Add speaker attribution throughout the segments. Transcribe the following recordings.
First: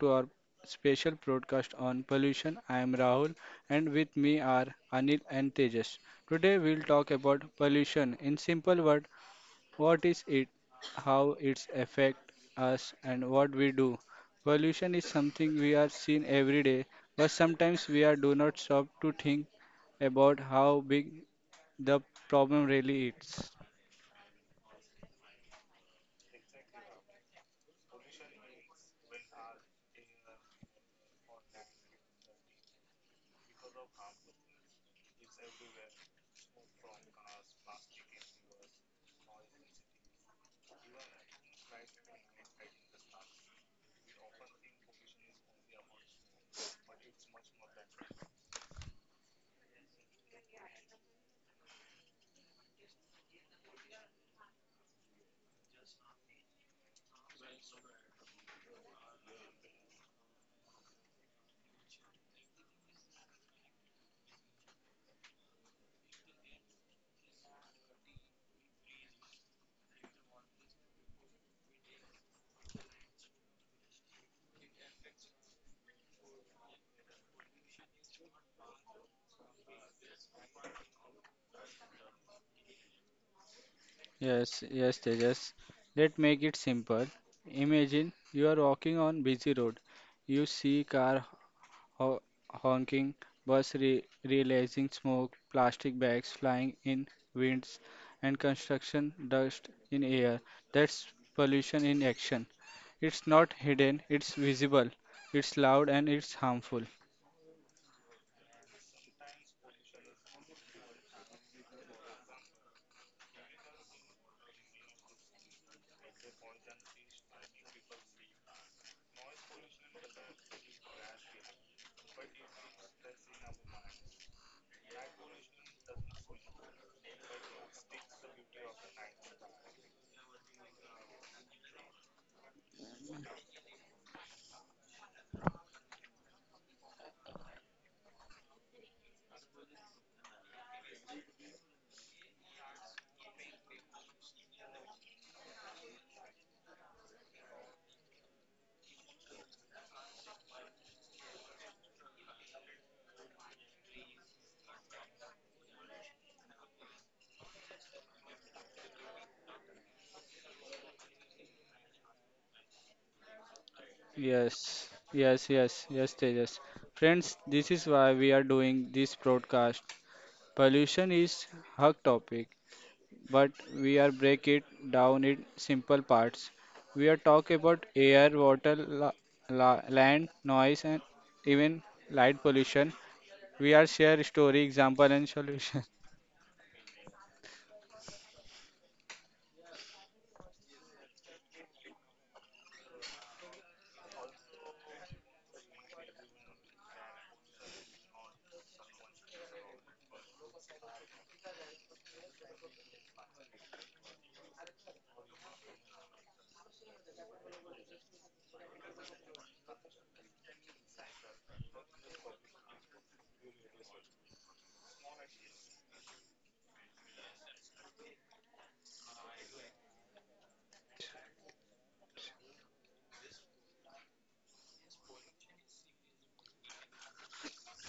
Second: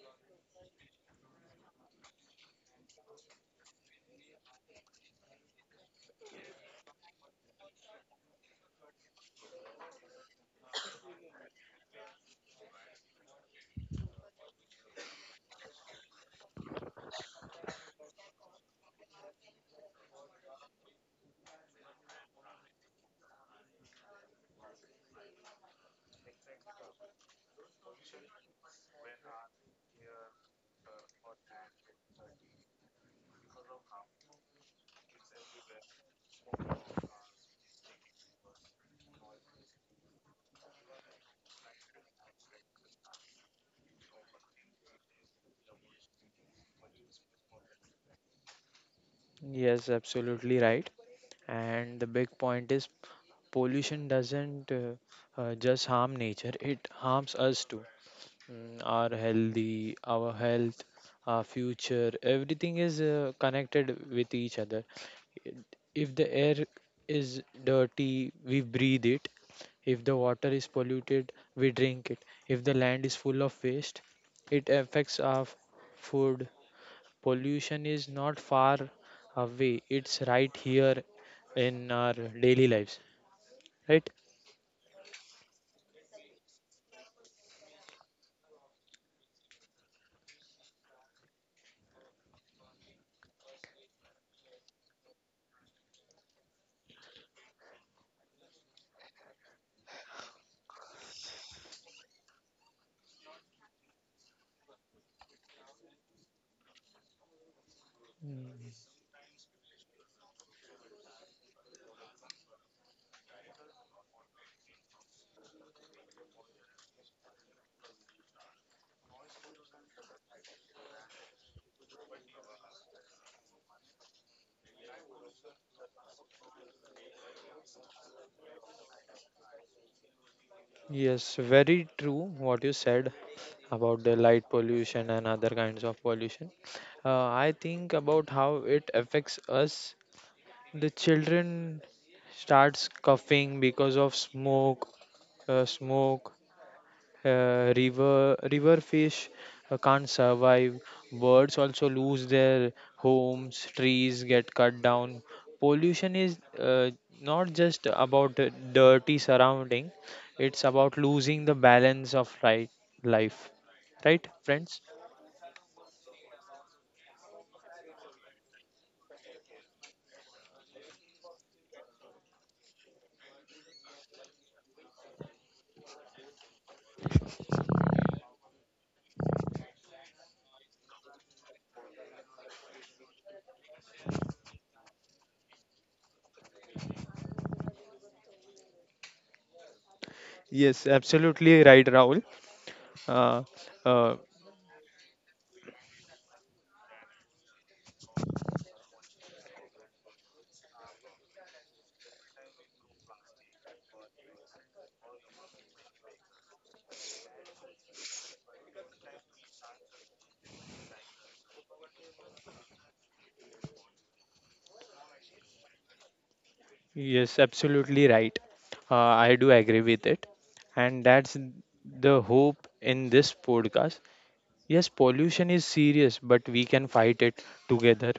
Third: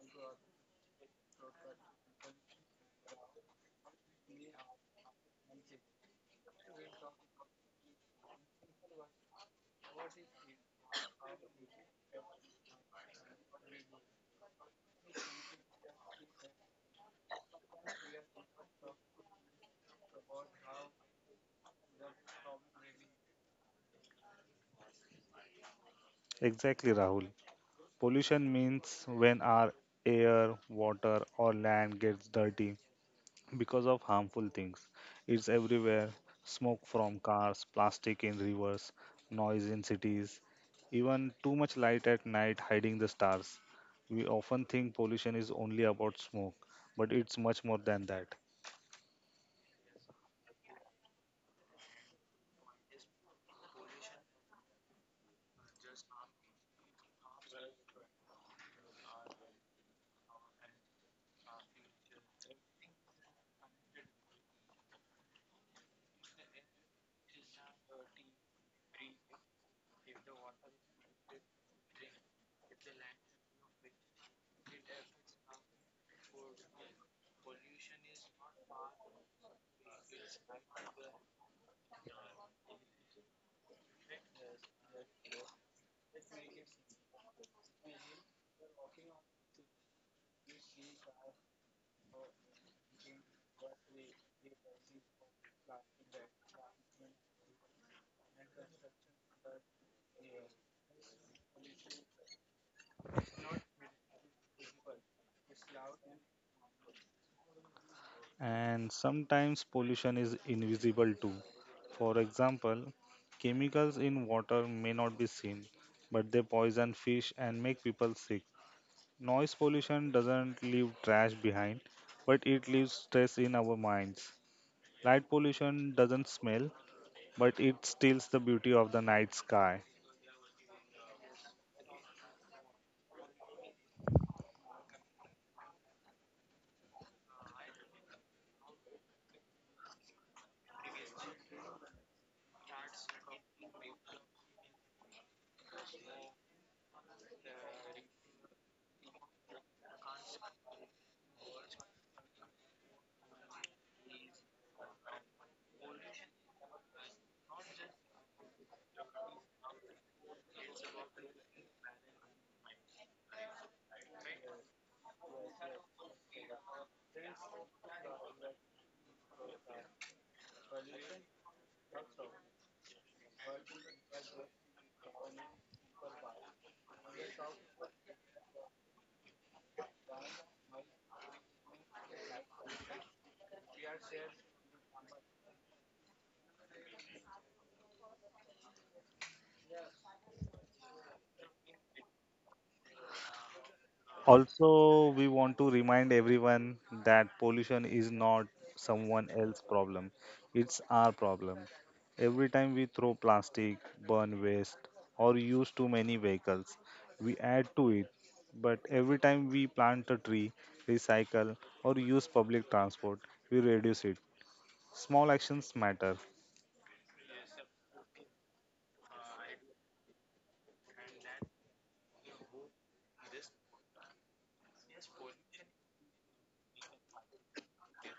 Speaker 1: to our special broadcast on pollution. I am Rahul, and with me are Anil and Tejas. Today, we'll talk about pollution in simple words what is it, how it's affect us, and what we do. Pollution is something we are seeing every day, but sometimes we are do not stop to think about how big the problem really is.
Speaker 2: Exactly, Rahul. Pollution means when our air, water, or land gets dirty because of harmful things. It's everywhere smoke from cars, plastic in rivers, noise in cities, even too much light at night hiding the stars. We often think pollution is only about smoke, but it's much more than that.
Speaker 3: Yes, absolutely right. And the big point is pollution doesn't just harm nature, it harms us too. Mm, Our health, our future, everything is connected with each other. If the air is dirty, we breathe it. If the water is polluted, we drink it. If the land is full of waste, it affects our food. Pollution is not far away. It's right here in our daily lives, right?
Speaker 1: Yes, yes, Tejas. Let make it simple. Imagine you are walking on busy road. You see car ho honking, bus re releasing smoke, plastic bags flying in winds, and construction dust in air. That's pollution in action. It's not hidden, it's visible, it's loud, and it's harmful.
Speaker 3: Mm,
Speaker 2: And sometimes pollution is invisible too. For example, chemicals in water may not be seen, but they poison fish and make people sick. Noise pollution doesn't leave trash behind, but it leaves stress in our minds. Light pollution doesn't smell, but it steals the beauty of the night sky.
Speaker 3: Yes, very true what you said about the light pollution and other kinds of pollution. I think about how it affects us. The children starts coughing because of smoke. River fish can't survive, birds also lose their homes, trees get cut down. Pollution is not just about the dirty surrounding, it's about losing the balance of right life, right friends?
Speaker 1: Yes, yes, yes, yes, Tejas. Friends, this is why we are doing this broadcast. Pollution is hot topic, but we are break it down in simple parts. We are talk about air, water, land, noise, and even light pollution. We are share story, example, and solution.
Speaker 3: Yes, absolutely right, Rahul. uh, uh,
Speaker 2: Also, we want to remind everyone that pollution is not someone else's problem, it's our problem. Every time we throw plastic, burn waste, or use too many vehicles, we add to it. But every time we plant a tree, recycle, or use public transport, we reduce it. Small actions matter.
Speaker 3: yes, absolutely right. I do agree with it, and that's the hope in this podcast. Yes, pollution is serious, but we can fight it together.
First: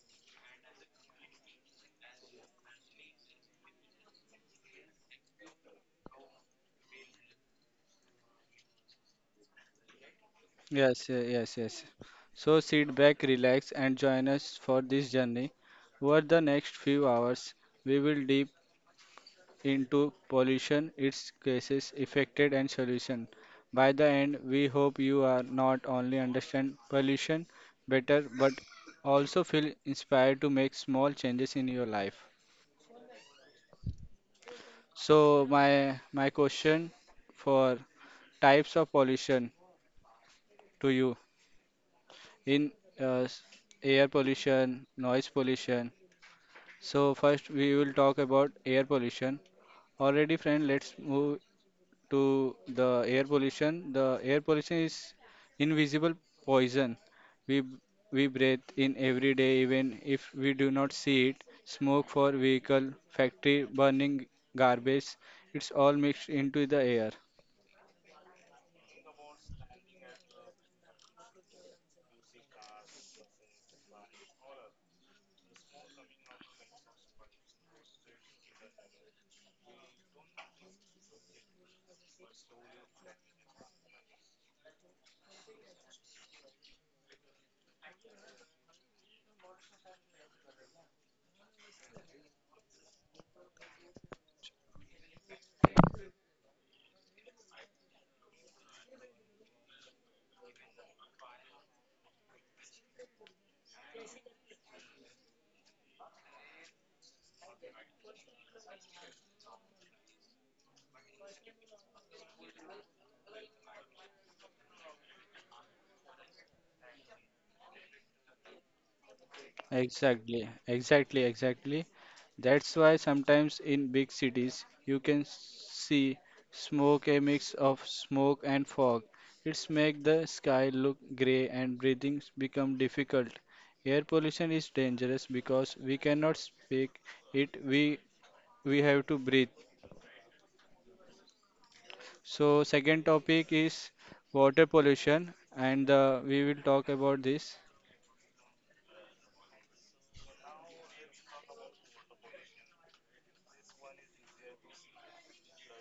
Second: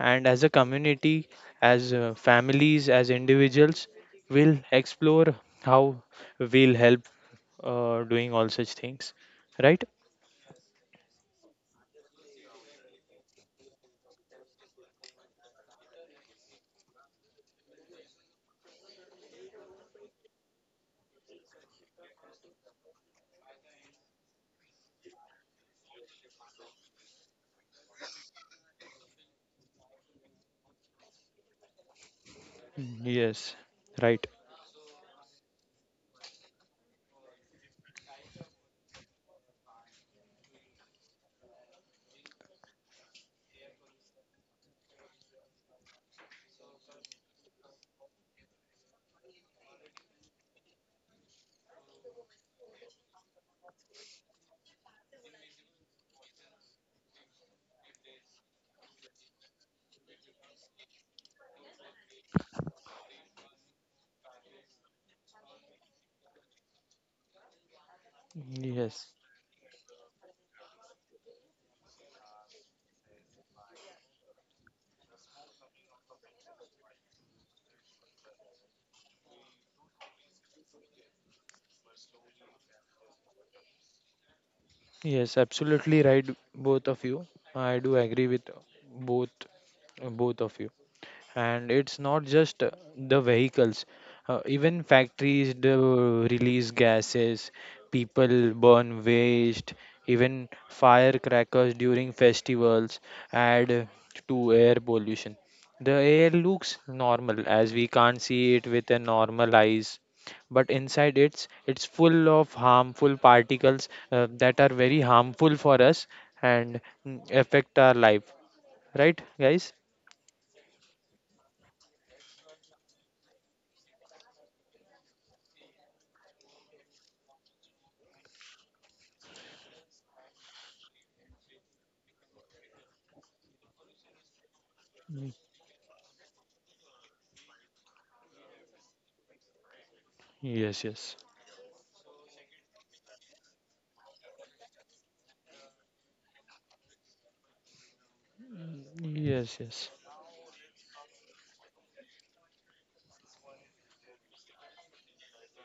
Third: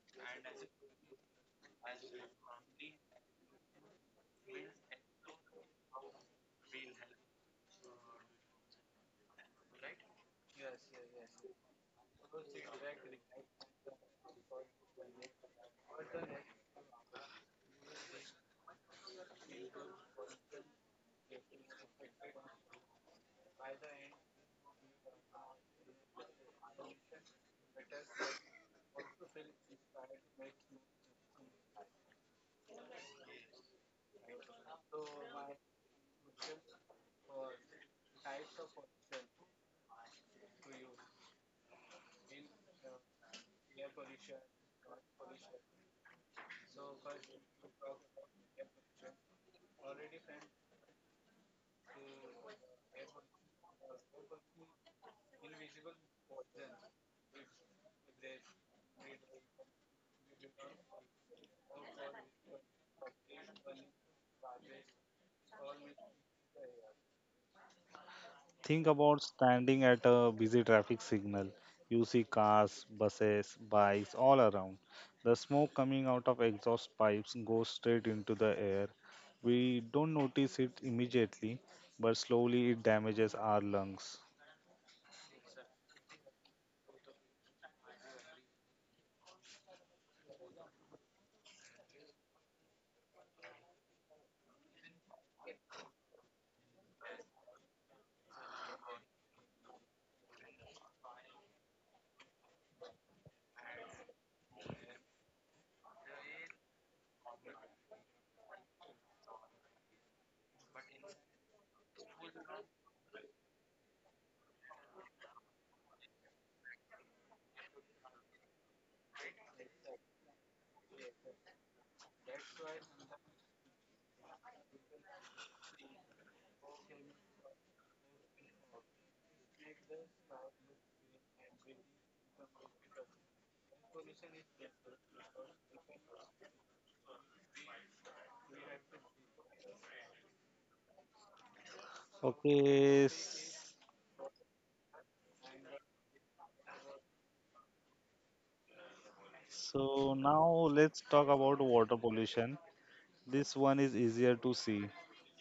Speaker 3: And as a community, as families, as individuals, we'll explore how we'll help doing all such things. Right?
Speaker 1: Yes, yes, yes. So sit back, relax, and join us for this journey. Over the next few hours, we will deep into pollution, its causes, affected and solution. By the end, we hope you are not only understand pollution better but also feel inspired to make small changes in your life.
Speaker 3: Yes, right.
Speaker 1: So my question for types of pollution to you in uh, s- air pollution, noise pollution. So first we will talk about air pollution. Already friend, let's move to the air pollution. The air pollution is invisible poison. We we breathe in every day, even if we do not see it. Smoke for vehicle, factory burning, garbage. It's all mixed into the air.
Speaker 2: Think
Speaker 3: Yes,
Speaker 2: about standing at a busy traffic signal. You see cars, buses, bikes all around. The smoke coming out of exhaust pipes goes straight into the air. We don't notice it immediately, but slowly it damages our lungs.
Speaker 3: yes, absolutely right, both of you. I do agree with both both of you. And it's not just the vehicles. Even factories do release gases, people burn waste, even firecrackers during festivals add to air pollution. The air looks normal, as we can't see it with a normal eyes, but inside it's full of harmful particles that are very harmful for us, and affect our life, right guys?
Speaker 1: Exactly, exactly, exactly. That's why sometimes in big cities you can see smoke a mix of smoke and fog. It's make the sky look grey and breathing become difficult. Air pollution is dangerous
Speaker 3: Mm,
Speaker 1: because we cannot speak it, we have to breathe.
Speaker 3: yes, yes.
Speaker 1: So second
Speaker 2: Okay,
Speaker 1: topic is water pollution and we will talk about this.
Speaker 3: Yes, yes,
Speaker 2: so now let's talk about water pollution. This one is easier to see.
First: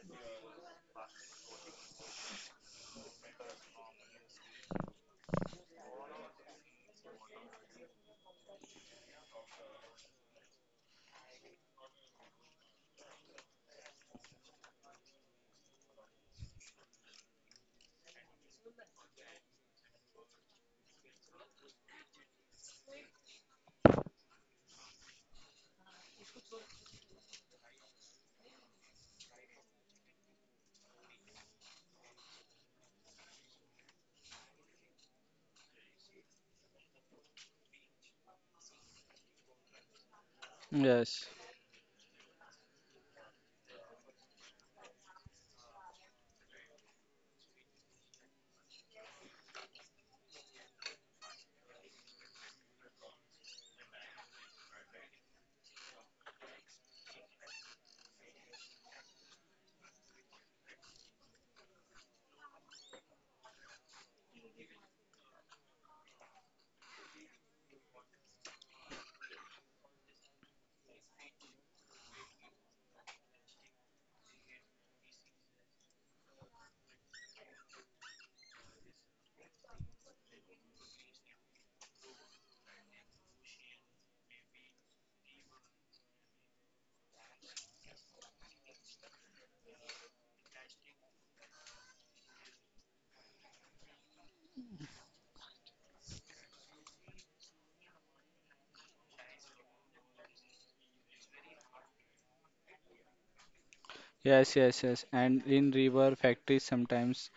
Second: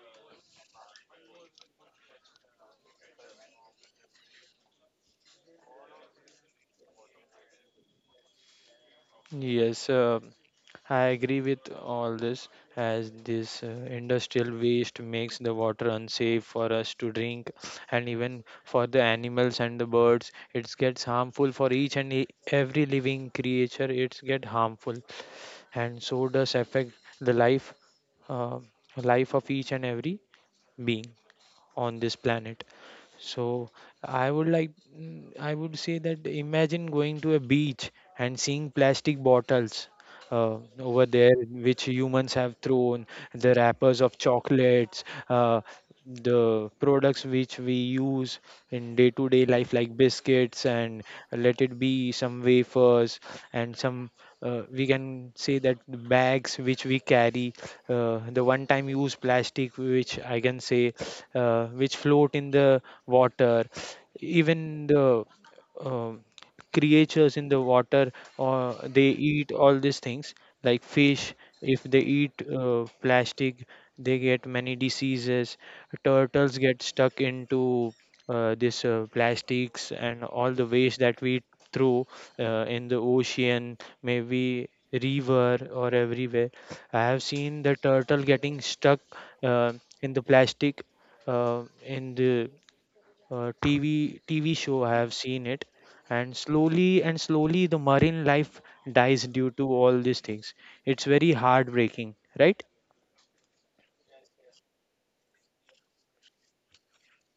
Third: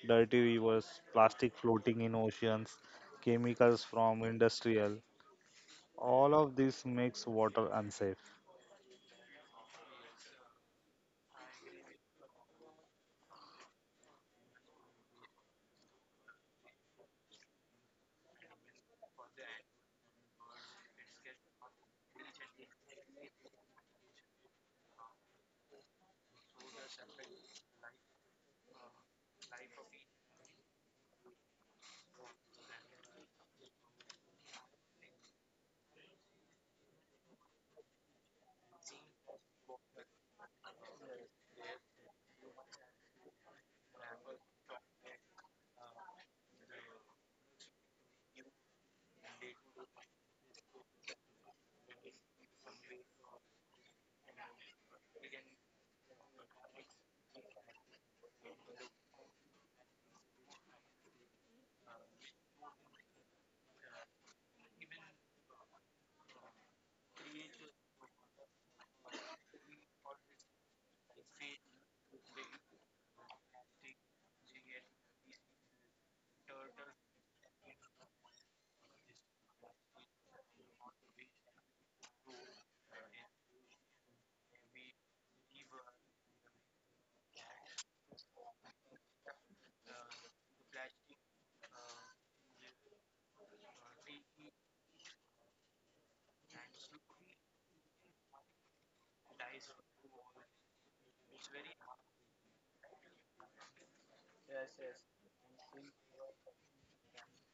Speaker 2: Dirty rivers, plastic floating in oceans, chemicals from industrial. All of this makes water unsafe.
Speaker 3: yes. I agree with all this, as this industrial waste makes the water unsafe for us to drink, and even for the animals and the birds, it gets harmful for each and every living creature. It's get harmful, and so does affect the life, uh, life of each and every being on this planet. So I would like mm, I would say that imagine going to a beach and seeing plastic bottles over
Speaker 1: Yes.
Speaker 3: there, which humans have thrown, the wrappers of chocolates, the products which we use in day to day life, like biscuits and let it be some wafers and some. We can say that the bags which we carry, the one time use plastic, which I can say, which float in the water, even the um creatures in the water, or they eat all these things like fish. If they eat plastic, they get many diseases. Turtles get stuck into this plastics and all the waste that we throw in the ocean, maybe river or everywhere. I have seen the turtle getting stuck uh, in the plastic in the TV show. I have seen it, and slowly the marine life dies due to all these things. It's very heartbreaking, right?
Speaker 1: Yes, yes, yes. And in river factories sometimes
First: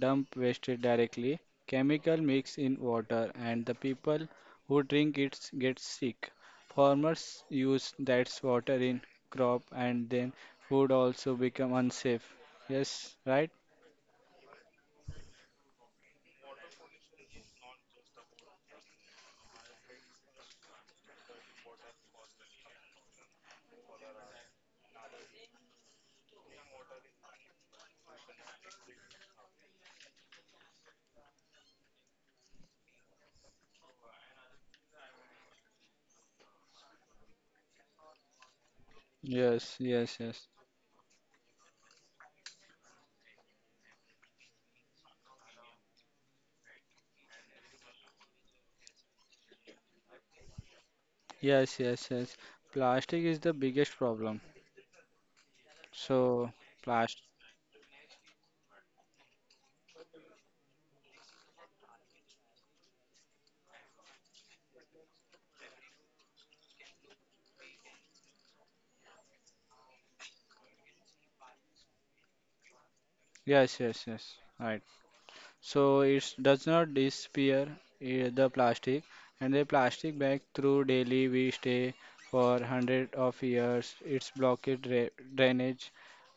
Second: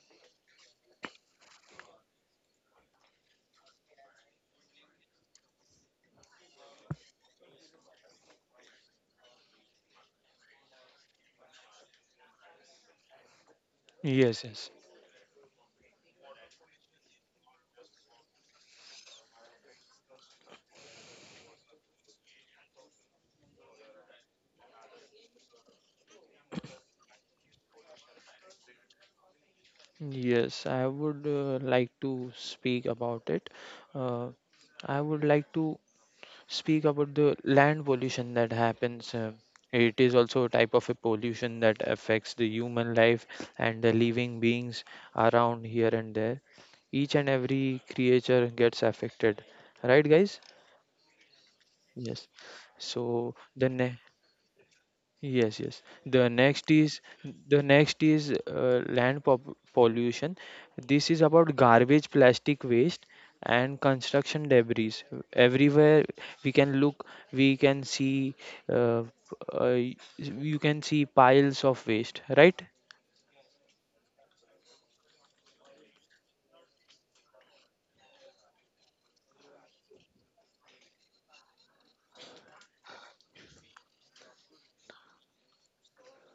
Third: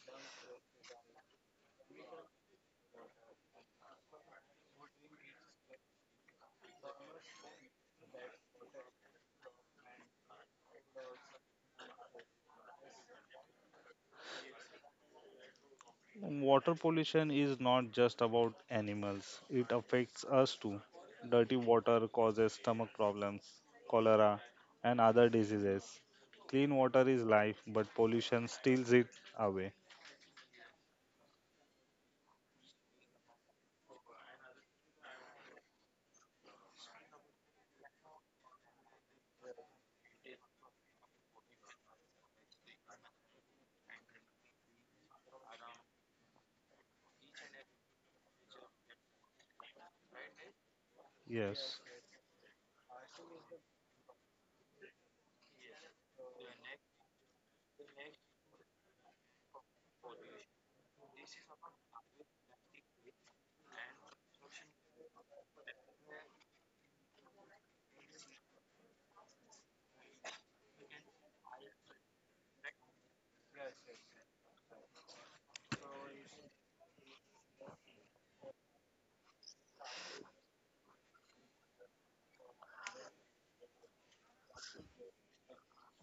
Speaker 1: dump waste directly. Chemical mix in water and the people who drink it get sick. Farmers use that water in crop and then food also become unsafe. Yes, right?
Speaker 3: Yes, yes,
Speaker 2: Water pollution is not just about animals, it affects us too. Dirty water causes stomach problems, cholera, and other diseases. Clean water is life, but pollution steals it away.
Speaker 3: yes. I would like to speak about it. Uh, I would like to speak about the land pollution that happens.
Speaker 1: Yes,
Speaker 3: It is
Speaker 1: yes,
Speaker 3: also
Speaker 1: yes.
Speaker 3: a type of a pollution that affects the human life and the living beings around here and there. Each and every creature gets affected. Right, guys?
Speaker 1: Yes,
Speaker 2: Yes.
Speaker 1: yes,
Speaker 3: Yes.
Speaker 1: yes. Plastic
Speaker 3: So
Speaker 1: is the biggest
Speaker 3: then
Speaker 1: problem.
Speaker 3: yes, yes. The
Speaker 1: So,
Speaker 3: next is
Speaker 1: plastic.
Speaker 3: the next is land pollution. This is about garbage, plastic waste, and construction debris. Everywhere we can look, we can see, uh, you can see piles of waste, right?
Speaker 1: Yes, yes, yes. Right. So it does not disappear the plastic and the plastic bag through daily we stay for hundred of years its blockage drainage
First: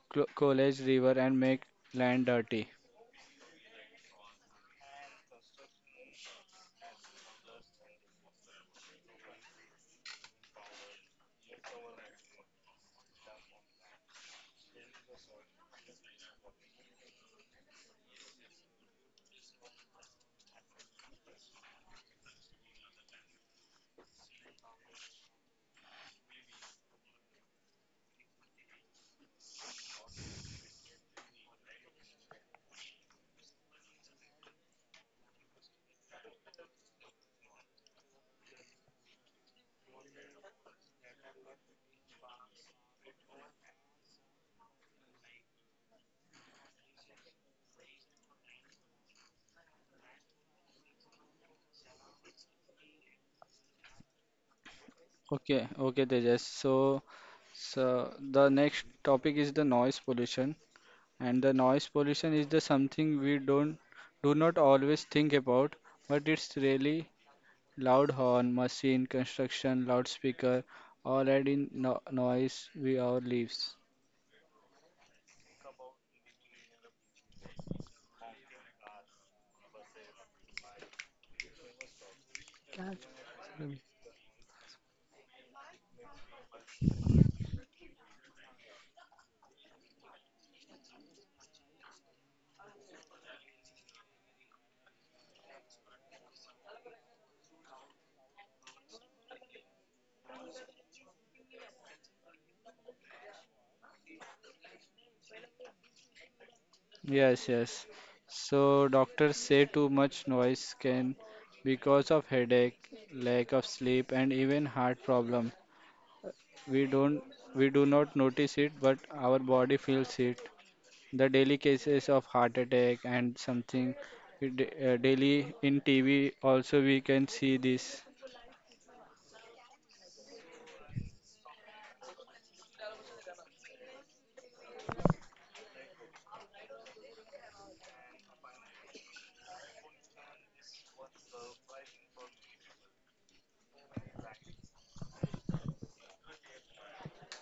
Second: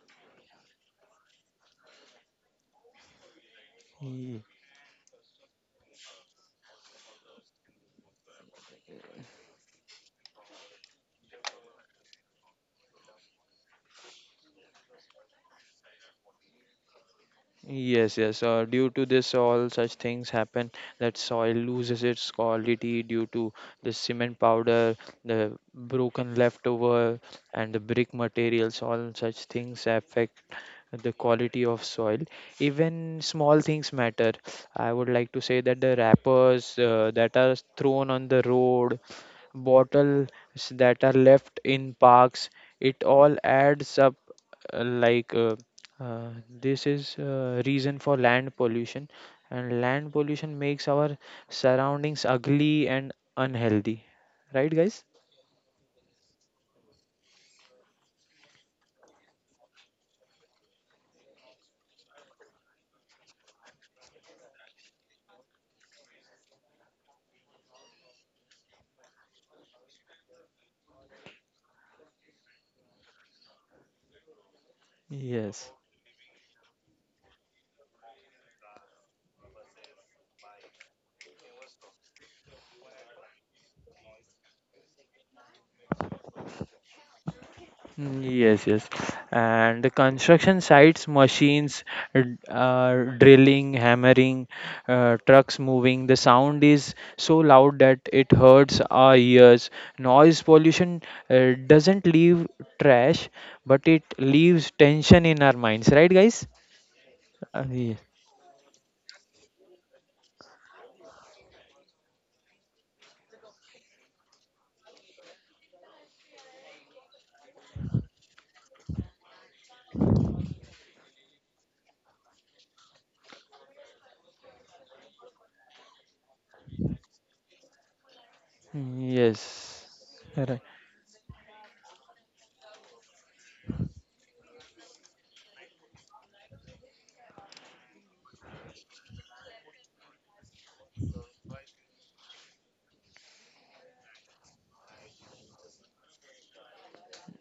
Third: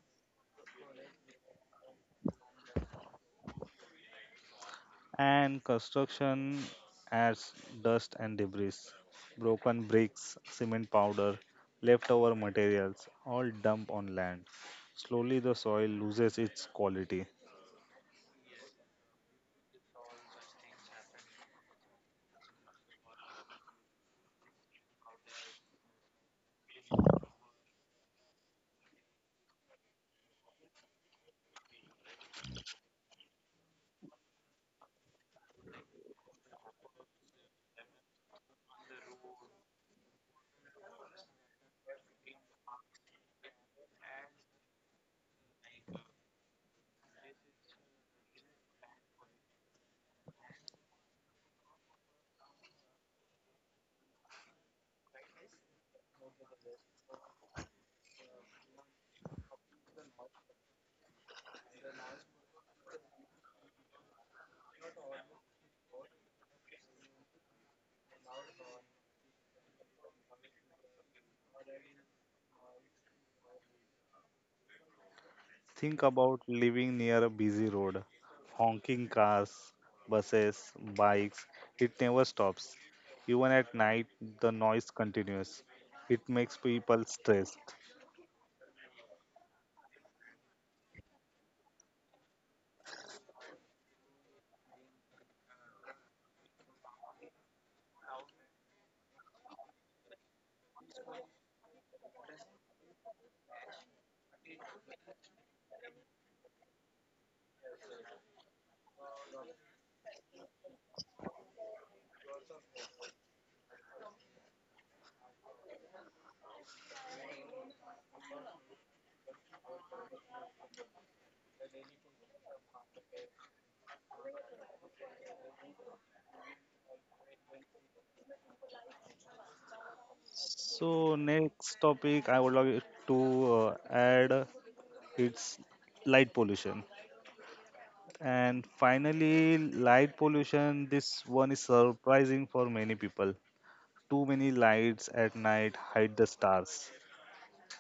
Speaker 1: college river and make land dirty.
Speaker 2: And construction adds dust and debris, broken bricks, cement powder, leftover materials all dump on land. Slowly, the soil loses its quality.
Speaker 3: Yes, yes. Due to this, all such things happen, that soil loses its quality due to the cement powder, the broken leftover, and the brick materials. All such things affect the quality of soil. Even small things matter. I would like to say that the wrappers that are thrown on the road, bottles that are left in parks, it all adds up uh, like uh, uh, this is reason for land pollution, and land pollution makes our surroundings ugly and unhealthy. Right, guys?
Speaker 1: Okay, okay, Tejas. So so the next topic is the noise pollution and the noise pollution is the something we don't do not always think about but it's really loud horn, machine, construction, loudspeaker, all adding noise with our lives.
Speaker 2: Think
Speaker 3: Yes.
Speaker 2: about living near a busy road, honking cars, buses, bikes. It never stops. Even at night, the noise continues. It makes people stressed.
Speaker 3: Mm, yes, yes. And the construction sites, machines, drilling, hammering, trucks moving, the sound is so loud that it hurts our ears. Noise pollution doesn't leave trash, but it leaves tension in our minds, right, guys?
Speaker 1: Yes,
Speaker 3: Uh,
Speaker 1: yes. So doctors say too much noise can because of headache, lack of sleep and even heart problem. We don't we do not notice it but our body feels it. The daily cases of heart attack and something we daily in TV also we can see this.
Speaker 3: Yes. Right.
Speaker 2: So next topic I would like to add it's light pollution. And finally, light pollution. This one is surprising for many people. Too many lights at night hide the stars.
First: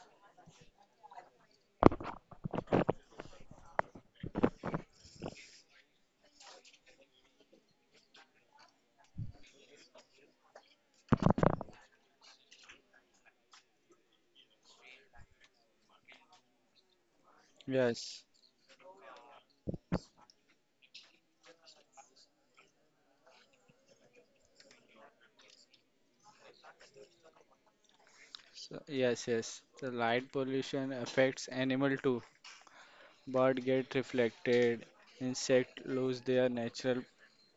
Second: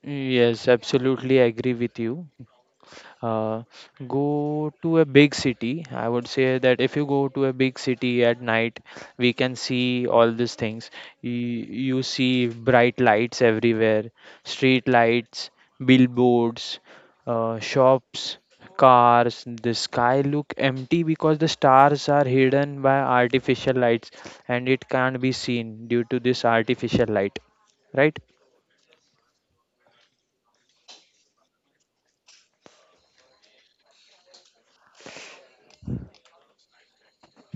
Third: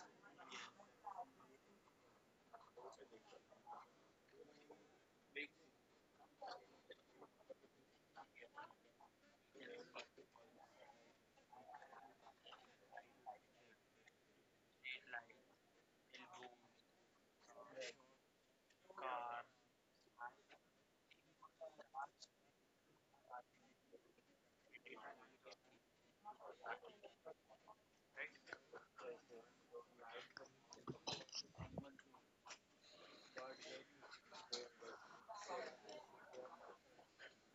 Speaker 3: Yes, absolutely agree with you. Uh, Go to a big city. I would say that if you go to a big city at night, we can see all these things. You see bright lights everywhere, street lights, billboards,
Speaker 1: Yes.
Speaker 3: shops, cars. The sky look empty because the stars are hidden by artificial lights, and it can't be seen due to this artificial light, right?
Speaker 1: So, yes, yes. The light pollution affects animal too. Bird get reflected, insect lose their natural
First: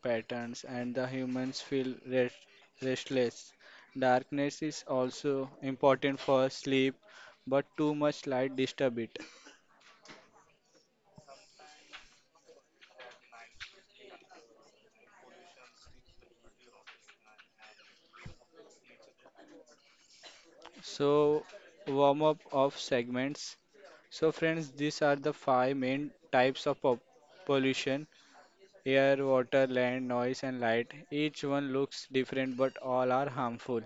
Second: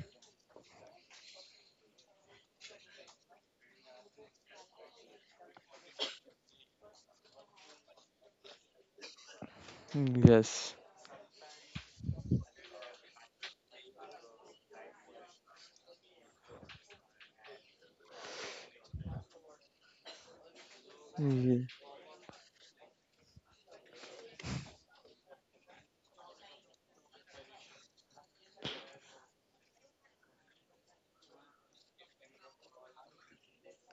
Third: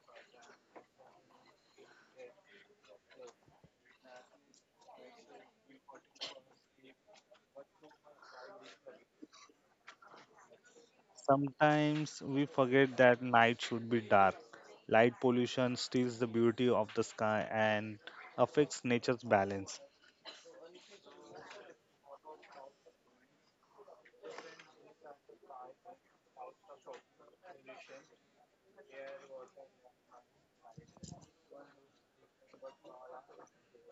Speaker 1: patterns, and the humans feel restless. Darkness is also important for sleep, but too much light disturb it.
Speaker 3: Mm, yes,
Speaker 2: Sometimes we forget that night should be dark. Light pollution steals the beauty of the sky and affects nature's balance.
Speaker 1: So,
Speaker 3: Ye-
Speaker 1: warm up of segments. So, friends, these are the five main types of pollution air, water, land, noise, and light. Each one looks different, but all are harmful.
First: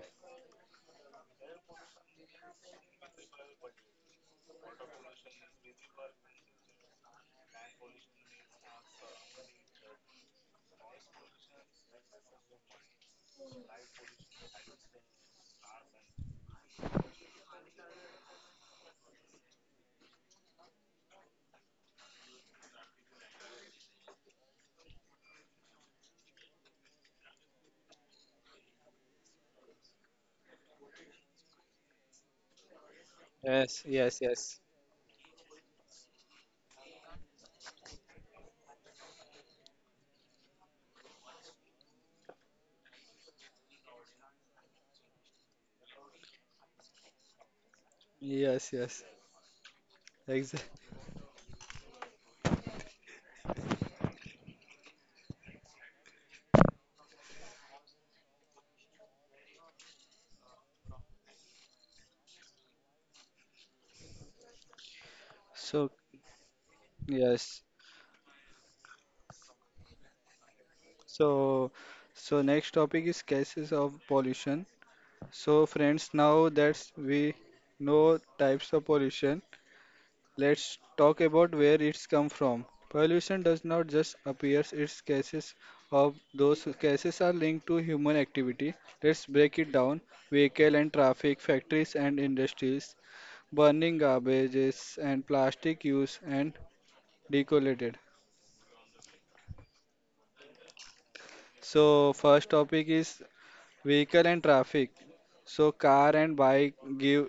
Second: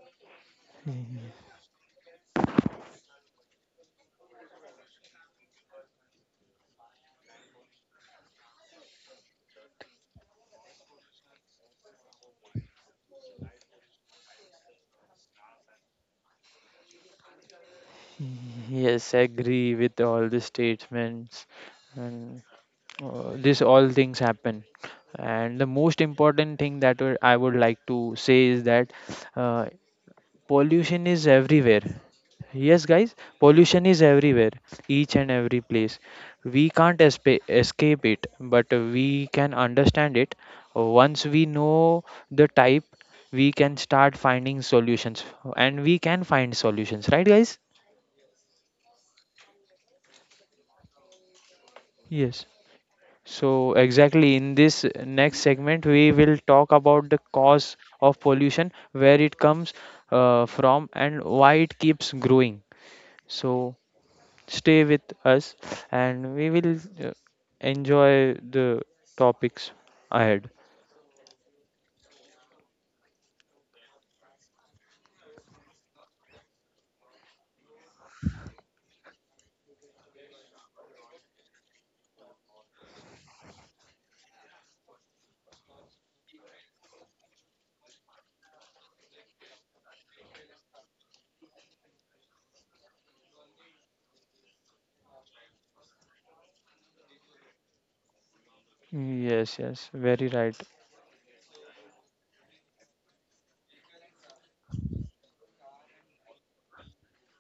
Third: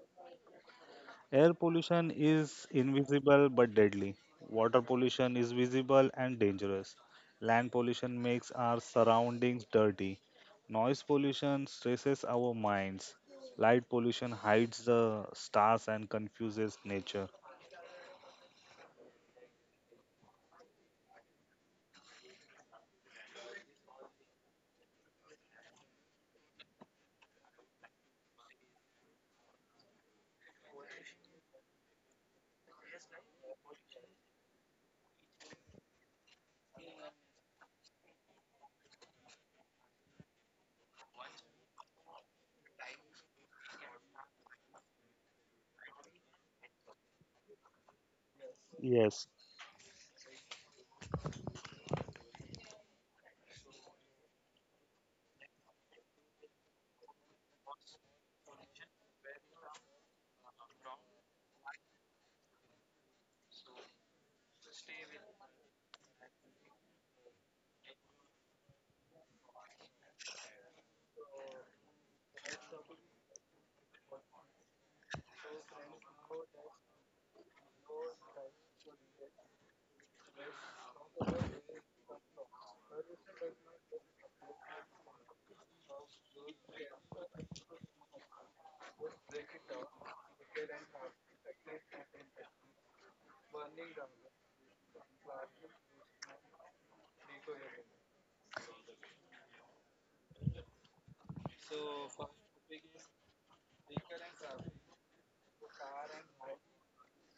Speaker 2: Air pollution is invisible but deadly. Water pollution is visible and dangerous. Land pollution makes our surroundings dirty. Noise pollution stresses our minds. Light pollution hides the stars and confuses nature.
Speaker 3: yes, agree with all the statements, and this all things happen. And the most important thing that I would like to say is that uh, pollution is everywhere. Yes guys,
Speaker 1: Yes,
Speaker 3: pollution is
Speaker 1: yes,
Speaker 3: everywhere,
Speaker 1: yes,
Speaker 3: each and every place. We can't escape it, but we can understand it. Once we know the type, we can start finding solutions, and we can find solutions, right guys?
Speaker 1: yes, yes.
Speaker 2: Yes,
Speaker 1: Exa-
Speaker 3: Yes. So exactly in this next segment we will talk about the cause of pollution, where it comes from and why it keeps growing. So stay with us,
Speaker 1: So,
Speaker 3: and we will uh,
Speaker 1: yes.
Speaker 3: enjoy the topics ahead.
Speaker 1: So, so next topic is cases of pollution. So, friends, now that we know types of pollution, let's talk about where it's come from. Pollution does not just appear, its cases of those cases are linked to human activity. Let's break it down. Vehicle and traffic, factories and industries, burning garbages and plastic use and decollated.
Speaker 3: Yes, yes, very right.
Speaker 1: So first topic is vehicle and traffic. So car and bike give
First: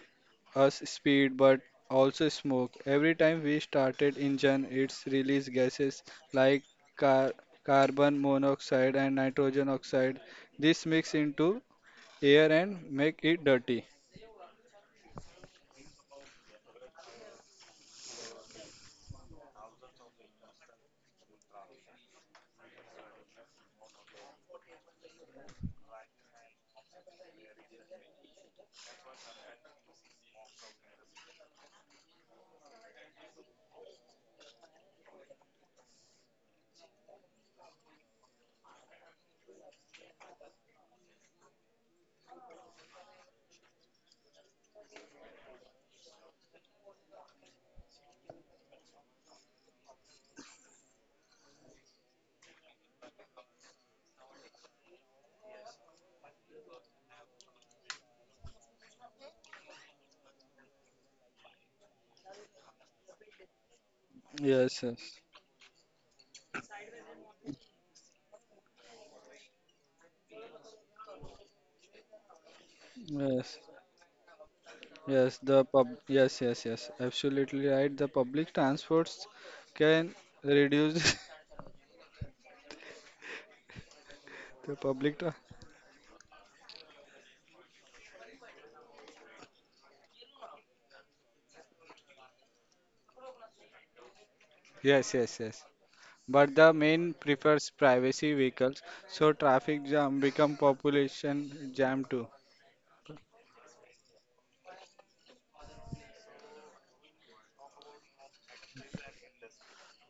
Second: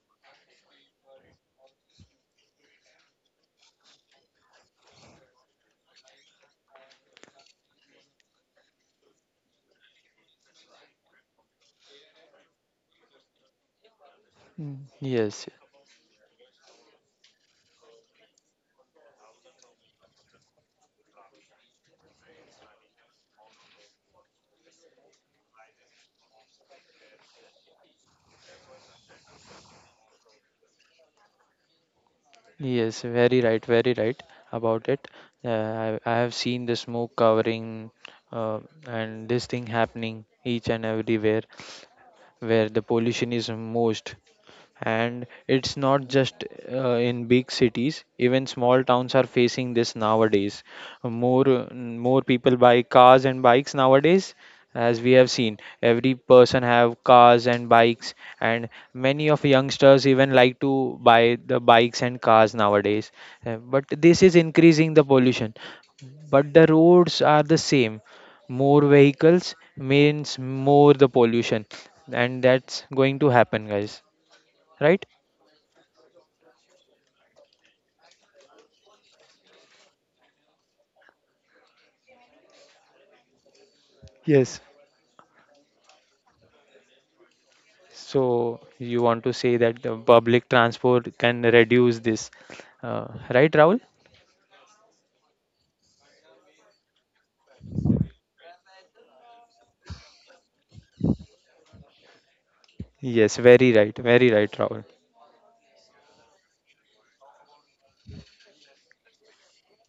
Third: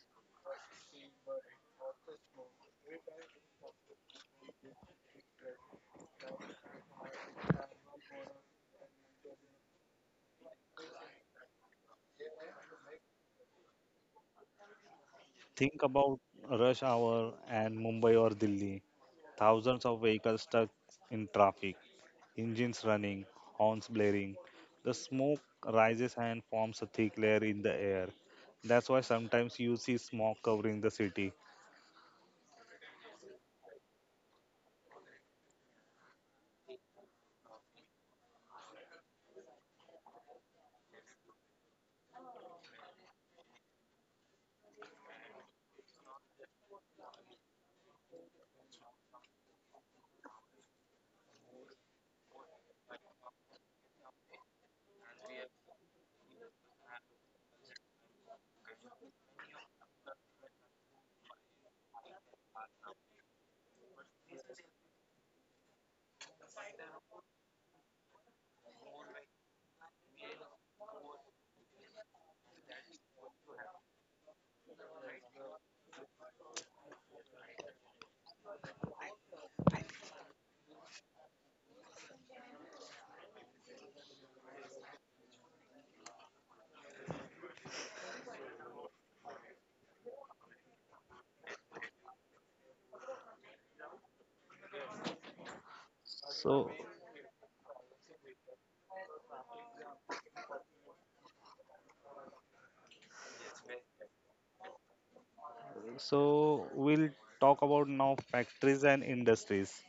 Speaker 1: us speed but also smoke. Every time we started engine, it's release gases like car- carbon monoxide and nitrogen oxide. This mix into air and make it dirty.
Speaker 3: Mm, yes,
Speaker 2: think about rush hour and Mumbai or Delhi. Thousands of vehicles stuck in traffic, engines running, horns blaring. The smoke rises and forms a thick layer in the air. That's why sometimes you see smog covering the city.
Speaker 3: yes, very right, very right about it. I have seen the smoke covering uh, and this thing happening each and everywhere, where the pollution is most. And it's not just in big cities, even small towns are facing this nowadays. More people buy cars and bikes nowadays, as we have seen every person have cars and bikes, and many of youngsters even like to buy the bikes and cars nowadays. But this is
Speaker 1: Yes,
Speaker 3: increasing the
Speaker 1: yes,
Speaker 3: pollution, but the roads are the same. More vehicles means more the pollution, and that's going to
Speaker 1: yes,
Speaker 3: happen guys, right?
Speaker 1: yes. The pub, yes, yes, yes. Absolutely right. The public transports can reduce the
Speaker 3: Yes.
Speaker 1: public.
Speaker 3: So you want to say that the public transport can reduce this, uh, right Rahul?
Speaker 1: Yes, yes, yes. But the
Speaker 2: So,
Speaker 1: main prefers privacy vehicles, so traffic jam become population jam too.
Speaker 3: Yes, very right, very right Rahul.
Speaker 2: so we'll talk about now factories and industries.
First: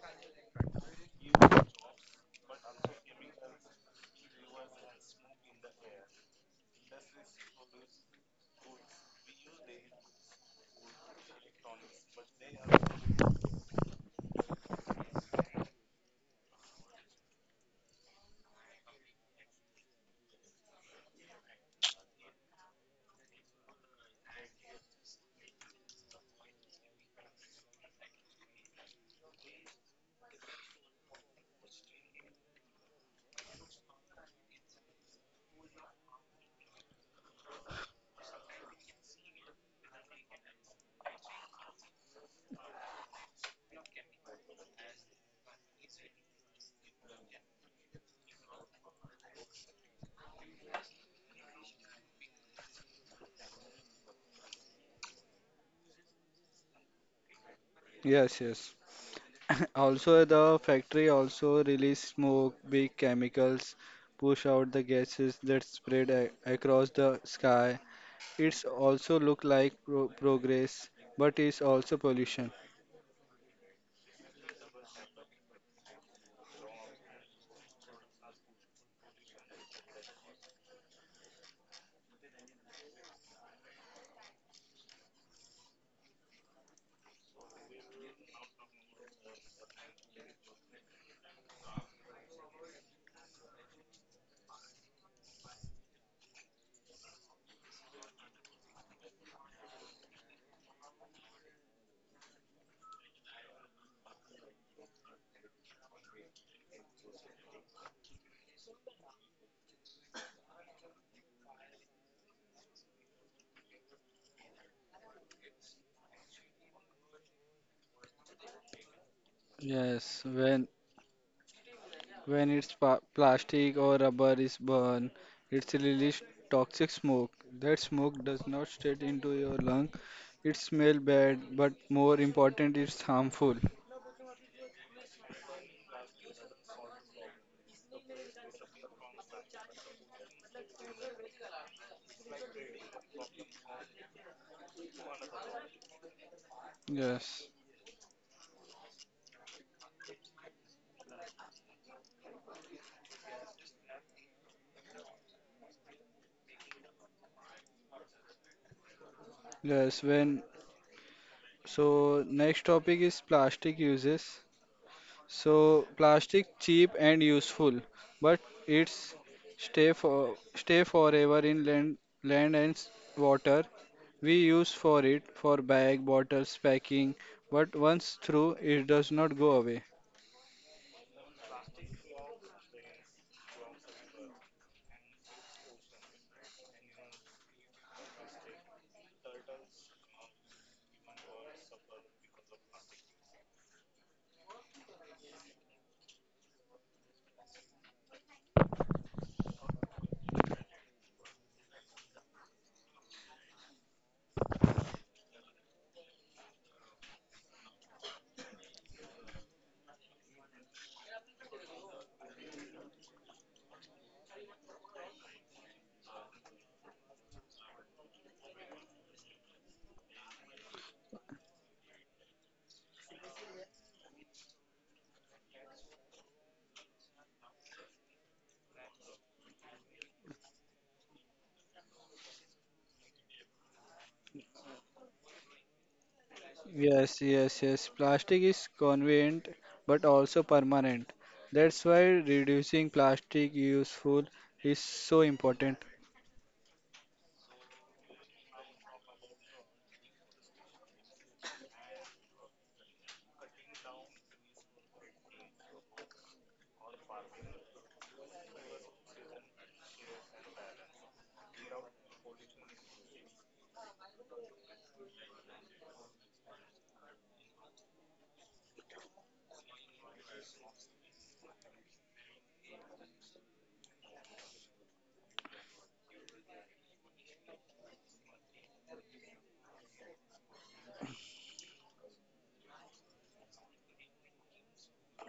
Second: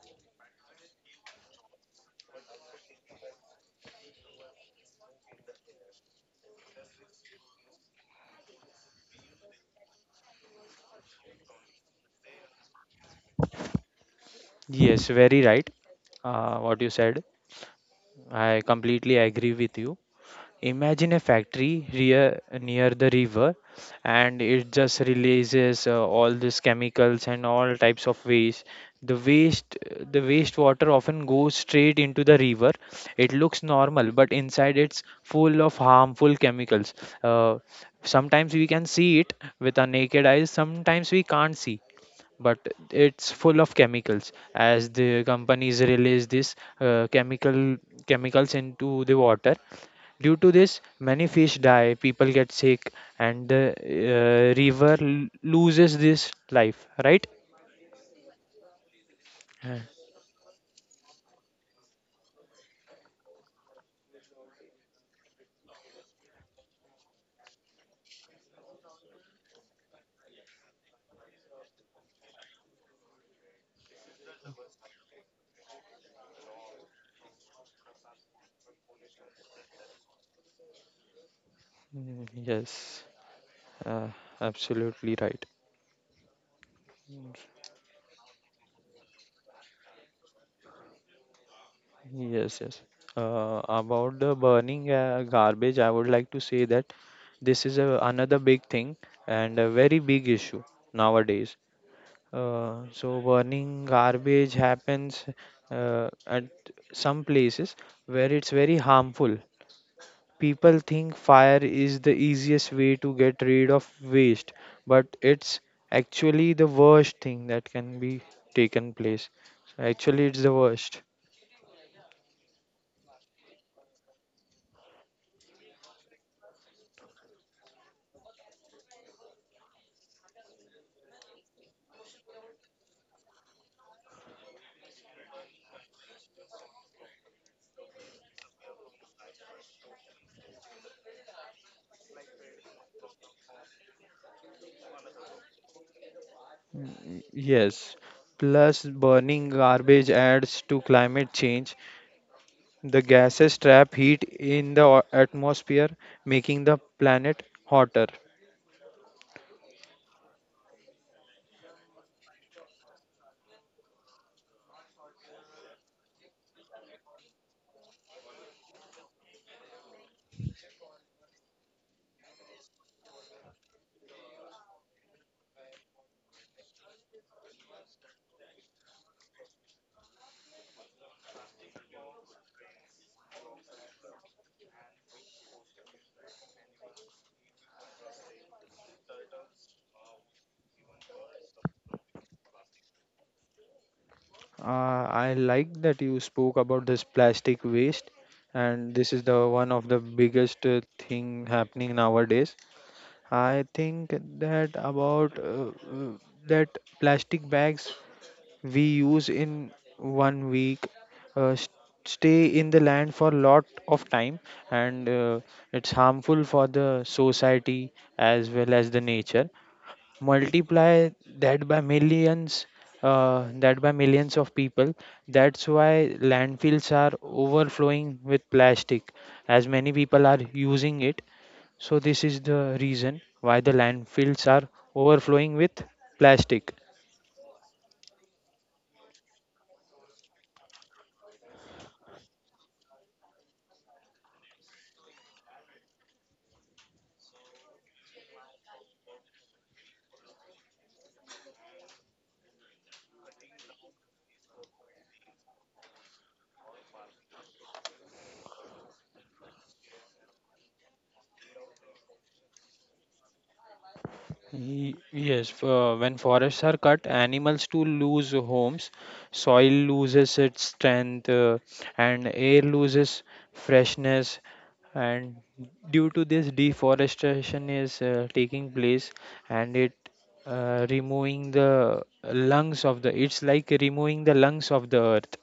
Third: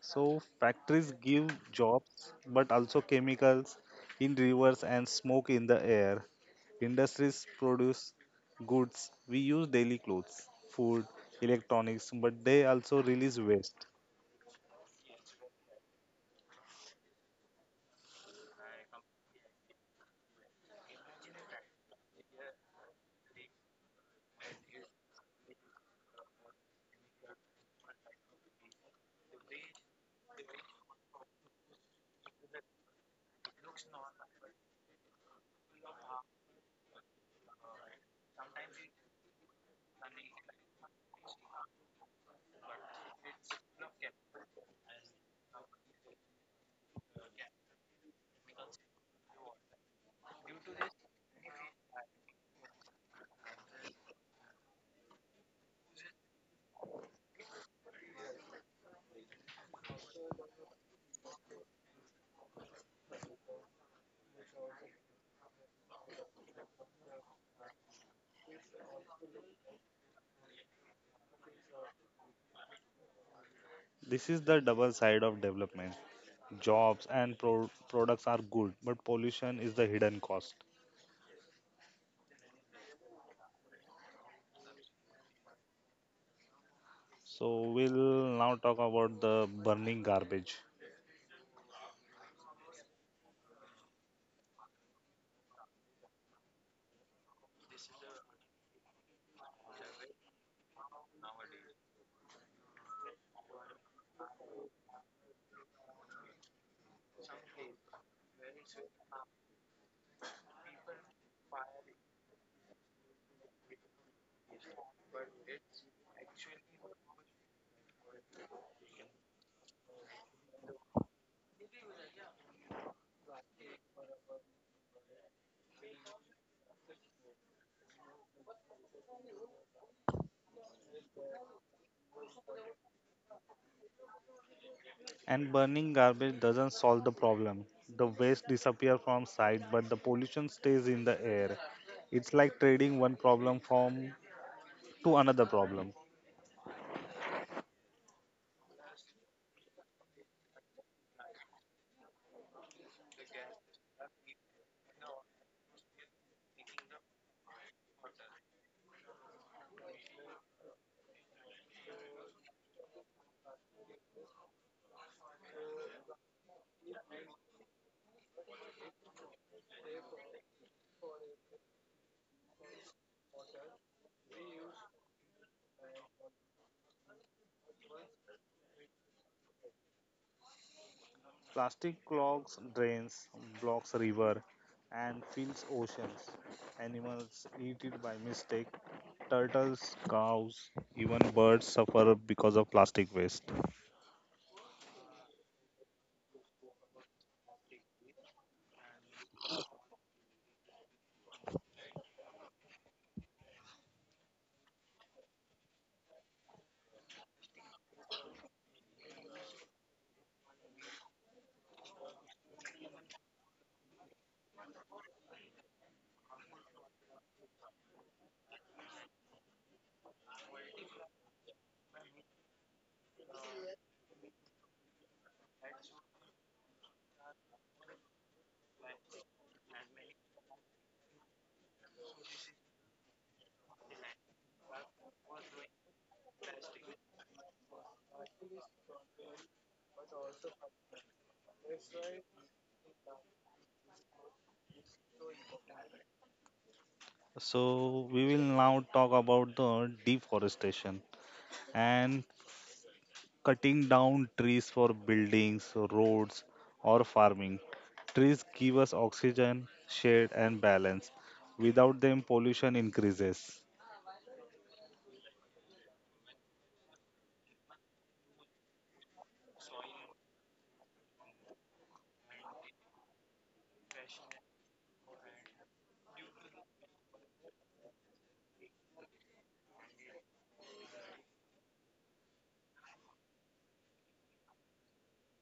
Speaker 2: So, factories give jobs, but also chemicals in rivers and smoke in the air. Industries produce goods we use daily clothes, food, electronics, but they also release waste.
Speaker 3: Yes, very right what you said. I completely agree with you. Imagine a factory near the river, and it just releases all these chemicals and all types of waste. The waste the waste water often goes straight into the river. It looks normal, but inside it's full of harmful chemicals. Uh, Sometimes we can see it with our naked eyes, sometimes we can't see, but it's full of chemicals as the companies release this chemicals into the water. Due to this, many fish die, people get sick, and the river loses this life, right?
Speaker 1: Yes, yes.
Speaker 3: Uh,
Speaker 1: Also, the factory also release smoke, big chemicals, push out the gases that spread a across the sky. It's also look like progress, but it's also pollution.
Speaker 2: This is the double side of development. Jobs and pro- products are good, but pollution is the hidden cost.
Speaker 3: yes. uh, Absolutely right.
Speaker 2: So we'll now talk about the burning garbage.
Speaker 3: Yes, yes. About the burning garbage, I would like to say that this is another big thing and a very big issue nowadays. So burning garbage happens at some places where it's very harmful. People think fire is the easiest way to get rid of waste, but it's actually the worst thing that can be taken place. So actually,
Speaker 1: Yes,
Speaker 3: it's the worst.
Speaker 1: when it's pa plastic or rubber is burned, it's released toxic smoke. That smoke does not straight into your lung. It smell bad, but more important, it's harmful.
Speaker 2: And burning garbage doesn't solve the problem. The waste disappears from sight, but the pollution stays in the air. It's like trading one problem from to another problem.
Speaker 3: Mm,
Speaker 1: Yes,
Speaker 3: yes. Plus, burning garbage adds to climate change. The gases trap heat in the atmosphere, making the planet hotter.
Speaker 1: yes. When so next topic is plastic uses. So plastic cheap and useful, but it's stay forever in land and water. We use for it for bag, bottles, packing, but once through it does not go away.
Speaker 2: Plastic clogs drains, blocks river, and fills oceans. Animals eat it by mistake. Turtles, cows, even birds suffer because of plastic waste.
Speaker 3: I like that you spoke about this plastic waste, and this is the one of the biggest thing happening nowadays. I think that about that plastic bags we use in one week uh, st- stay in the land for lot of time, and it's harmful for the society as well as the nature. Multiply that by millions, that by millions of people. That's why landfills are overflowing with plastic, as many people are using it. So this is the reason why the landfills are overflowing with plastic.
Speaker 1: Yes, yes, yes. Plastic is convenient but also permanent. That's why reducing plastic useful is so important.
Speaker 2: So we will now talk about the deforestation and cutting down trees for buildings, roads, or farming. Trees give us oxygen, shade, and balance. Without them, pollution increases.
Speaker 3: Yes, when forests are cut, animals too lose homes, soil loses its strength, and air loses freshness. And due to this, deforestation is taking place, and it removing the lungs of the. It's like removing the lungs of the earth.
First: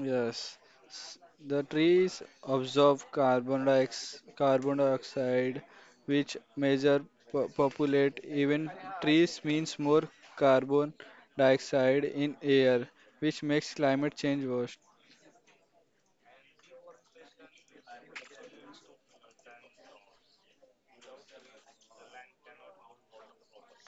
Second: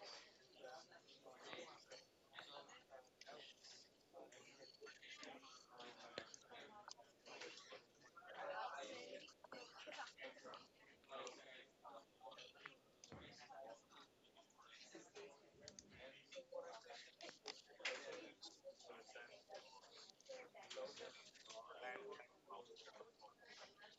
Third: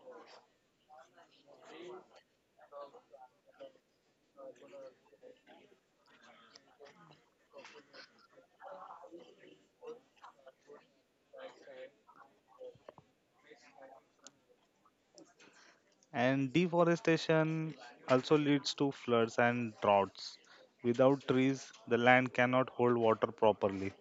Speaker 1: Yes, S- the trees absorb carbon dioxide, which major populate even trees means more carbon dioxide in air, which makes climate change worse.
Speaker 2: And deforestation also leads to floods and droughts. Without trees, the land cannot hold water properly.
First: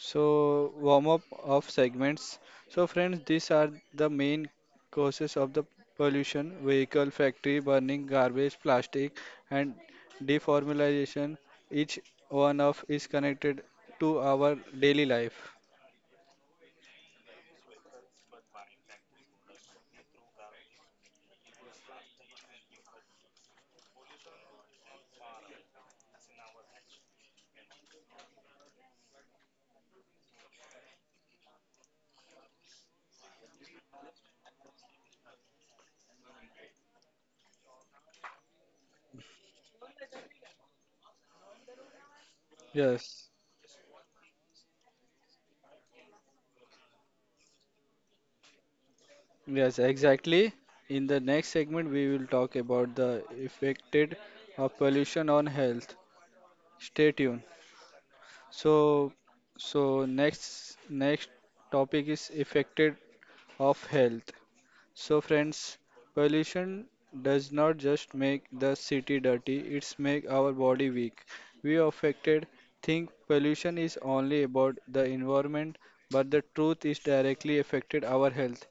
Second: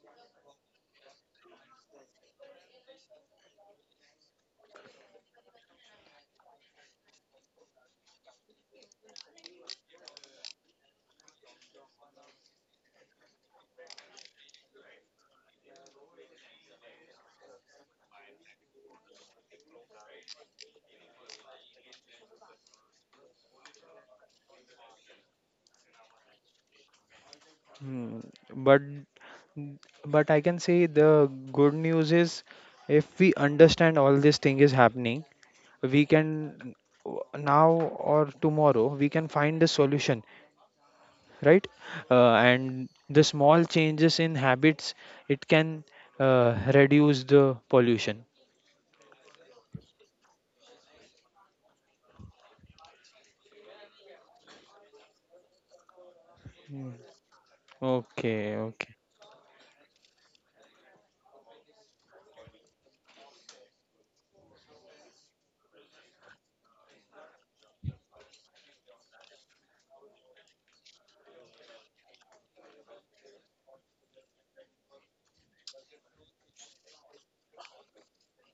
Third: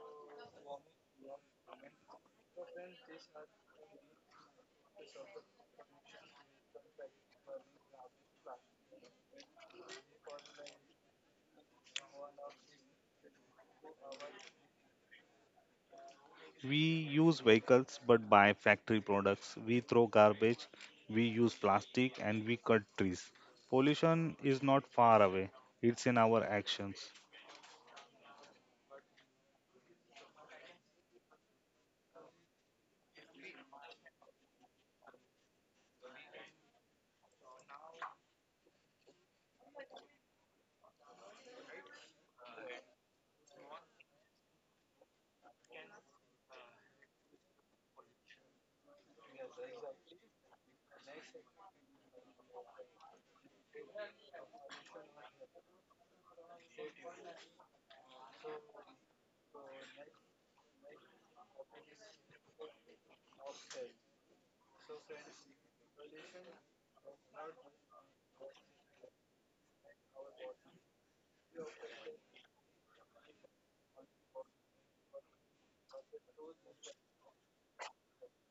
Speaker 1: So, warm up of segments. So, friends, these are the main causes of the pollution vehicle, factory burning, garbage, plastic, and deformalization. Each one of is connected to our daily life.
Speaker 2: We use vehicles but buy factory products. We throw garbage, we use plastic, and we cut trees. Pollution is not far away, it's in our actions.
Speaker 3: Hmm, But but I can say the good news is, if we understand all this thing is happening, we can, now or tomorrow we can find a solution, right? And
Speaker 1: Yes,
Speaker 3: the small changes in habits, it can reduce the pollution.
Speaker 1: yes, exactly. In the next segment, we will talk about the effected of pollution on health.
Speaker 3: Mm.
Speaker 1: Stay tuned.
Speaker 3: Okay, okay.
Speaker 1: So, so next topic is affected of health. So, friends, pollution does not just make the city dirty, it's make our body weak. We affected think pollution is only about the environment, but the truth is directly affected our health.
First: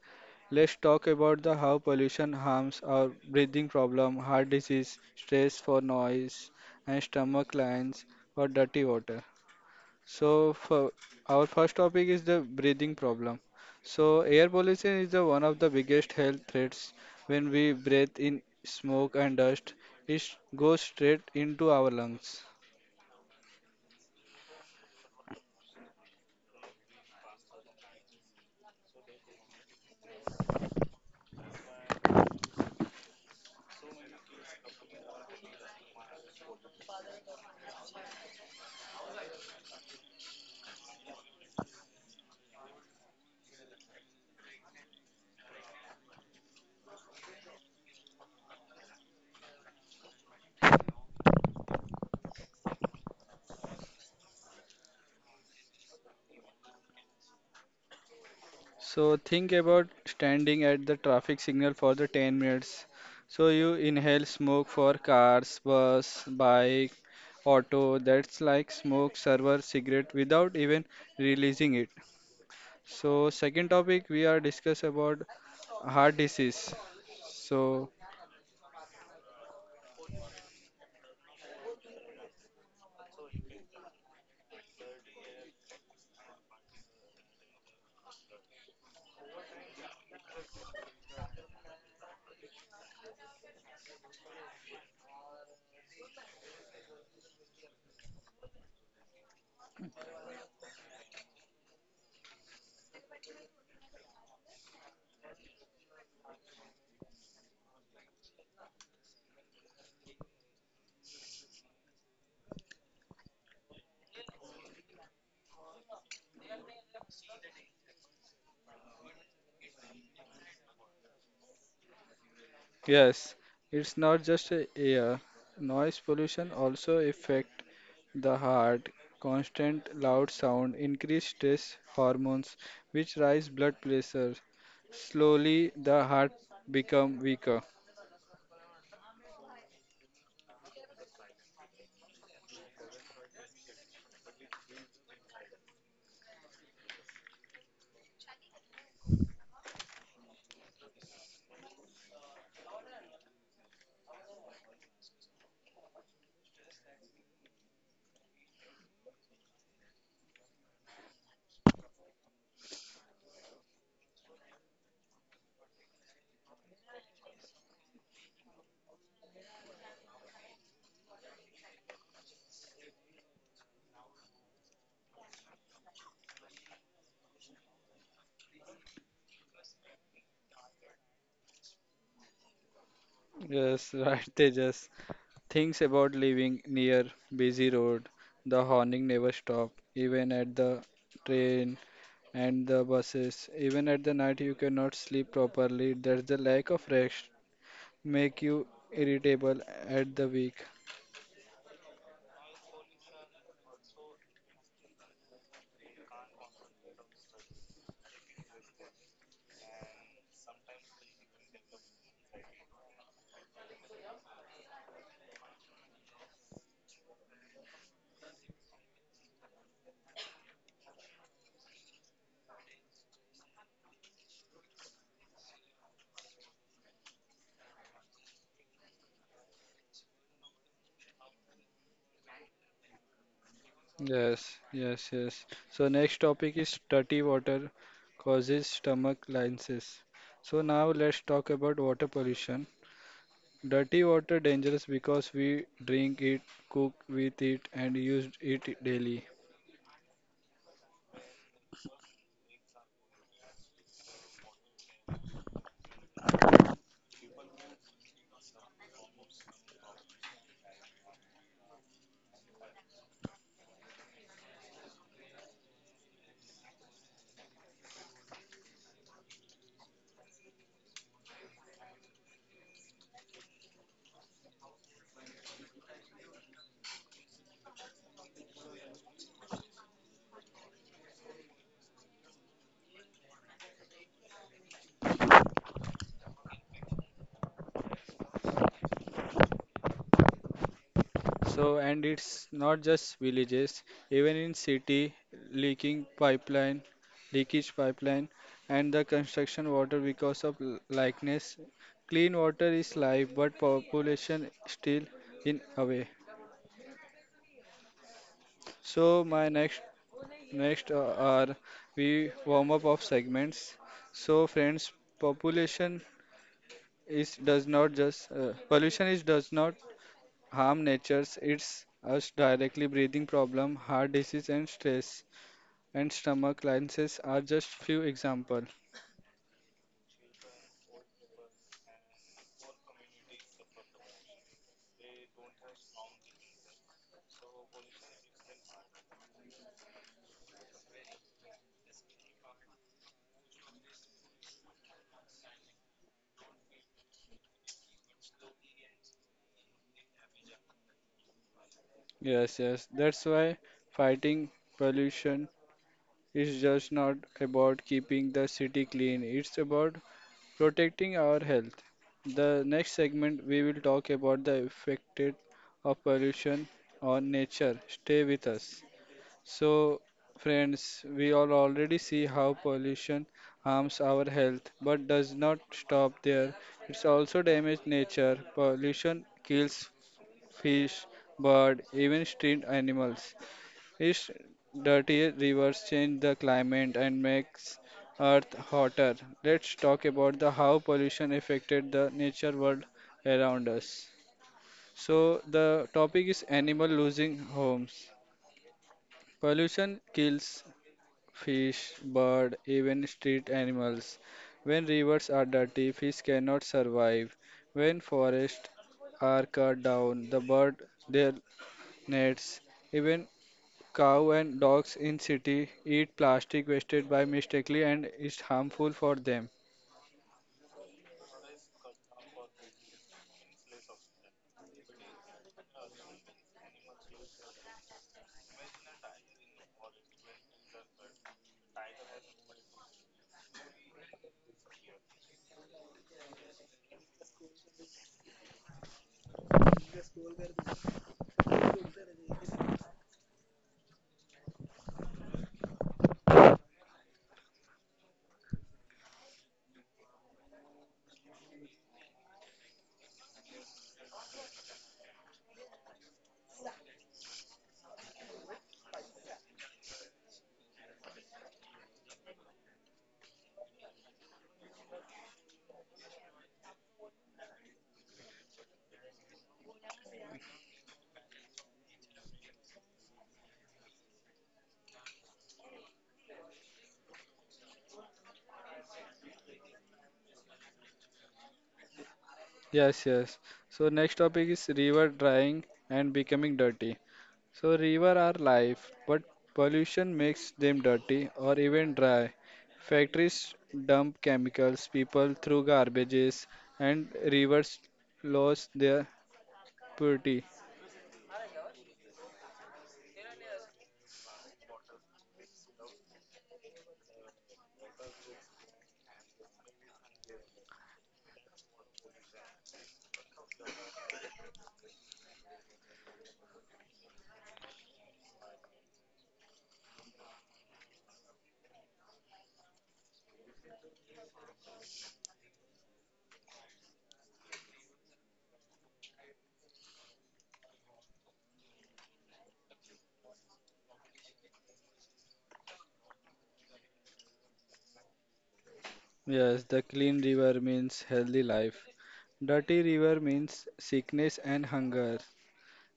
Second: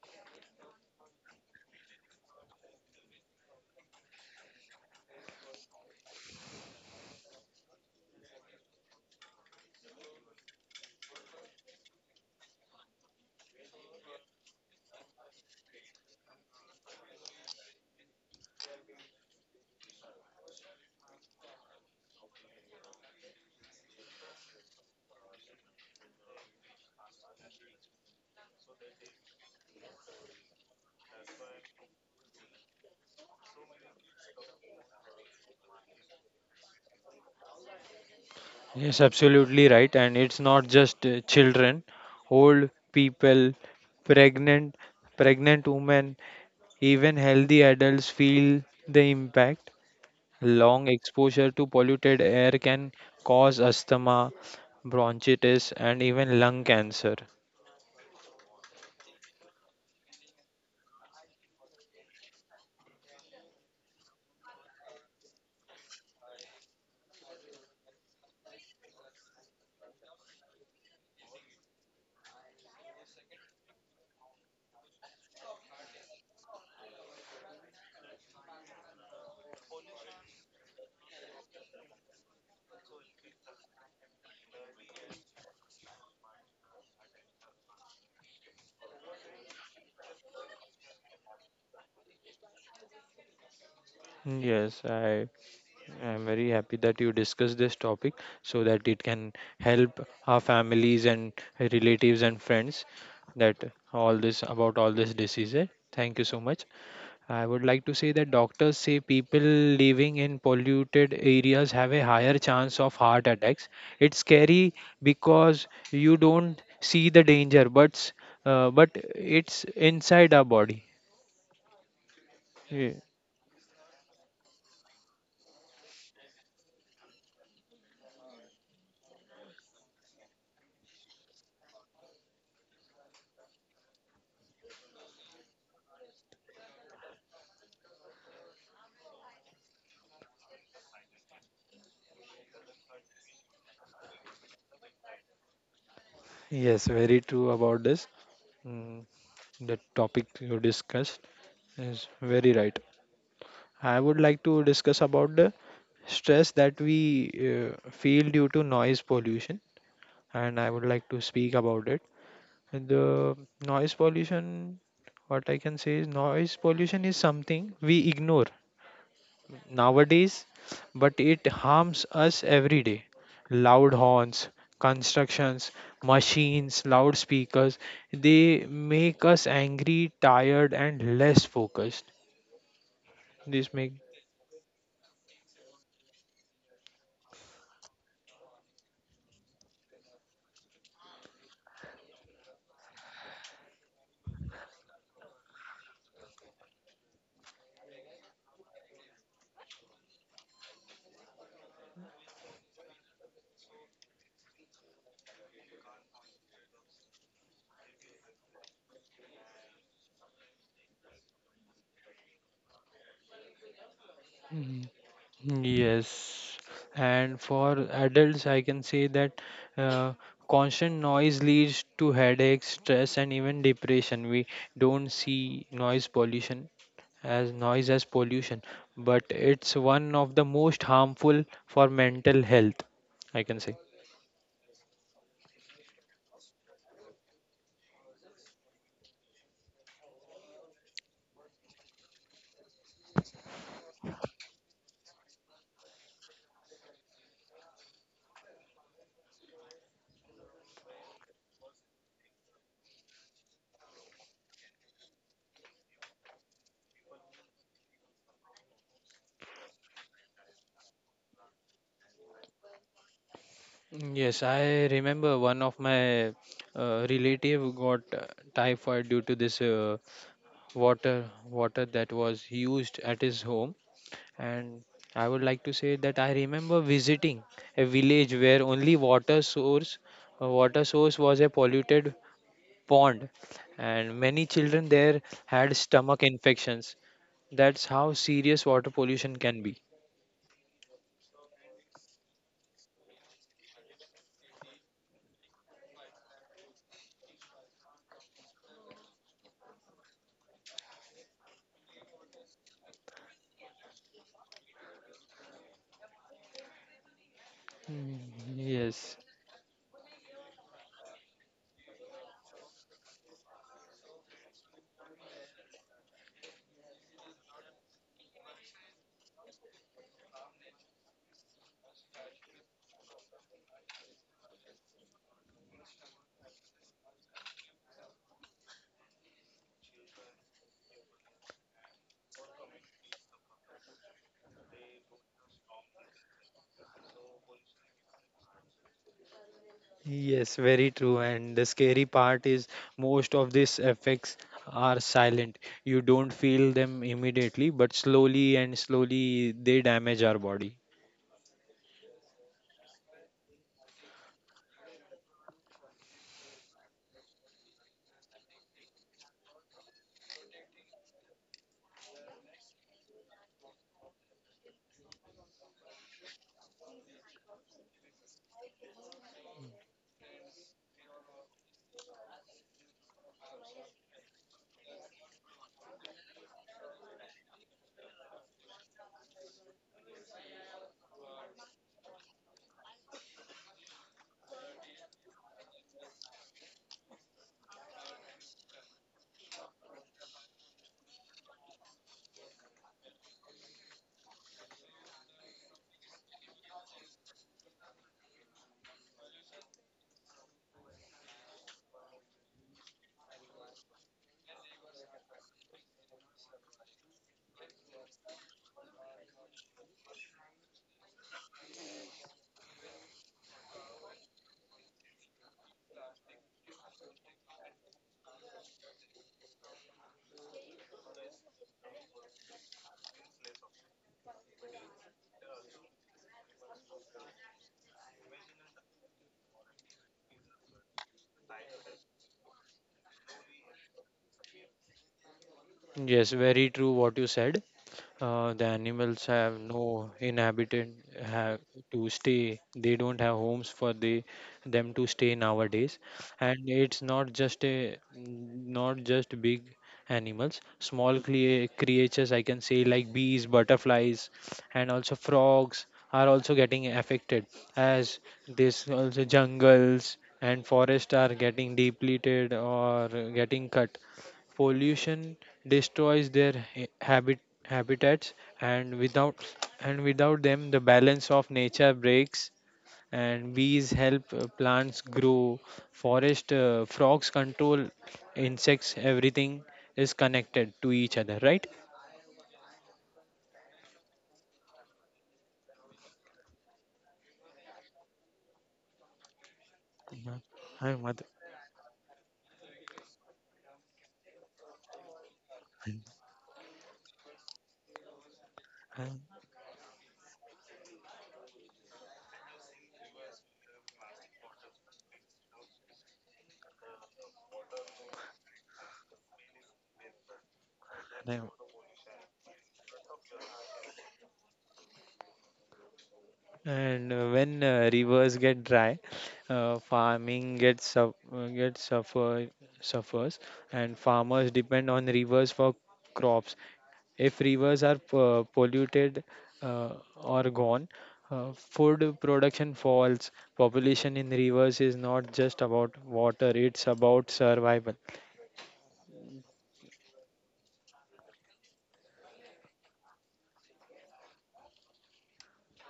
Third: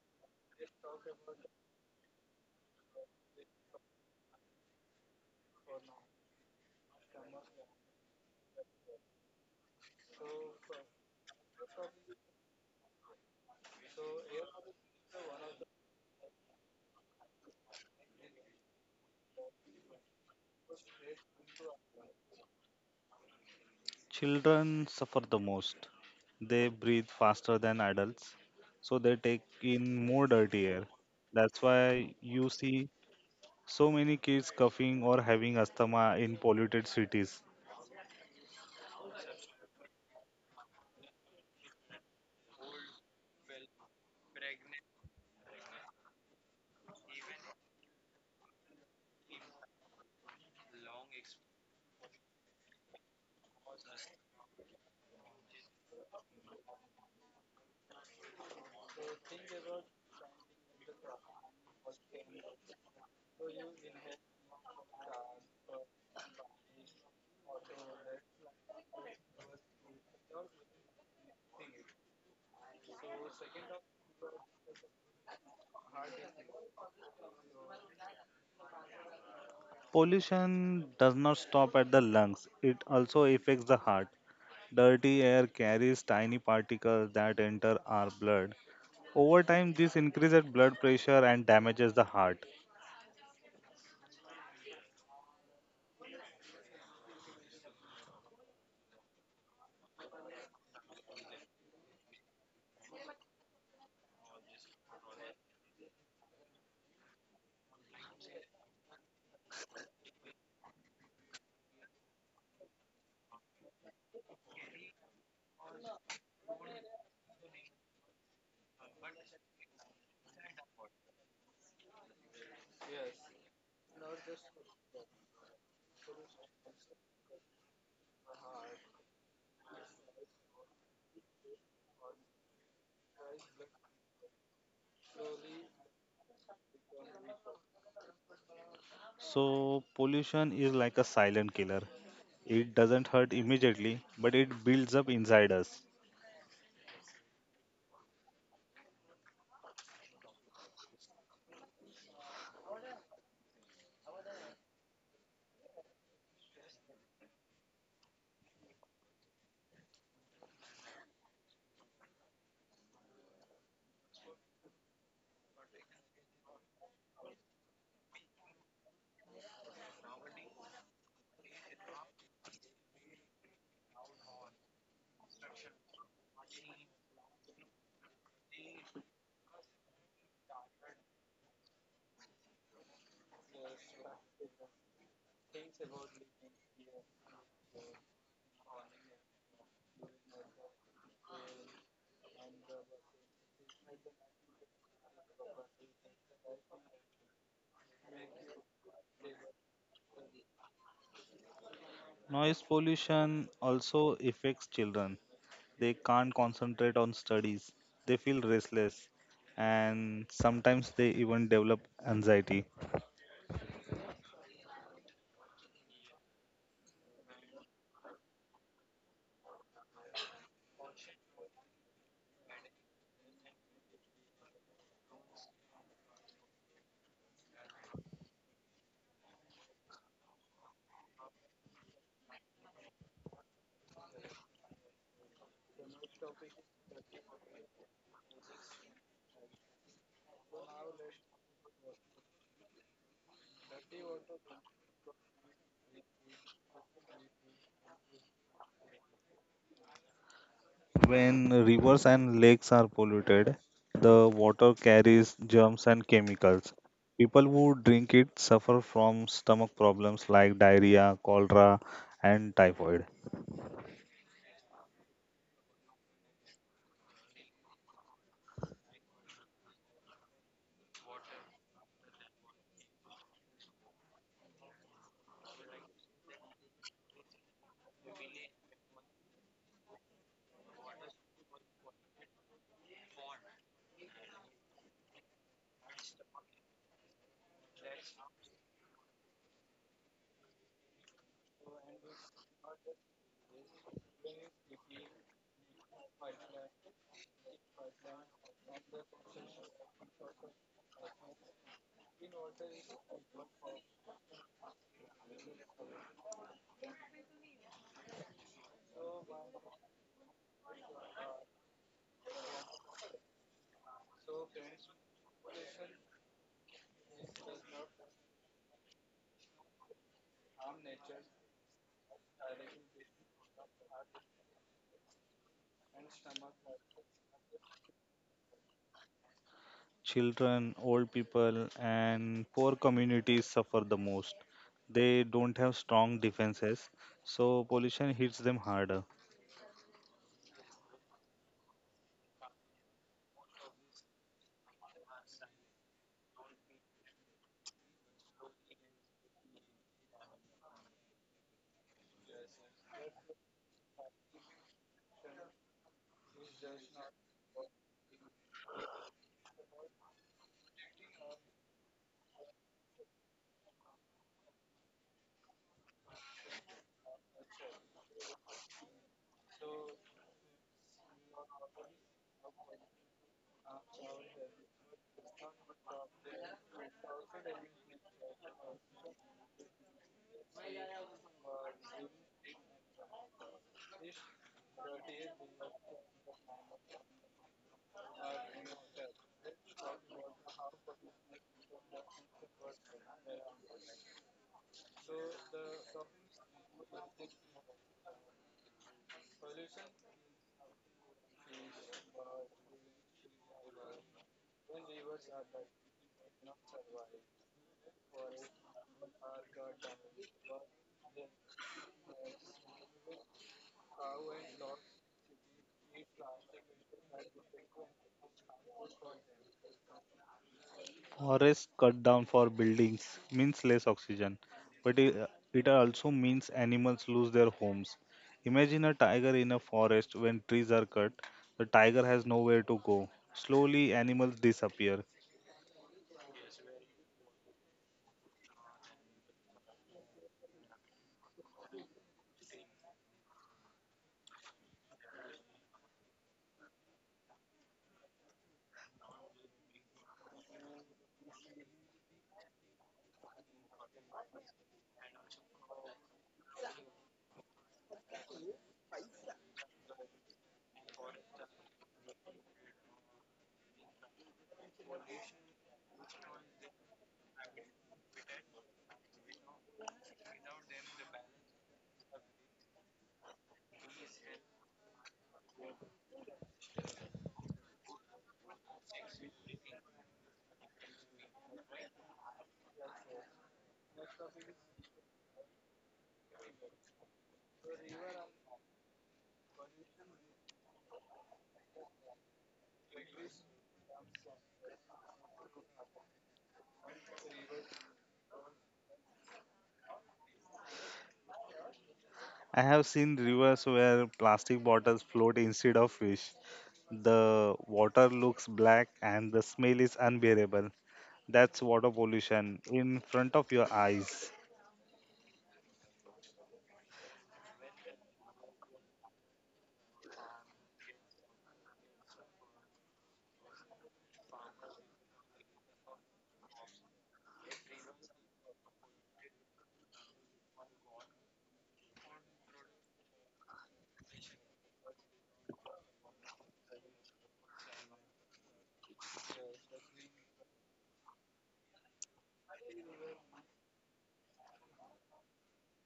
Speaker 1: Let's talk about the how pollution harms our breathing problem, heart disease, stress for noise, and stomach lines for dirty water. So for our first topic is the breathing problem. So air pollution is the one of the biggest health threats. When we breathe in smoke and dust, it goes straight into our lungs.
Speaker 2: Children suffer the most. They breathe faster than adults, so they take in more dirty air. That's why you see so many kids coughing or having asthma in polluted cities.
Speaker 3: Yes, absolutely right. And it's not just children, old people, pregnant, pregnant women, even healthy adults feel the impact. Long exposure to polluted air can cause asthma, bronchitis, and even lung cancer.
Speaker 1: So think about standing at the traffic signal for the 10 minutes. So you inhale smoke for cars, bus, bike, auto. That's like smoke, server, cigarette without even releasing it. So second topic we are discuss about heart disease. So
Speaker 2: Pollution does not stop at the lungs, it also affects the heart. Dirty air carries tiny particles that enter our blood. Over time, this increases blood pressure and damages the heart.
Speaker 3: Yes, I am very happy that you discussed this topic so that it can help our families and relatives and friends that all this about all this diseases. Thank you so much. I would like to say that doctors say people living in polluted areas have a higher chance of heart attacks. It's scary because you don't see the danger, but but it's inside our body. Ye-
Speaker 1: yes, it's not just a air. Noise pollution also affect the heart. Constant loud sound increase stress hormones, which rise blood pressure. Slowly, the heart become weaker.
Speaker 2: So, pollution is like a silent killer. It doesn't hurt immediately, but it builds up inside us.
Speaker 3: Yes, very true about this. Mm, the topic you discussed is very right. I would like to discuss about the stress that we feel due to noise pollution, and I would like to speak about it. And the noise pollution, what I can say is noise pollution is something we ignore nowadays, but it harms us every day. Loud horns, constructions, machines, loudspeakers, they make us angry, tired, and less focused. This
Speaker 1: Yes,
Speaker 3: make.
Speaker 1: right, they just things about living near busy road. The honking never stop, even at the train and the buses. Even at the night, you cannot sleep properly. That's the lack of rest make you irritable at the week.
Speaker 2: Noise pollution also affects children. They can't concentrate on studies. They feel restless and sometimes they even develop anxiety.
Speaker 3: Yes, and for adults, I can say that uh, constant noise leads to headaches, stress, and even depression. We don't see noise pollution as noise as pollution, but it's one of the most harmful for mental health, I can say.
Speaker 1: Yes, yes, yes. So next topic is dirty water causes stomach lines. So now let's talk about water pollution. Dirty water dangerous because we drink it, cook with it, and use it daily.
Speaker 2: When rivers and lakes are polluted, the water carries germs and chemicals. People who drink it suffer from stomach problems like diarrhea, cholera, and typhoid.
Speaker 3: Yes, I remember one of my relative got typhoid due to this water that was used at his home. And I would like to say that I remember visiting a village where only water source was a polluted pond and many children there had stomach infections. That's how serious water pollution can be.
Speaker 1: So, and it's not just villages, even in city, leaking pipeline, leakage pipeline, and the construction water because of l- likeness. Clean water is life, but population still in away.
Speaker 3: Mm, Yes,
Speaker 1: So, my next are we warm up of segments. So, friends, population is does not just pollution is does not harm nature's. It's us directly breathing problem, heart disease, and stress and stomach lenses are just few examples.
Speaker 2: Children, old people, and poor communities suffer the most. They don't have strong defenses, so pollution hits them harder.
Speaker 3: yes, very true. And the scary part is most of these effects are silent. You don't feel them immediately, but slowly and slowly they damage our body.
Speaker 1: Yes, yes. That's why fighting pollution is just not about keeping the city clean. It's about protecting our health. The next segment we will talk about the effect of pollution on nature. Stay with us. So, friends, we all already see how pollution harms our health, but does not stop there. It's also damage nature. Pollution kills fish, bird, even street animals. Its dirty rivers change the climate and makes earth hotter. Let's talk about the how pollution affected the nature world around us. So the topic is animal losing homes. Pollution kills fish, bird, even street animals. When rivers are dirty, fish cannot survive. When forests are cut down, the bird their nets. Even cow and dogs in city eat plastic wasted by mistakenly and is harmful for them.
Speaker 2: Forests cut down for buildings means less oxygen, but it also means animals lose their homes. Imagine a tiger in a forest when trees are cut, the tiger has nowhere to go. Slowly, animals disappear.
Speaker 3: Yes, very true what you said. The animals have no inhabitant have to stay. They don't have homes for the them to stay nowadays, and it's not just a not just big animals. Small creatures I can say like bees, butterflies, and also frogs are also getting affected as this also jungles and forests are getting depleted or getting cut. Pollution destroys their habitats, and without them the balance of nature breaks. And bees help plants grow, forest frogs control insects. Everything is connected to each other, right?
Speaker 1: Yes, yes. So next topic is river drying and becoming dirty. So river are life, but pollution
Speaker 3: Mhm.
Speaker 1: makes them
Speaker 3: Hi,
Speaker 1: dirty
Speaker 3: Madhu.
Speaker 1: or even dry. Factories dump chemicals, people throw
Speaker 3: Hi,
Speaker 1: garbages, and rivers lose their purity.
Speaker 2: I have seen rivers where plastic bottles float instead of fish. The water looks black and the smell is unbearable.
Speaker 3: Madhu.
Speaker 2: That's water pollution in front of your eyes.
Speaker 3: And when rivers get dry, farming gets suf- gets suffer suffers and farmers depend on rivers for crops. If rivers are polluted, uh, or gone, food production falls. Population in rivers is not just about water, it's about survival.
Speaker 1: Yes, the clean river means healthy life. Dirty river means sickness and hunger.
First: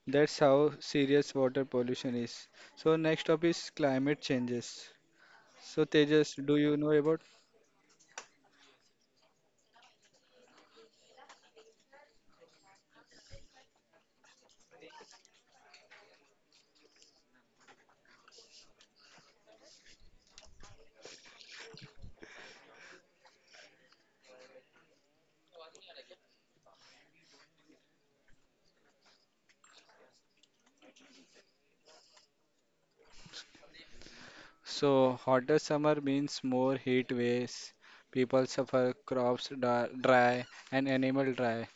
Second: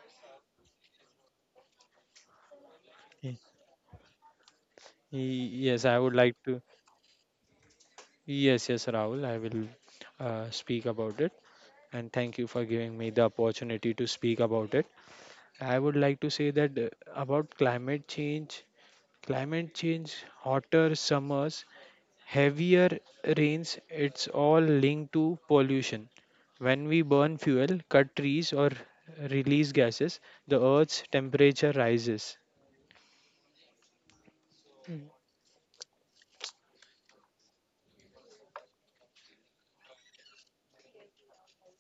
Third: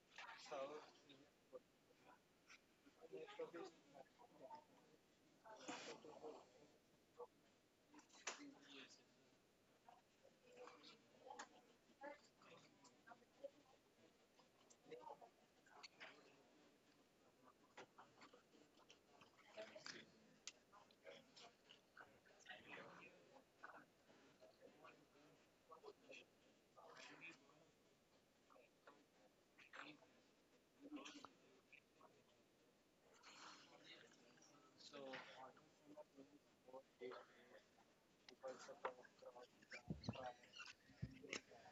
Speaker 1: That's how serious water pollution is. So next
Speaker 3: Y-
Speaker 1: up is climate changes. So
Speaker 3: Yes, I would
Speaker 1: Tejas,
Speaker 3: like
Speaker 1: do
Speaker 3: to.
Speaker 1: you know about?
Speaker 3: Yes, yes, Rahul, I will speak about it. And thank you for giving me the opportunity to speak about it. I would like to say that about climate change, hotter summers, heavier rains, it's all linked to pollution. When we burn fuel, cut trees, or release gases, the earth's temperature rises.
Speaker 1: So hotter summer means more heat waves. People suffer crops dry and animal dry.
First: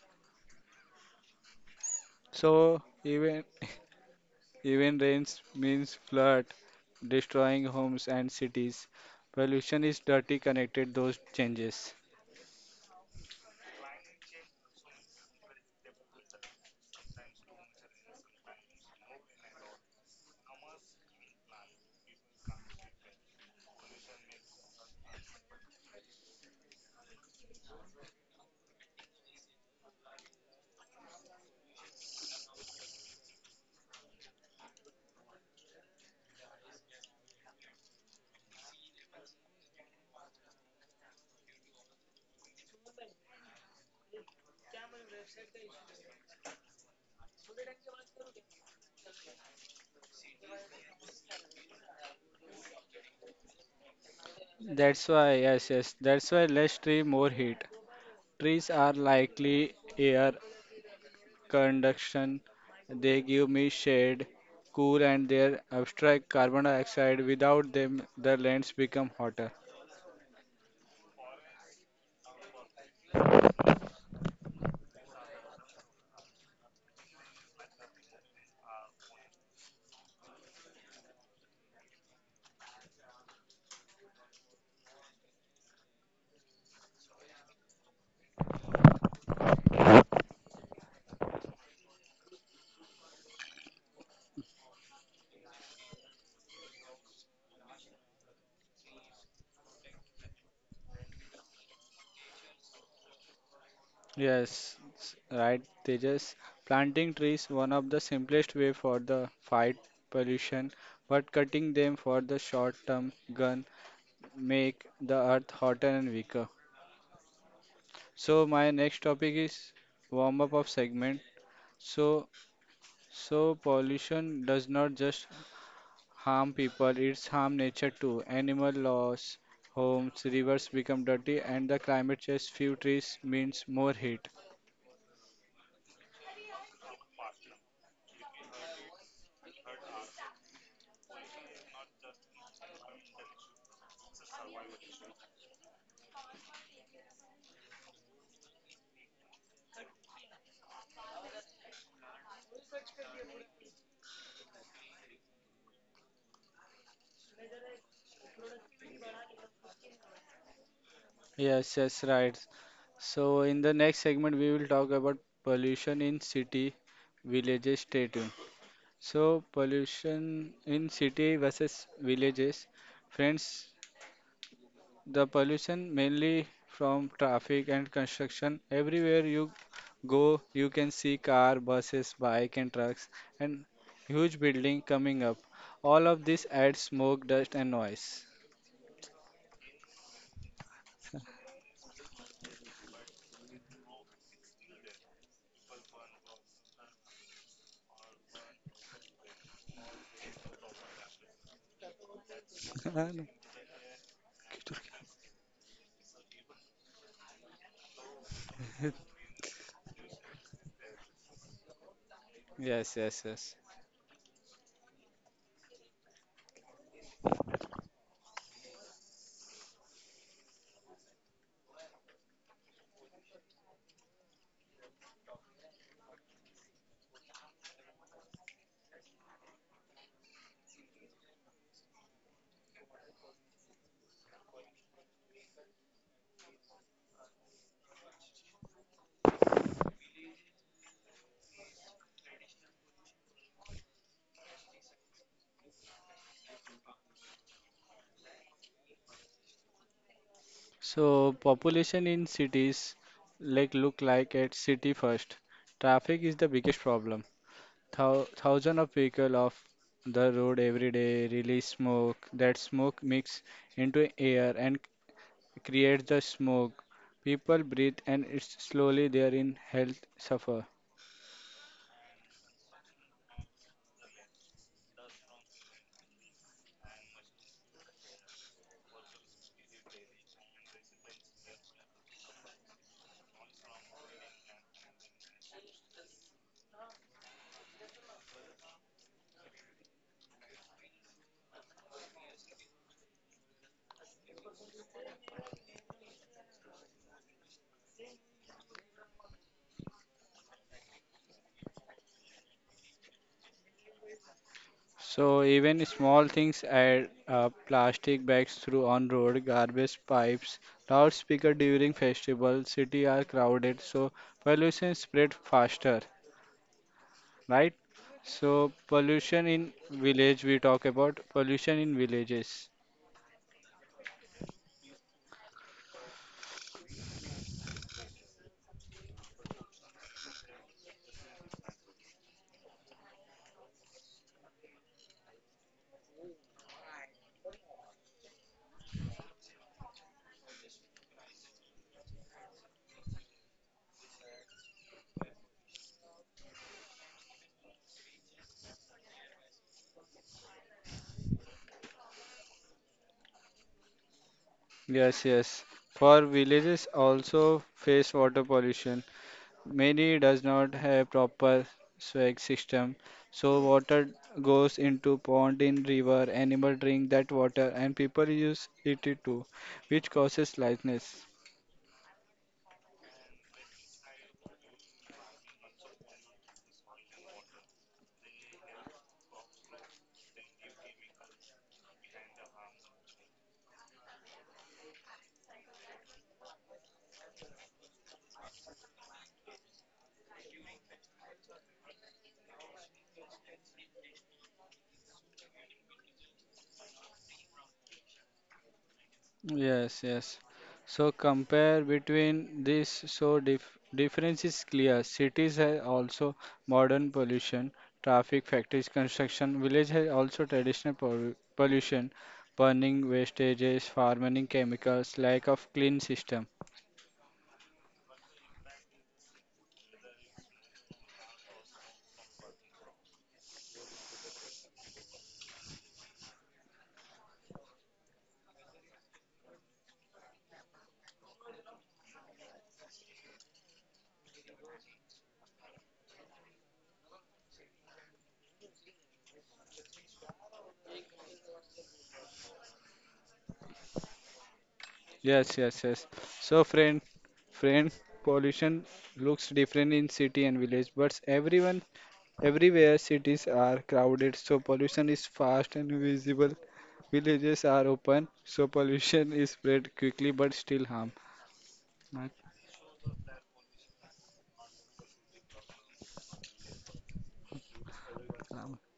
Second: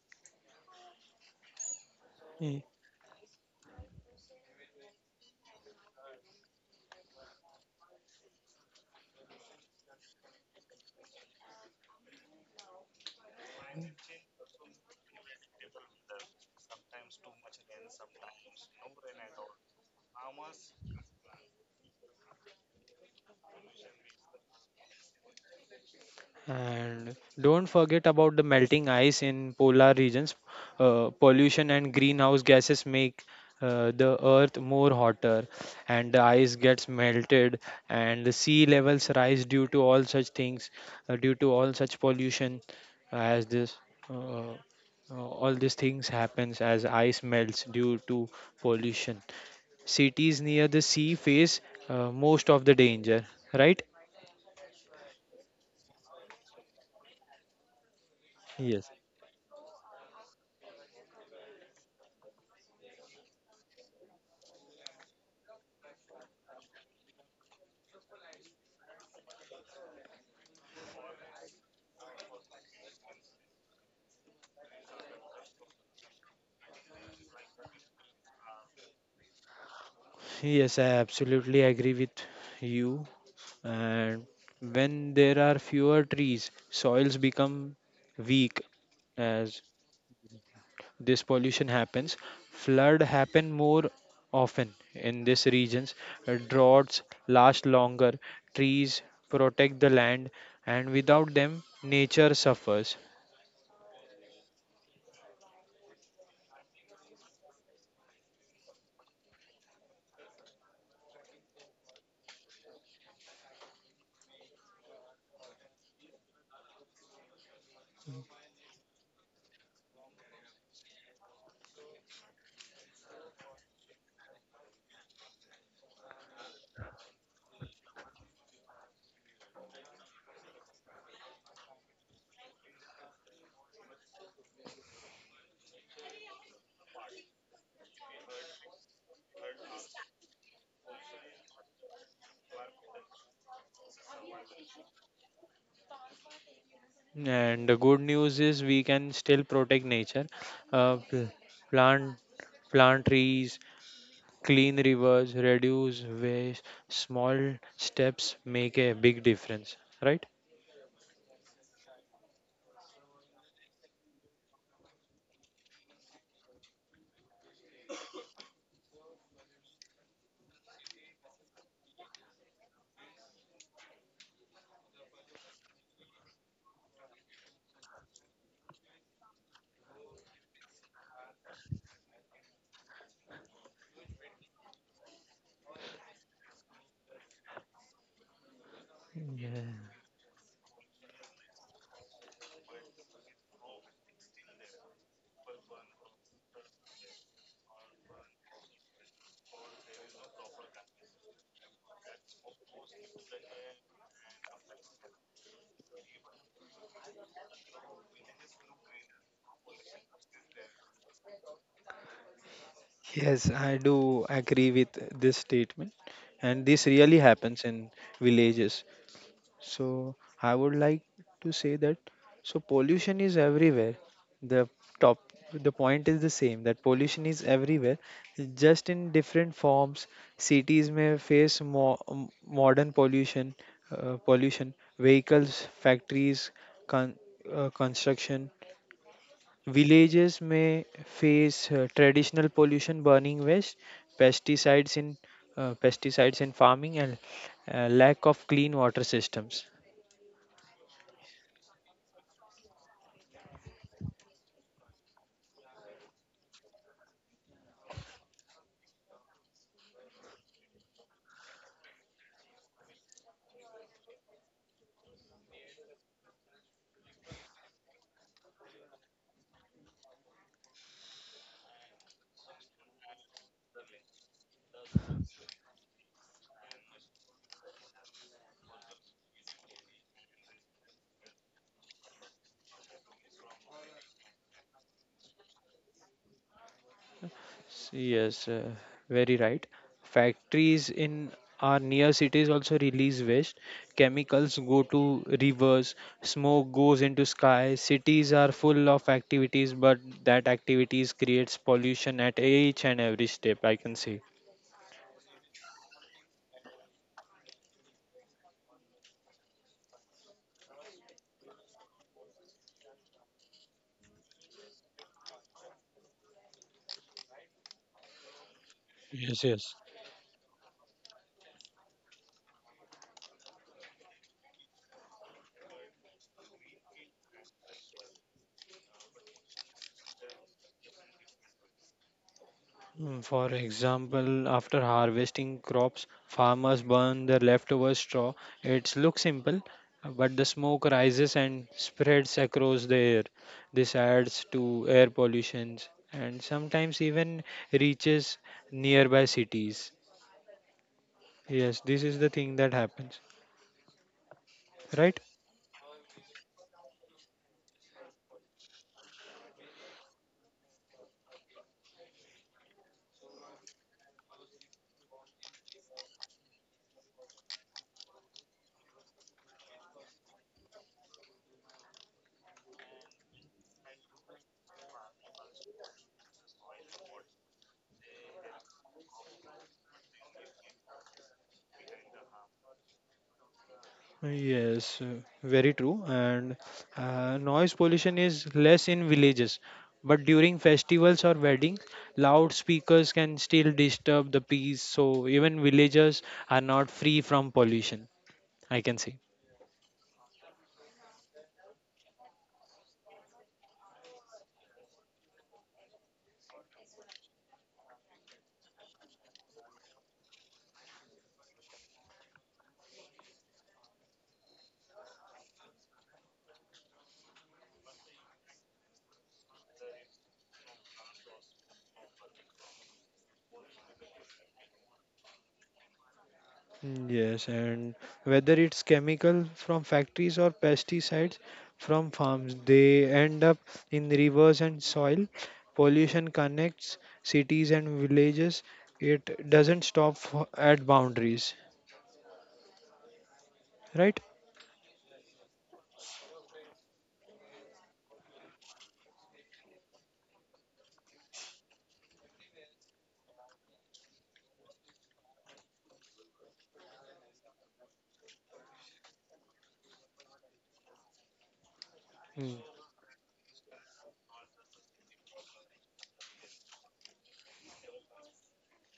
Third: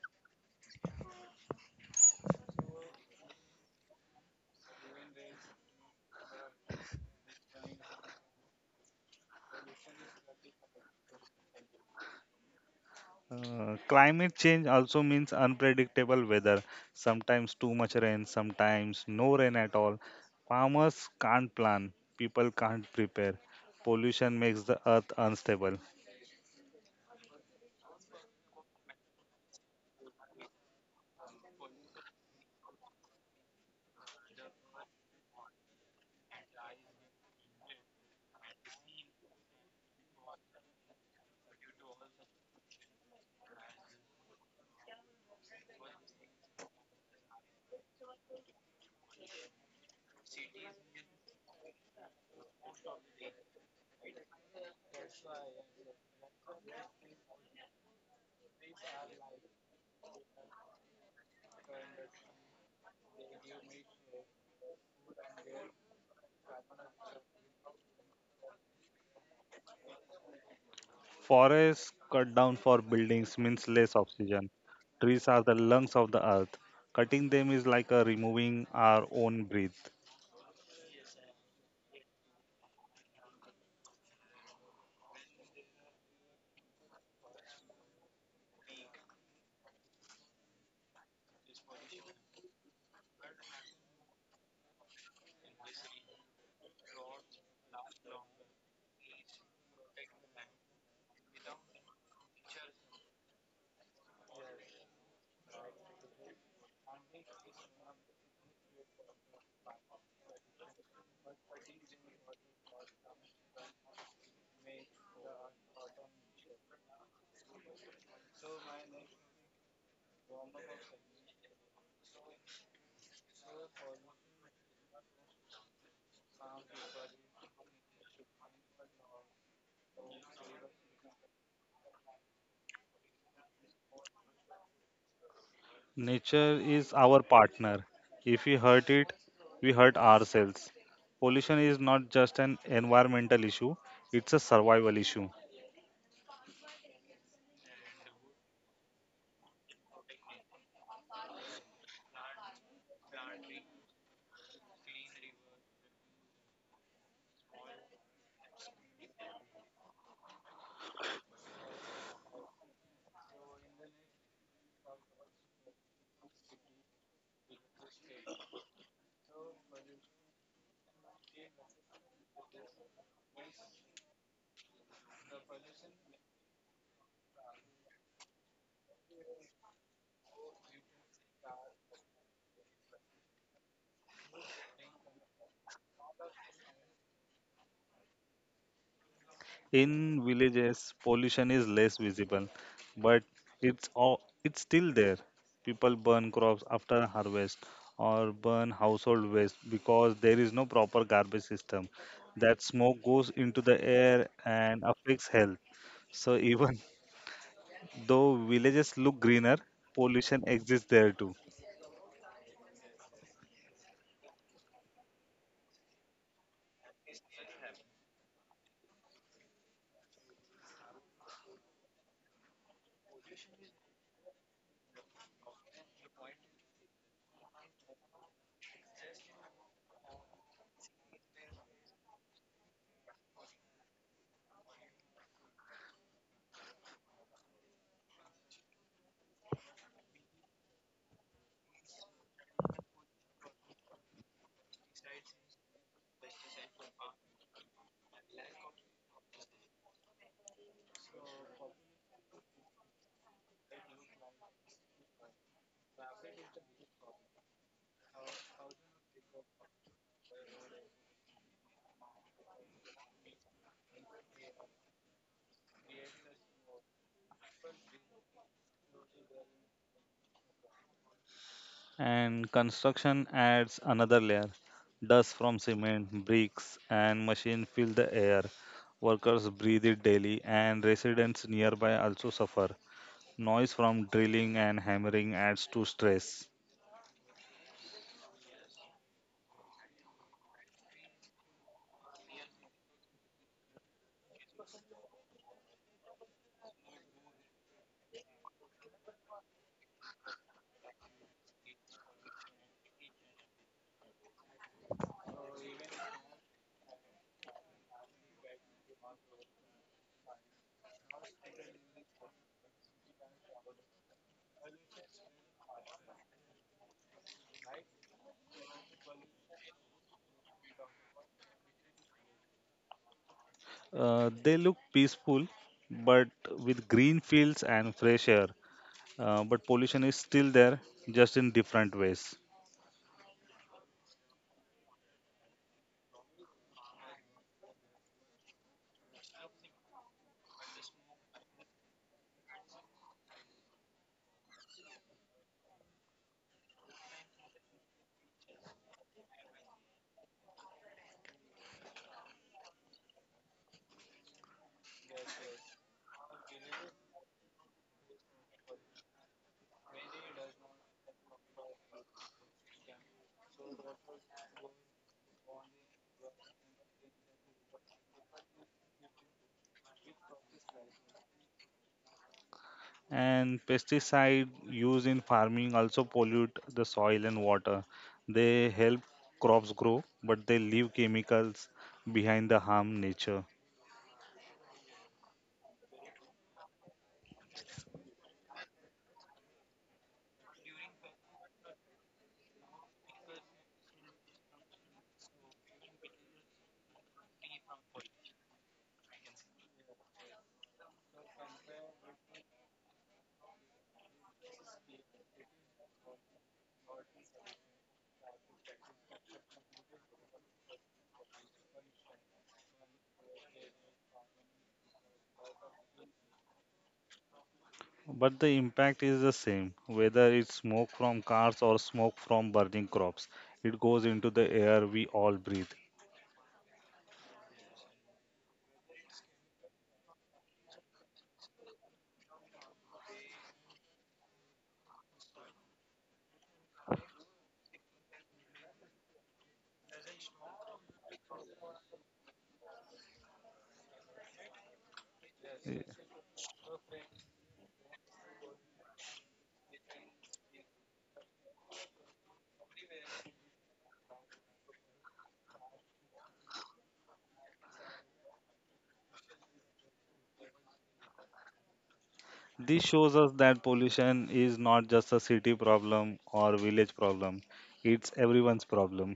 Speaker 3: Mm.
Speaker 1: So even even rains means flood, destroying homes and cities. Pollution is dirty connected those changes.
Speaker 2: Climate change also means unpredictable weather. Sometimes too much rain, sometimes no rain at all. Farmers can't plan, people can't prepare. Pollution makes the earth unstable.
Speaker 3: And don't forget about the melting ice in polar regions. Pollution and greenhouse gases make the earth more hotter, and the ice gets melted, and the sea levels rise due to all such things, due to all such pollution, as this, uh, all these things happens as ice melts due to pollution. Cities near the sea face most of the danger, right?
Speaker 1: That's why yes yes. That's why less tree more heat. Trees
Speaker 3: Yes,
Speaker 1: are likely air conduction. They give me shade, cool, and they abstract carbon dioxide. Without them, the lands become hotter.
Speaker 2: Forests cut down for buildings means less oxygen. Trees are the lungs of the earth. Cutting them is like a removing our own breath.
Speaker 3: yes, I absolutely agree with you. And when there are fewer trees, soils become weak as this pollution happens. Flood happen more often in these regions. Droughts last longer. Trees protect the land, and without them, nature suffers.
Speaker 1: Yes, right, Tejas. Planting trees one of the simplest way for the fight pollution, but cutting them for the short term gun make the earth hotter and weaker. So my next topic is warm up of segment. So so pollution does not just harm people, it's harm nature too. Animal loss, homes, rivers become dirty, and the climate change, few trees means more heat.
Speaker 2: Nature is our partner. If we hurt it, we hurt ourselves. Pollution is not just an environmental issue, it's a survival issue.
Speaker 3: And the good news is we can still protect nature. Uh, pl- plant Plant trees, clean rivers, reduce waste. Small steps make a big difference, right?
Speaker 1: Yes, yes, right. So in the next segment, we will talk about pollution in city, villages. Stay tuned. So pollution in city versus villages, friends. The pollution mainly from traffic and construction. Everywhere you go, you can see car, buses, bike and trucks and huge building coming up. All of this adds smoke, dust and noise.
Speaker 3: Yeah.
Speaker 2: In villages, pollution is less visible, but it's still there. People burn crops after harvest or burn household waste because there is no proper garbage system. That smoke goes into the air and affects health. So even though villages look greener, pollution exists there too.
Speaker 1: Yes, yes,
Speaker 3: Yes,
Speaker 1: yes.
Speaker 3: I do agree with this statement, and this really happens in villages. So I would like to say that so pollution is everywhere. The top the point is the same that pollution is everywhere, just in different forms. Cities may face modern pollution, pollution, vehicles, factories, con- construction. Villages may face traditional pollution, burning waste, pesticides in pesticides in farming, and lack of clean water systems.
Speaker 1: So population in cities like look like at city first. Traffic is the biggest problem. Thousand of vehicle off the road every day release smoke. That smoke mix into air and creates the smoke. People breathe and it's slowly their in health suffer.
Speaker 2: And construction adds another layer. Dust from cement, bricks, and machine fill the air. Workers breathe it daily, and residents nearby also suffer. Noise from drilling and hammering adds to stress.
Speaker 3: Yes, very right. Factories in our near cities also release waste. Chemicals go to rivers, smoke goes into sky. Cities are full of activities, but that activities creates pollution at each and every step, I can say.
Speaker 1: So even small things add up plastic bags through on road, garbage pipes, loudspeaker during festivals, city are crowded, so pollution spread faster, right? So pollution
Speaker 3: Yes,
Speaker 1: in
Speaker 3: yes.
Speaker 1: village we talk about pollution in villages.
Speaker 2: They look peaceful, but with green fields and fresh air. But pollution is still there, just in different ways.
Speaker 3: For example, after harvesting crops, farmers burn their leftover straw. It looks simple, but the smoke rises and spreads across the air. This adds to air pollution and sometimes even reaches nearby cities. Yes, this is the thing that happens, right?
Speaker 1: Yes, yes. For villages also face water pollution. Many does not have proper sewage system, so water goes into pond in river. Animal drink that water, and people use it too, which causes lightness.
Speaker 2: And pesticide used in farming also pollute the soil and water. They help crops grow, but they leave chemicals behind that harm nature.
Speaker 3: Yes, very true. And noise pollution is less in villages, but during festivals or weddings, loudspeakers can still disturb the peace. So even villagers are not free from pollution, I can say.
Speaker 1: Yes, yes. So compare between this, so difference is clear. Cities have also modern pollution, traffic, factories, construction. Village has also traditional pollution, burning wastages, farming chemicals, lack of clean system.
Speaker 2: But the impact is the same, whether it's smoke from cars or smoke from burning crops, it goes into the air we all breathe.
Speaker 3: Yes, and whether it's chemical from factories or pesticides from farms, they end up in rivers and soil. Pollution connects cities and villages. It doesn't stop at boundaries, right?
Speaker 1: Yes,
Speaker 2: Eh,
Speaker 1: yes, yes. So, friend, pollution looks different in city and village, but everyone, everywhere cities are crowded, so pollution is fast and visible. Villages are open, so pollution is spread quickly but still harm. Not
Speaker 3: Mm,
Speaker 2: this shows us that pollution is not just a city problem or village problem, it's everyone's
Speaker 1: harm.
Speaker 2: problem.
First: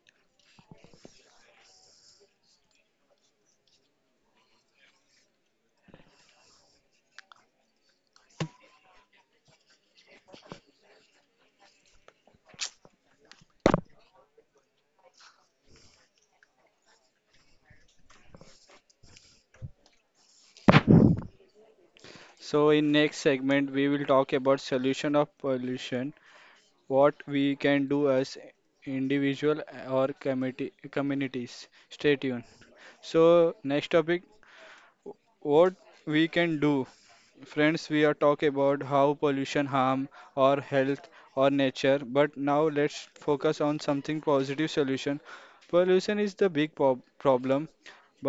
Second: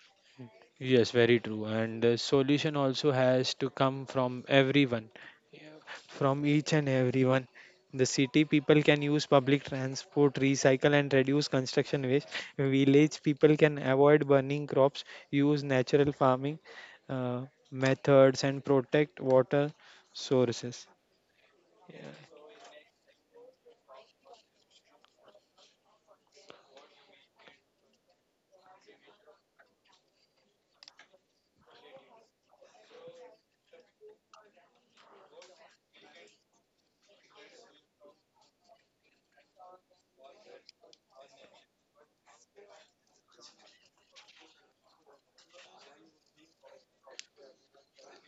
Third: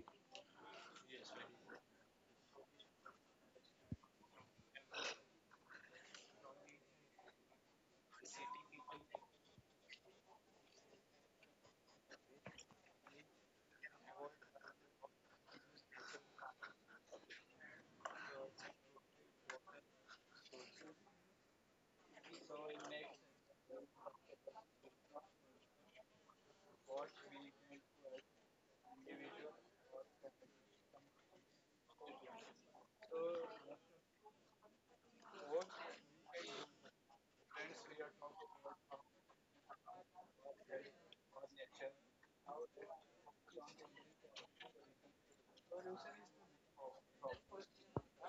Speaker 3: yes, very true. And the solution also has to come from everyone, from each and everyone. The city people can use public transport, recycle, and reduce construction waste. Village people can avoid burning crops, use natural farming uh, methods, and protect water sources.
Speaker 1: So, in next segment, we will talk about solution of pollution, what we can do as individual or committee communities. Stay tuned. So, next topic what we can do friends we are talk about how pollution harm our health or nature but now let's focus on something positive solution pollution is the big problem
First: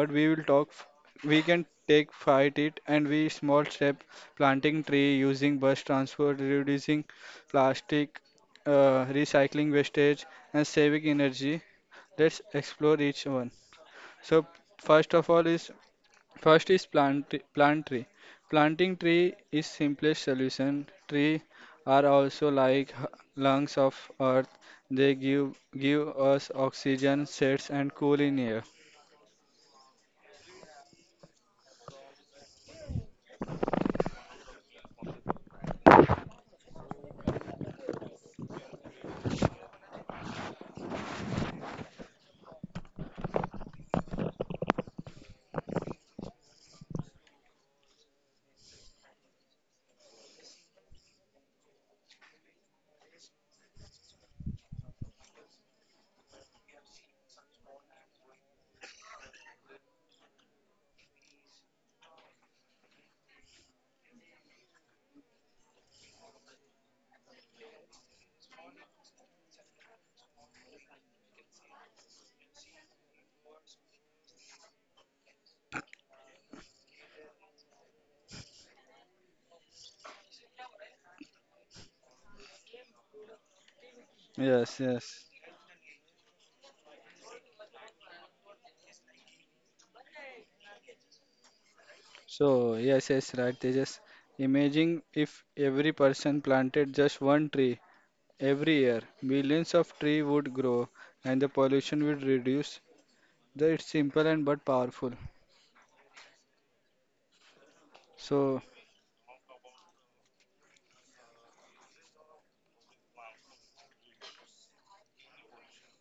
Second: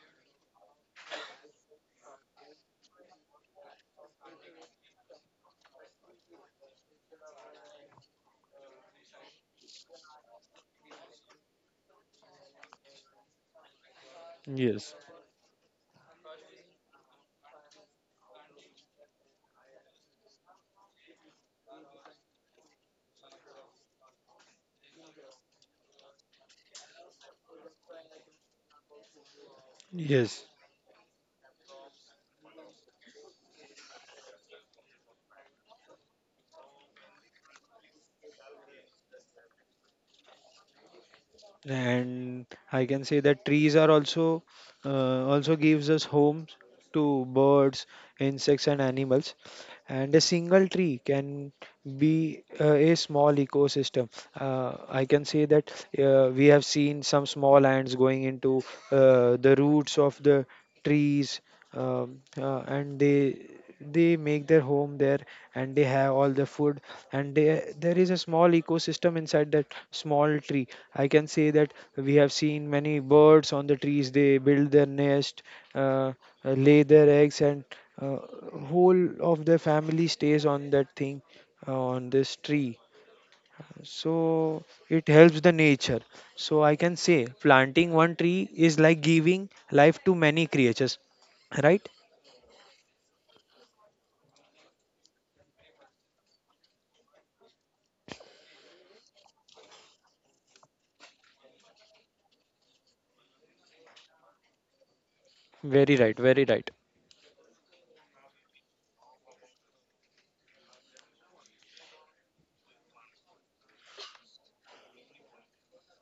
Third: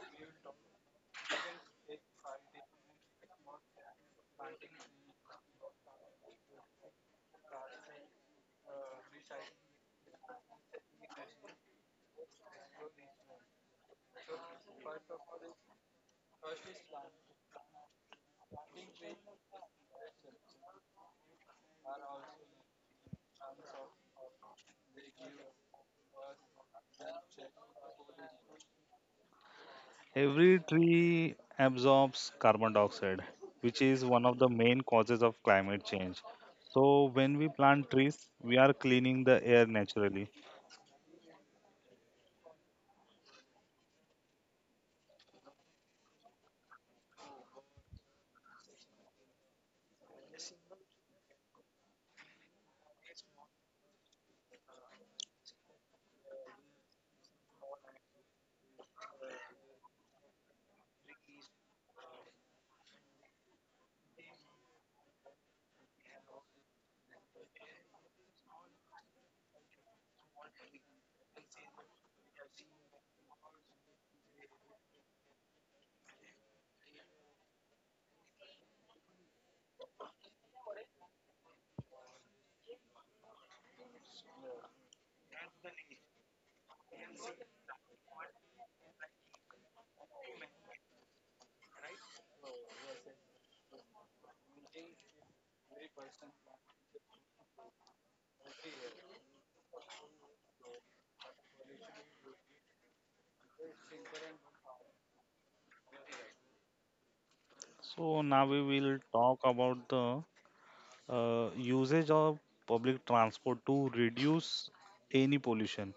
Speaker 1: but we will talk f- we can take fight it and we small step planting tree using bus transport reducing plastic recycling wastage and saving energy let's explore each one so
Speaker 3: Yes,
Speaker 1: first of all is First is plant tree. Planting tree is simplest solution. Tree are also like lungs of earth. They give us oxygen, shades and cool in air.
Speaker 3: yes.
Speaker 2: Every tree absorbs carbon dioxide, which is one of the main causes of climate change. So, when we plant trees, we are cleaning the air naturally.
Speaker 3: And I can say that trees are also also gives us homes to birds, insects, and animals. And a single tree can be a small ecosystem. I can say that we have seen some small ants going into the roots of the trees. And they make their home there, and they have all the food. And there is a small ecosystem inside that small tree. I can say that we have seen many birds on the trees. They build their nest, uh, lay their eggs, and uh, whole of their family stays on that thing, on this tree. So
Speaker 1: Yes,
Speaker 3: it
Speaker 1: yes.
Speaker 3: helps the nature. So I can say planting one tree is like giving life to many creatures, right?
Speaker 1: So yes, yes, right. They just imagine if every person planted just one tree every year, millions of tree would grow and the pollution would reduce. That it's simple and but powerful.
Speaker 3: Very right, very right.
Speaker 2: So, now
Speaker 1: So
Speaker 2: we will talk about the usage of public transport to reduce any pollution.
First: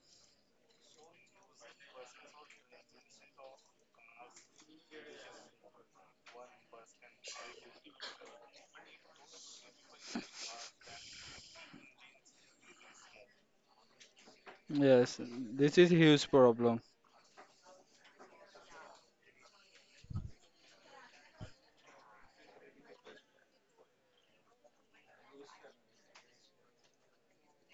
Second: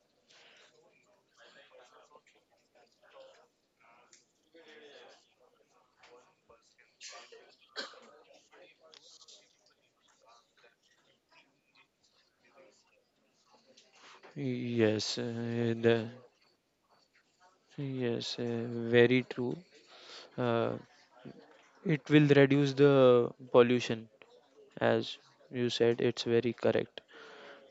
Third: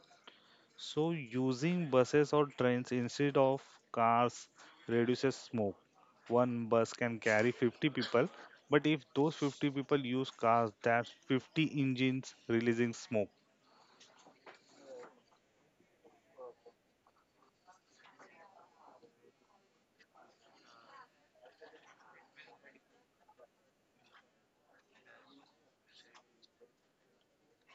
Speaker 2: So, using buses or trains instead of cars reduces smoke. One bus can carry 50 people, but if those 50 people use cars, that's 50 engines releasing smoke.
Speaker 3: Yes,
Speaker 1: yes, this is
Speaker 3: the,
Speaker 1: huge problem.
Speaker 3: yes, very true. uh, it will reduce the pollution. As you said, it's very correct.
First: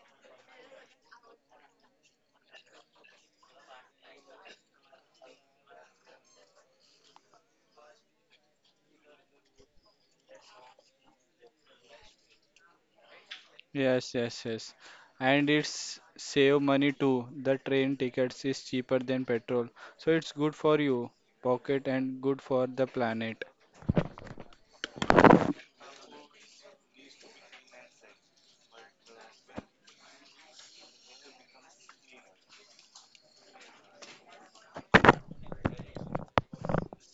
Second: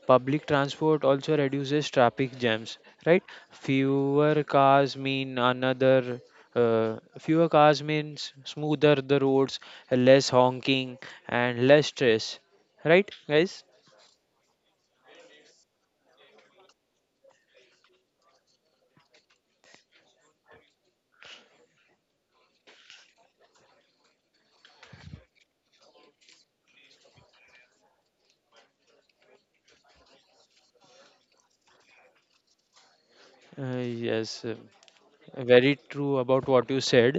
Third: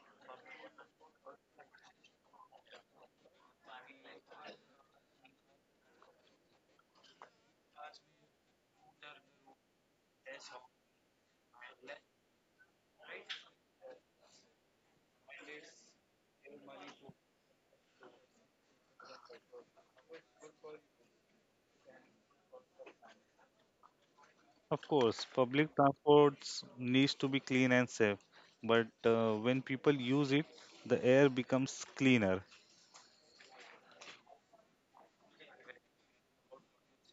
Speaker 3: Public transport also reduces traffic jams, right? fewer cars mean another Fewer cars means smoother the roads, less honking, and less stress, right guys?
Speaker 1: Yes, yes, yes. And it's save money too. The train tickets is cheaper than petrol. So it's good for you pocket and good for the planet.
Speaker 2: Of course, public transports needs to be clean and safe, but when people use it, the air becomes cleaner.
Speaker 3: Yes, very true about what you said.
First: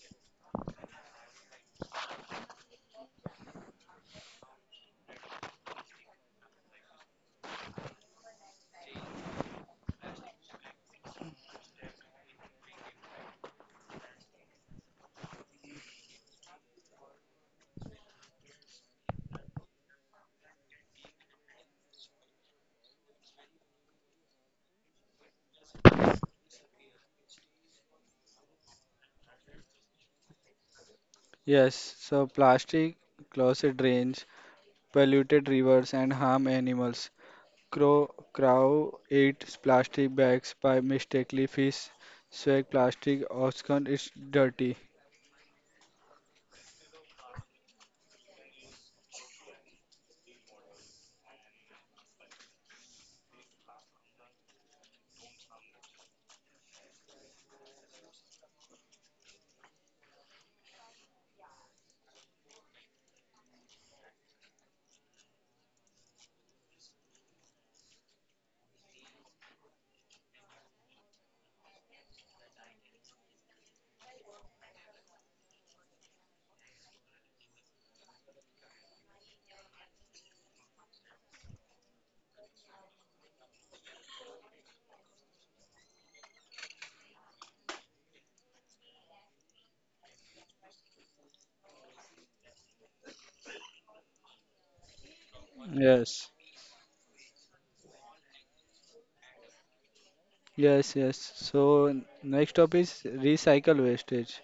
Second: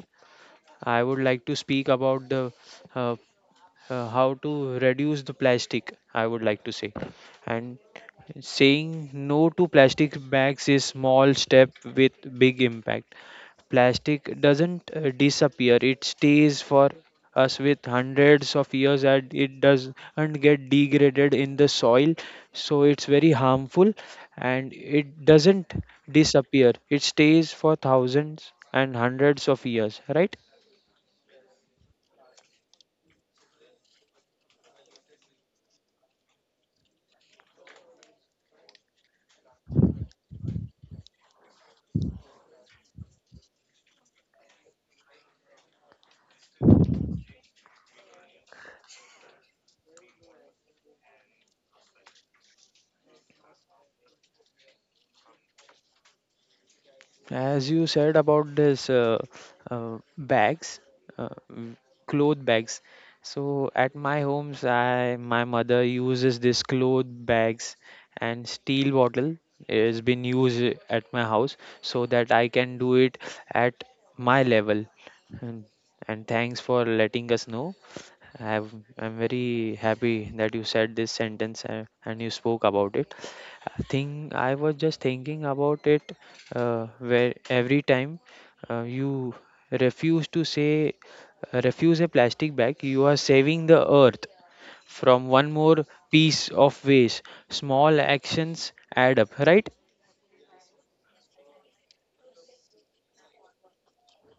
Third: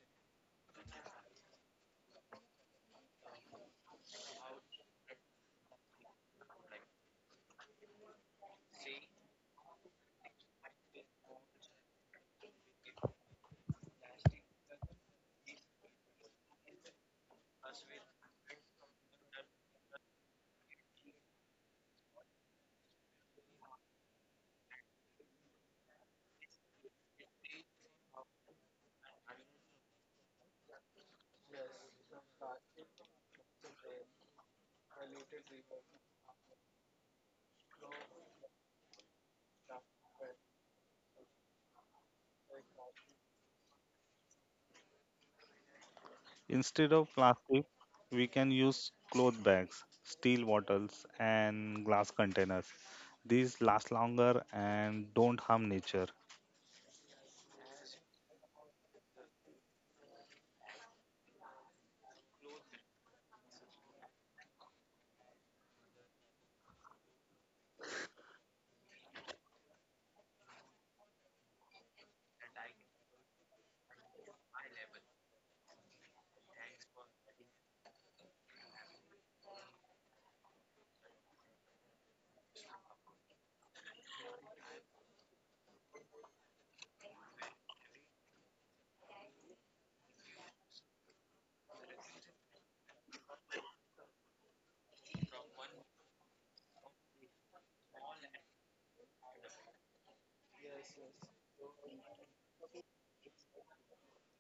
Speaker 3: I would like to speak about the uh, how to reduce the plastic, I would like to say. And saying no to plastic bags is small step with big impact. Plastic doesn't disappear; it stays for us with hundreds of years, and it doesn't get degraded in the soil. So it's very harmful, and it doesn't disappear. It stays for thousands and hundreds of years, right?
Speaker 1: Yes, so plastic closet drains, polluted rivers and harm animals. Crow crow eats plastic bags by mistakenly fish swag plastic Oscar is dirty.
Speaker 2: Instead of plastic, we can use cloth bags, steel bottles, and glass containers. These last longer and don't harm nature.
Speaker 3: As you said about this bags, uh, mm, cloth bags. So at my homes, I my mother uses this cloth bags and steel bottle has been used at my house so that I can do it at my level. And, and thanks for letting us know. I've, I'm very happy that you said this sentence and you spoke about it. I think I was just thinking about it where every time you refuse to say refuse a plastic bag, you are saving the earth from one more
Speaker 1: Yes.
Speaker 3: piece of waste. Small actions add up, right?
Speaker 1: Yes, yes. So next up is recycle wastage.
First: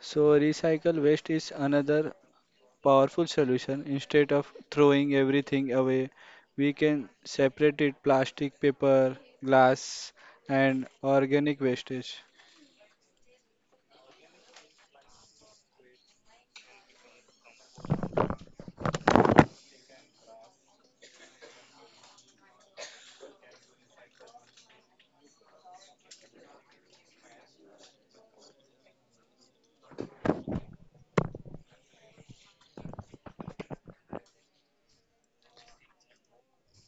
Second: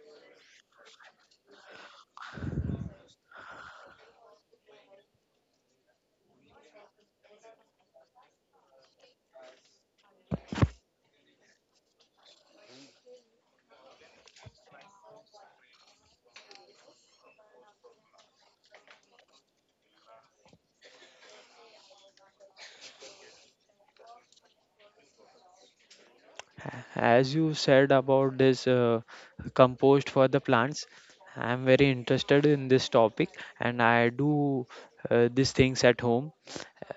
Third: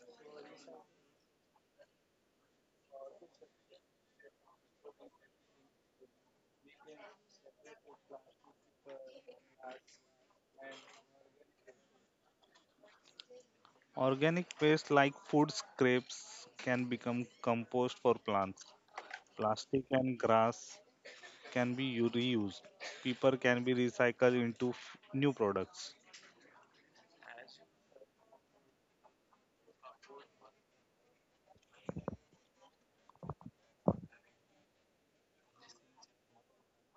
Speaker 1: So recycle waste is another powerful solution. Instead of throwing everything away, we can separate it plastic, paper, glass, and organic wastage.
Speaker 2: Organic waste like food scraps can become compost for plants. Plastic and grass can be reused. Paper can be recycled into new products.
Speaker 3: As you said about this compost for the plants, I am very interested in this topic and I do these things at home.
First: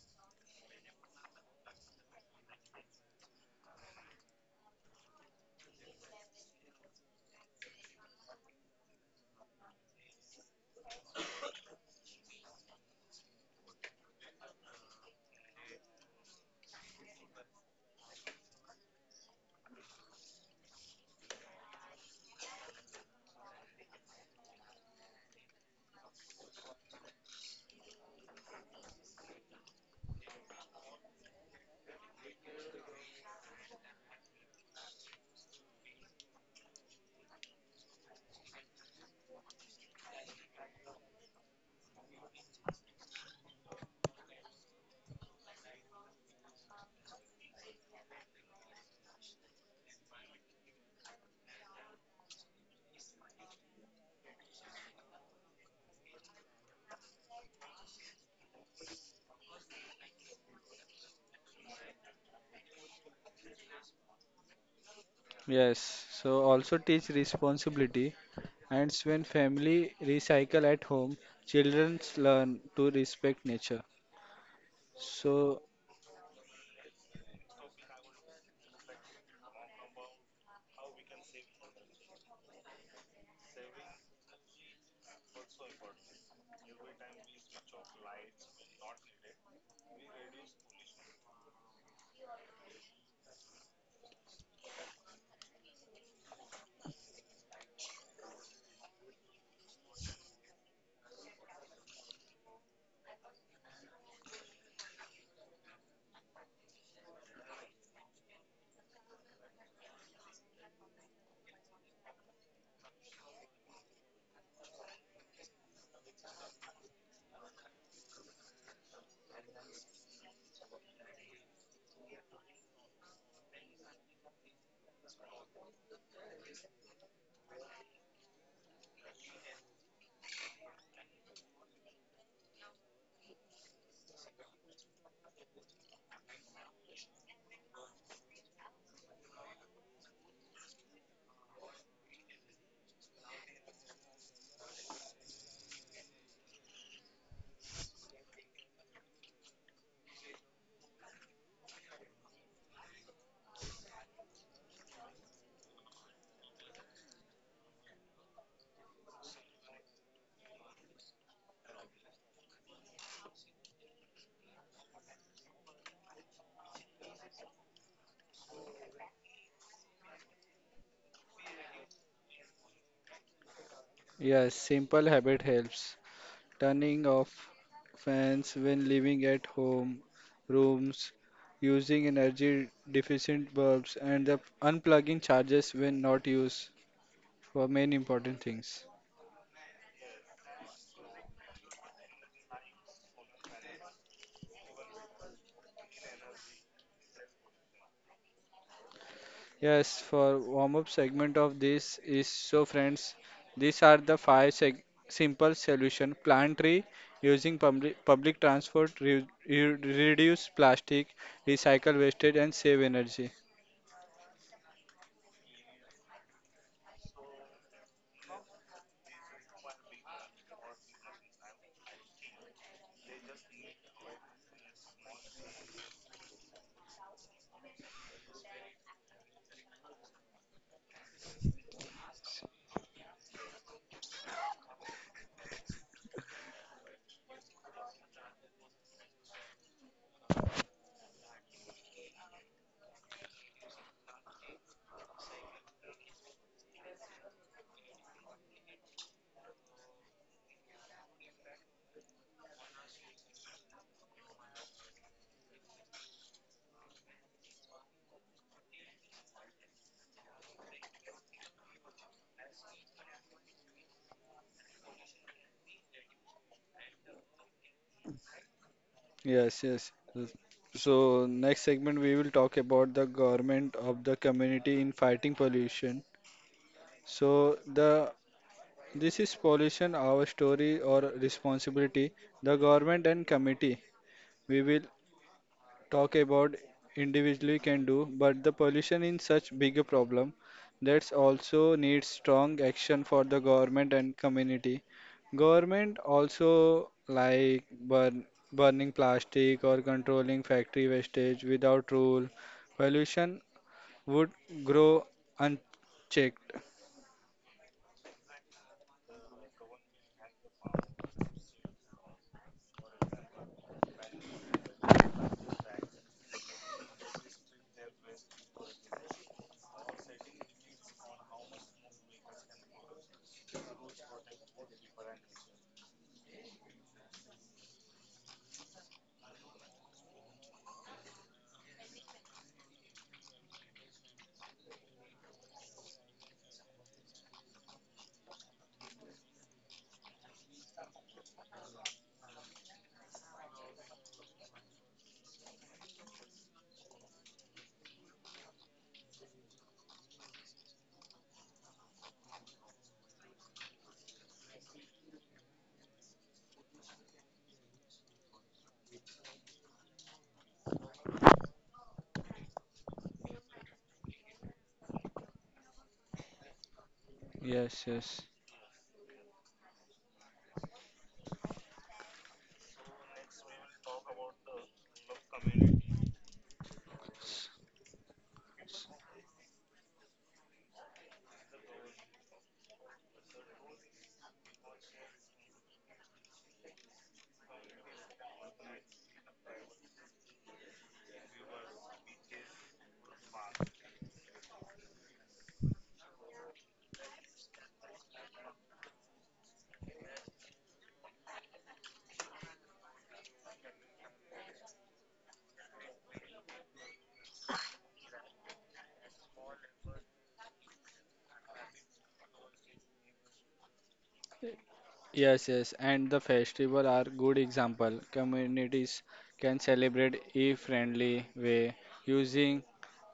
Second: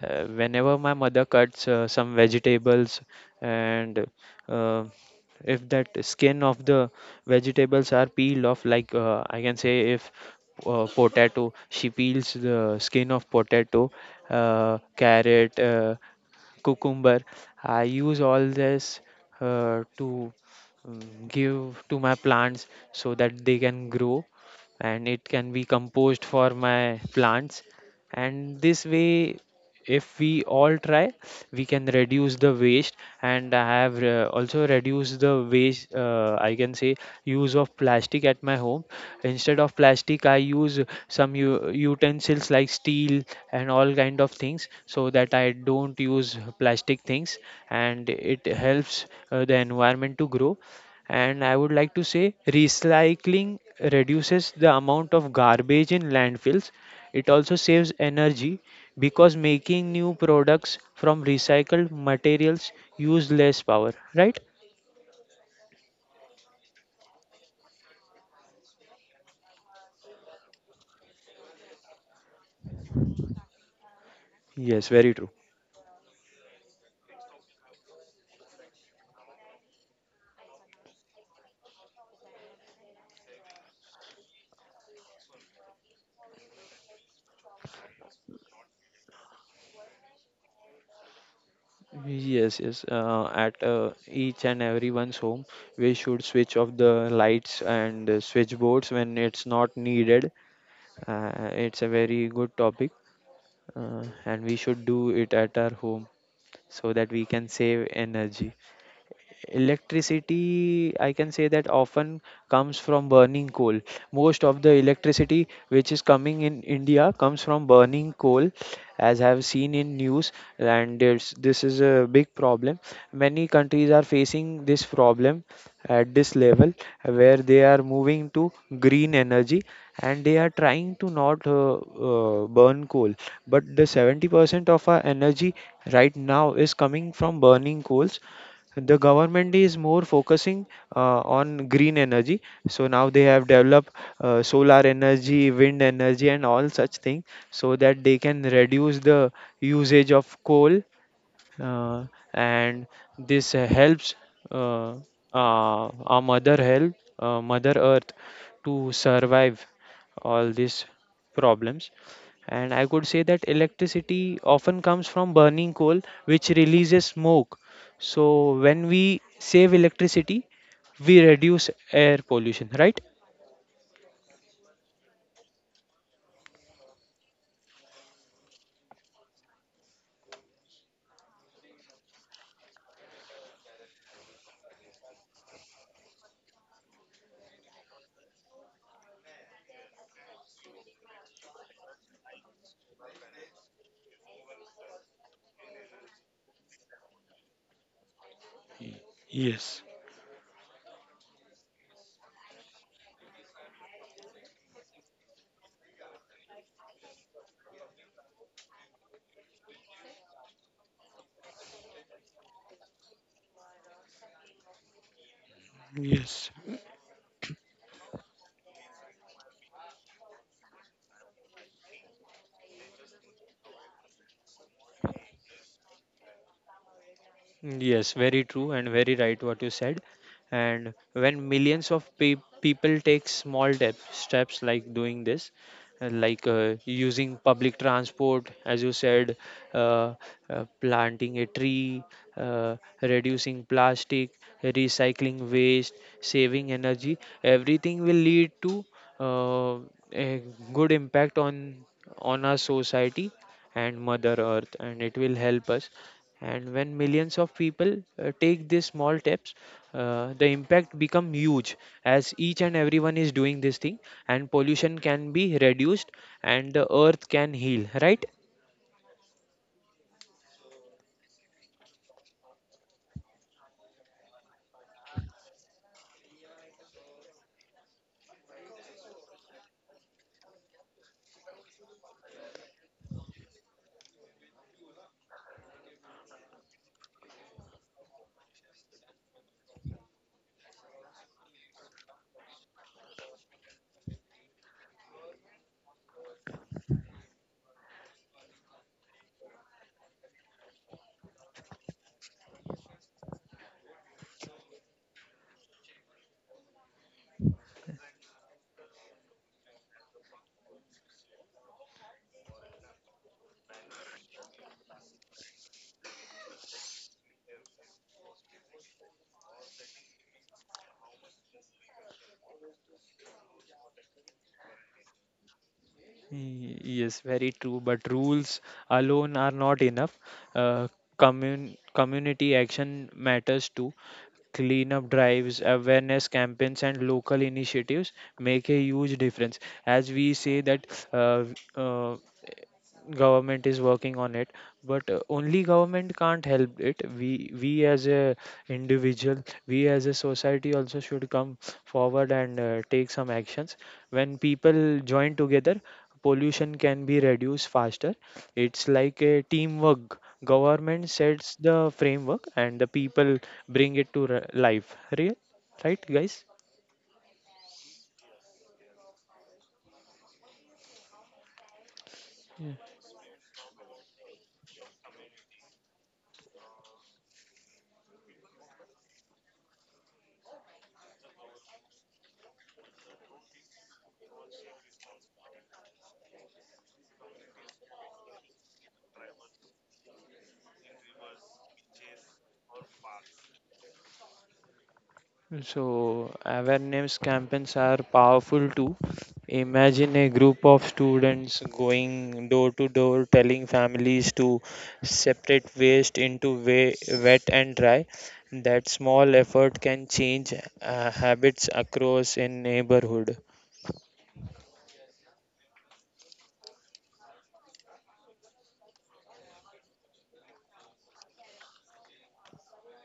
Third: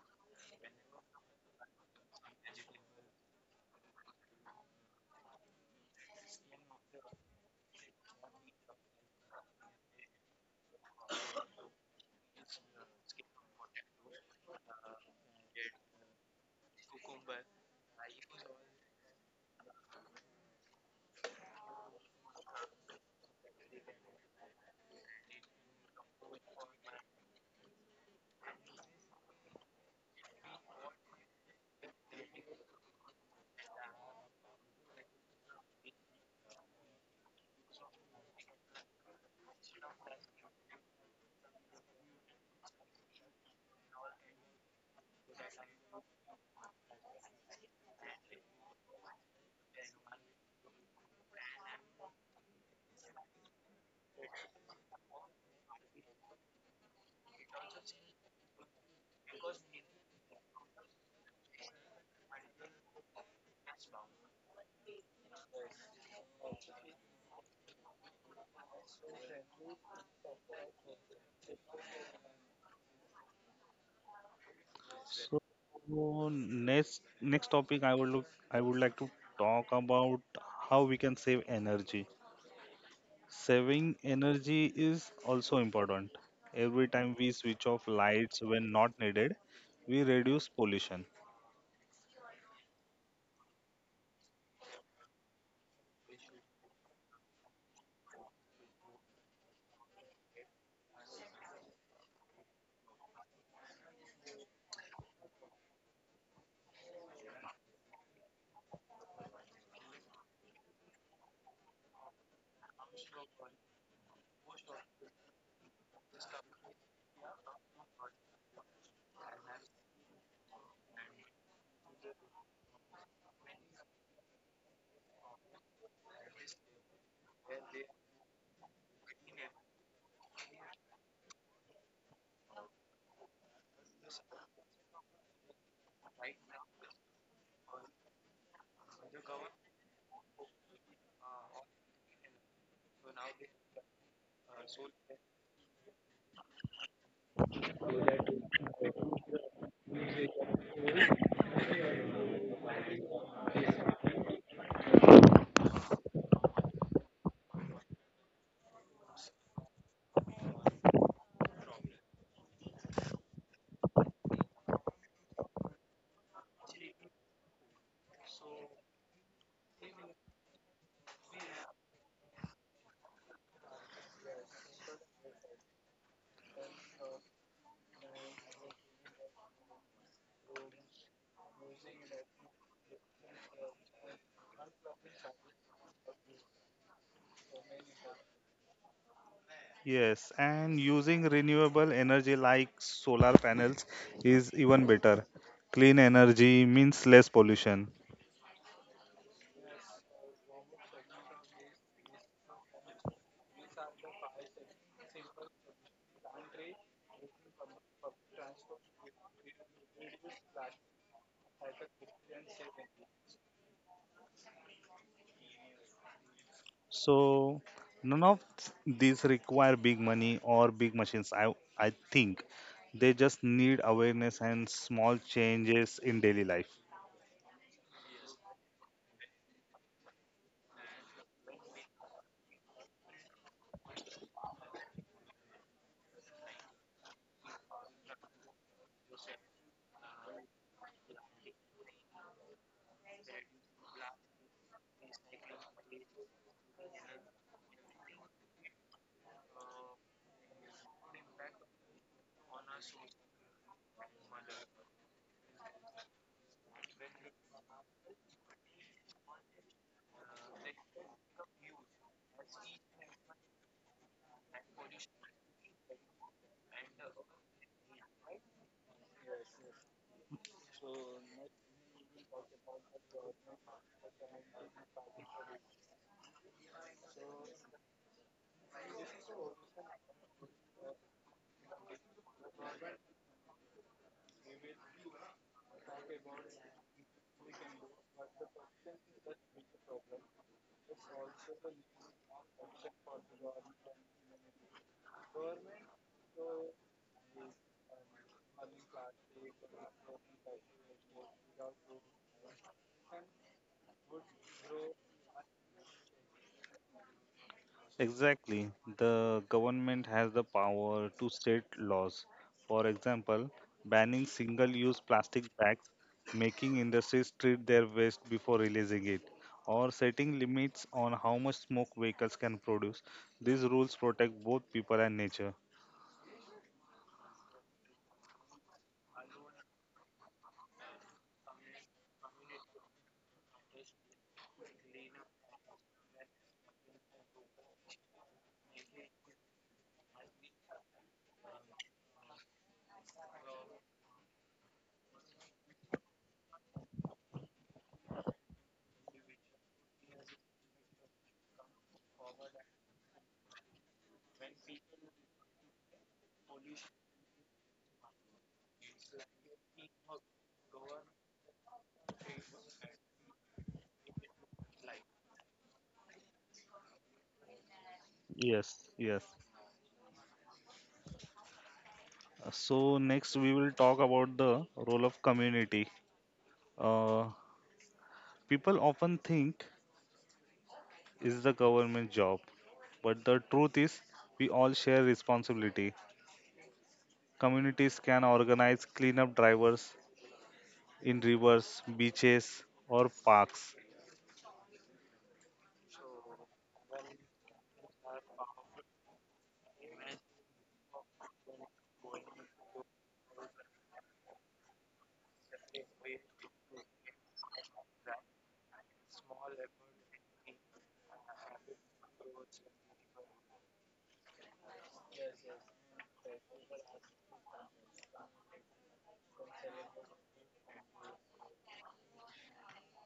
Speaker 3: Whenever my mother cuts some vegetables and uh, if that skin of the vegetables are peeled off, like I can say if potato, she peels the skin of potato, carrot. Cucumber. I use all this to give to my plants so that they can grow and it can be composed for my plants. And this way, if we all try, we can reduce the waste. And I have also reduced the waste, I can say, use of plastic at my home. Instead of plastic, I use some utensils like steel and all kind of things so that I don't use plastic things. And it helps the environment to grow. And I would like to say recycling reduces the amount of garbage in landfills. It also saves energy because making new products from recycled materials use less power, right?
Speaker 1: Yes, so also teach responsibility. And when family recycle at home, children learn to respect nature.
Speaker 3: Yes, very true.
Speaker 1: So
Speaker 2: So next topic I would like to talk about how we can save energy. Saving energy is also important. Every time we switch off lights when not needed, we reduce pollution.
Speaker 3: Yes, yes. At each and everyone's home, we should switch off the lights and switchboards when it's not needed. It's a very good topic, and we should do it at our home. So that we can save energy, electricity, I can say, that often comes from burning coal. Most of the electricity which is coming in India comes from burning coal, as I have seen in news. This is a big problem. Many countries are facing this problem at this level, where they are moving to green energy and they are trying to not burn coal. But the 70% of our energy right now is coming from burning coals. The government is more focusing on green energy. So now they have developed solar energy, wind energy, and all such things so that they can reduce the usage of coal. uh, and this helps uh, our mother, help mother earth to survive all these problems. And I could say that electricity often comes from burning coal which releases smoke. So when we save electricity, we reduce air pollution, right?
Speaker 1: yes, simple habit helps. Turning off fans when living at home, rooms, using energy deficient bulbs, and the unplugging chargers when not used for main important things.
Speaker 2: Yes, and using renewable energy like solar panels is even better. Clean energy means less pollution.
Speaker 3: Y- Yes,
Speaker 1: Yes, for warm up segment of this is so friends, these are the simple solution: plant tree using public transport, reduce plastic, recycle wastage, and save energy.
Speaker 3: yes.
Speaker 2: So none of these require big money or big machines. I think they just need awareness and small changes in daily life.
Speaker 3: Yes, very true and very right what you said. And when millions of people take small steps like doing this, like using public transport, as you said, uh, planting a tree, reducing plastic, recycling waste, saving energy, everything will lead to uh, a good impact on our society and Mother Earth, and it will help us. And when millions of people take these small steps, the impact become huge, as each and everyone is doing this thing, and pollution can be reduced and the earth can heal, right?
Speaker 1: Yes, yes, yes. So next segment we will talk about the government of the community in fighting pollution. So the this is pollution our story or responsibility. The government and committee. We will talk about individually can do, but the pollution is such bigger problem that's also needs strong action for the government and community. Government also like burning plastic or controlling factory wastage without rule, pollution would grow unchecked.
Speaker 2: Exactly. The government has the power to state laws. For example, banning single use plastic bags, making industries treat their waste before releasing it, or setting limits on how much smoke vehicles can produce. These rules protect both people and nature.
Speaker 3: Yes, very true. But rules alone are not enough. Uh, community action matters too. Cleanup drives, awareness campaigns, and local initiatives make a huge difference. As we say that, uh, uh, government is working on it, but only government can't help it. We as a individual, we as a society also should come forward and take some actions. When people join together, pollution can be reduced faster. It's like a teamwork: government sets the framework and the people bring it to re- life real Right, guys?
Speaker 1: Yes, yes.
Speaker 2: Yes, yes. So, next we will talk about the role of community. Uh, people often think is the government job, but the truth is we all share responsibility. Communities can organize cleanup drivers in rivers, beaches, or parks.
Speaker 3: So, awareness campaigns are powerful too. Imagine a group of students going door to door telling families to separate waste into wet and dry. That small effort can change habits across a neighborhood.
Speaker 1: Yes, yes, and the festival are good example. Communities can celebrate e-friendly way using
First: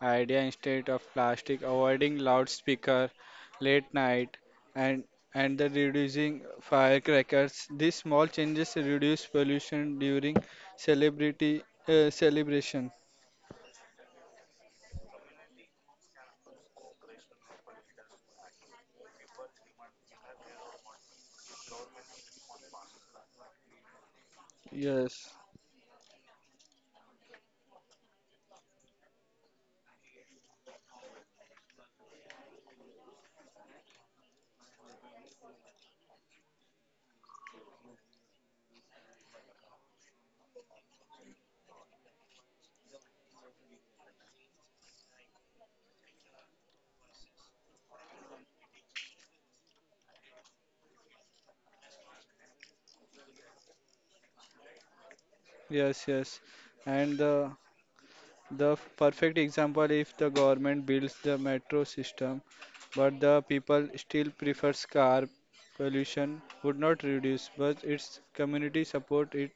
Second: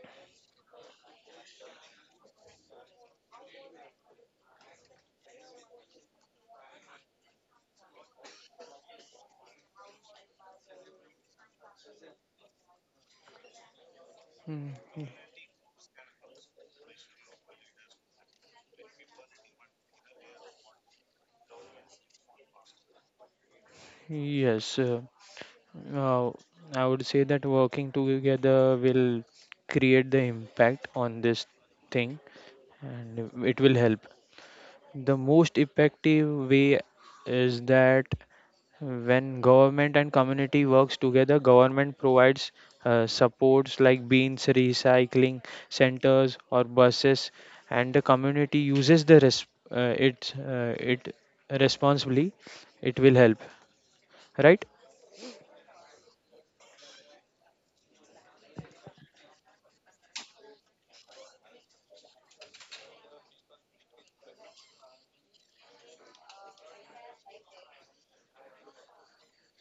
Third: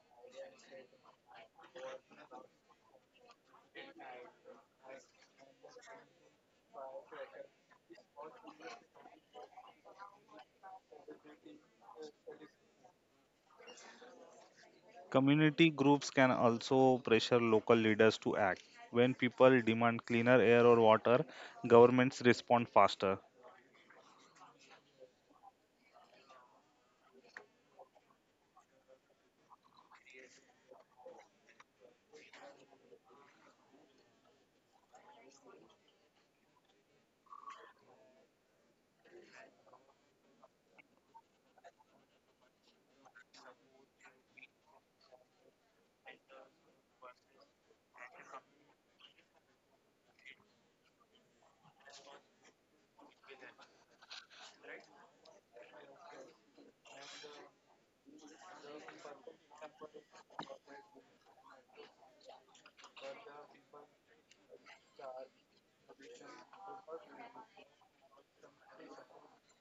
Speaker 1: idea instead of plastic, avoiding loudspeaker, late night, and and the reducing firecrackers. These small changes reduce pollution during celebrity celebration.
Speaker 3: Mm, mm.
Speaker 2: Community groups can also pressure local leaders to act. When people demand cleaner air or water, governments respond faster.
Speaker 3: Yes,
Speaker 1: Yes,
Speaker 3: uh, I would say that working together will create the impact on this thing, and it will help. The most effective way is that when government and community works together, government provides supports like bins, recycling centers, or buses, and the community uses the res- it it responsibly. It will help, right?
Speaker 1: yes, yes, and the perfect example if the government builds the metro system, but the people still prefers car, pollution would not reduce, but its community support it,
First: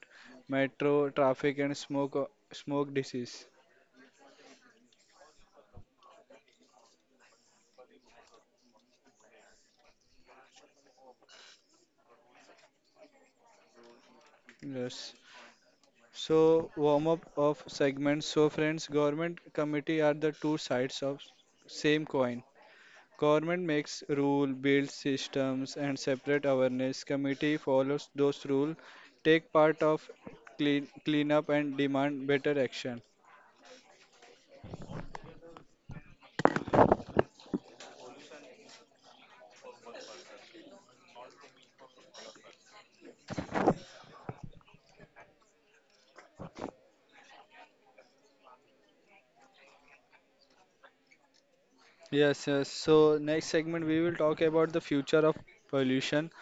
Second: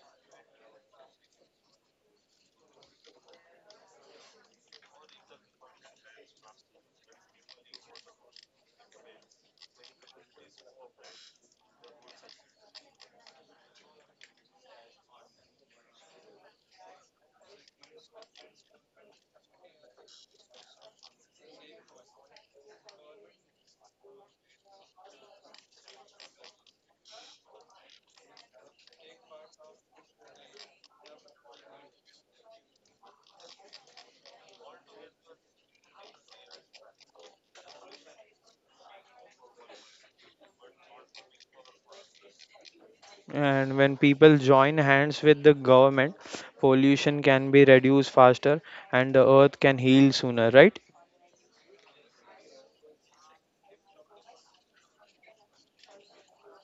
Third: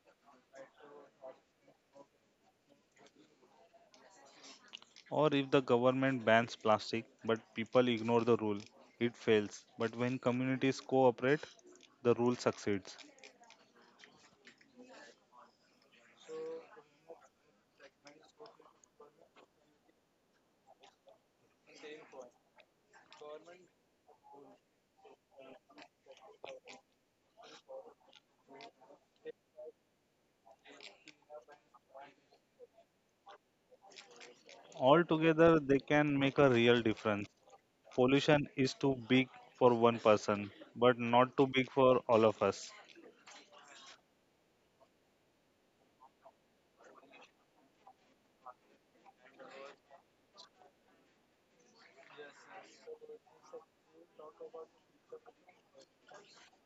Speaker 1: metro traffic and smoke disease.
Speaker 2: Or if the government bans plastic but people ignore the rule, it fails. But when communities cooperate, the rule succeeds.
Speaker 1: Yes. So warm up of segments. So friends, government committee are the two sides of same coin. Government makes rule, builds systems, and separate awareness. Committee follows those rules, take part of cleanup, and demand better action.
Speaker 2: Altogether, they can make a real difference. Pollution is too big for one person, but not too big for all of us.
Speaker 3: And when people join hands with the government, pollution can be reduced faster, and the earth can heal sooner, right?
Speaker 1: Yes, yes. So next segment we will talk about the future of pollution,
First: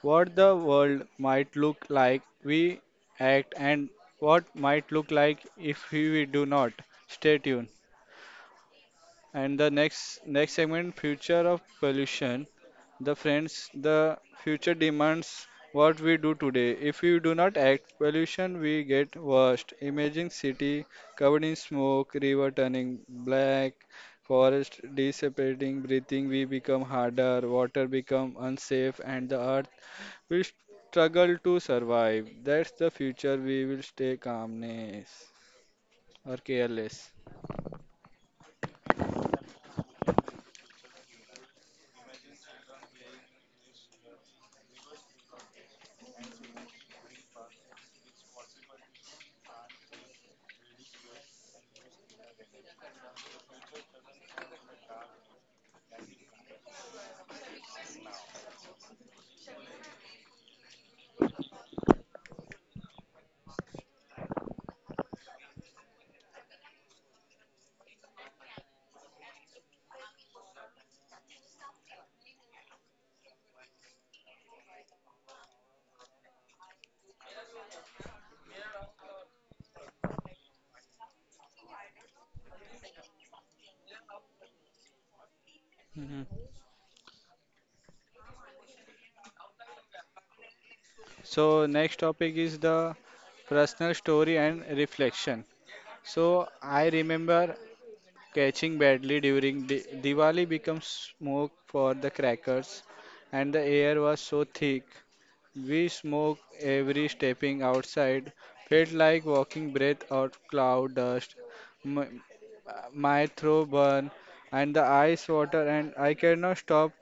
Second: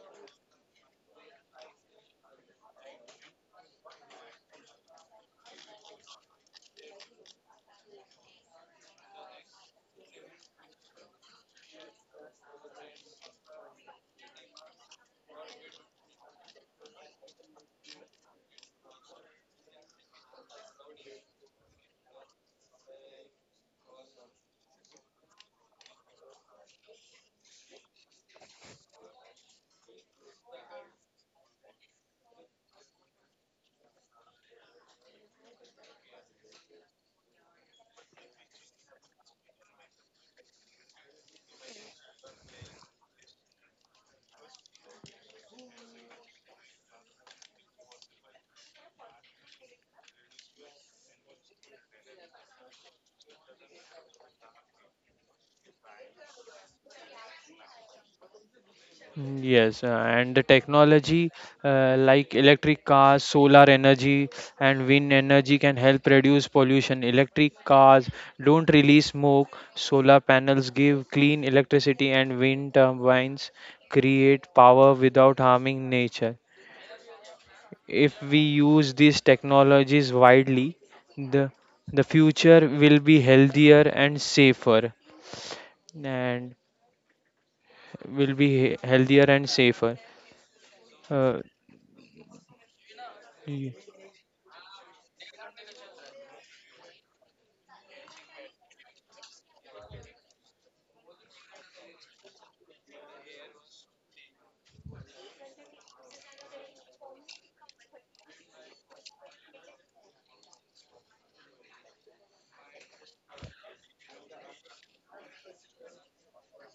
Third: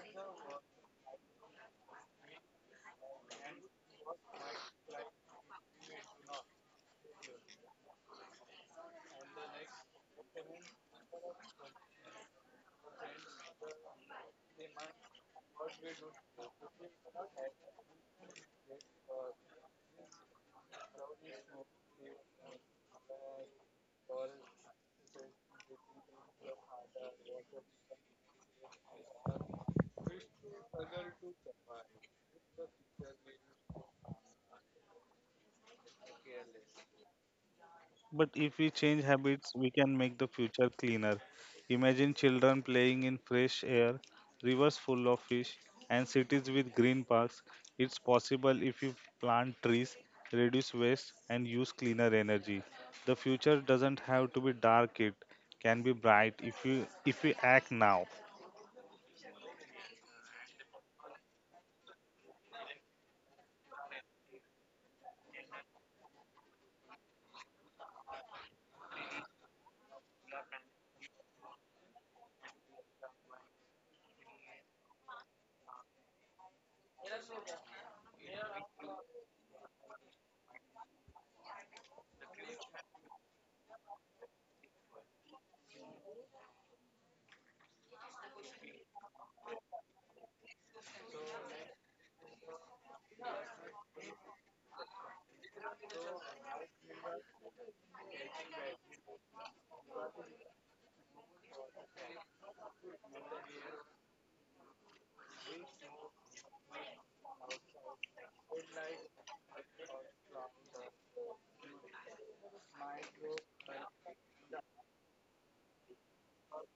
Speaker 1: what the world might look like we act, and what might look like if we do not. Stay tuned. And the next segment, future of pollution. The friends, the future demands what we do today. If we do not act, pollution we get worst. Imagine city covered in smoke, river turning black, forest dissipating, breathing we become harder, water become unsafe, and the earth will struggle to survive. That's the future. We will stay calmness or careless.
Speaker 2: But if we change habits, we can make the future cleaner. Imagine children playing in fresh air, rivers full of fish, and cities with green parks. It's possible if you plant trees, reduce waste, and use cleaner energy. The future doesn't have to be dark, it can be bright if we act now.
Speaker 3: Mm, yes. And the technology like electric cars, solar energy, and wind energy can help reduce pollution. Electric cars don't release smoke, solar panels give clean electricity, and wind turbines create power without harming nature. If we use these technologies widely, the, the future will be healthier and safer,
Speaker 1: Mhm.
Speaker 3: and will be healthier and safer. Uh,
Speaker 1: So next topic is the personal story and reflection. So I remember catching badly during Diwali becomes smoke for the crackers, and the air was so thick. We smoke every stepping outside, felt like walking breath out cloud dust. My, my throat burn, and the eyes water, and I cannot stop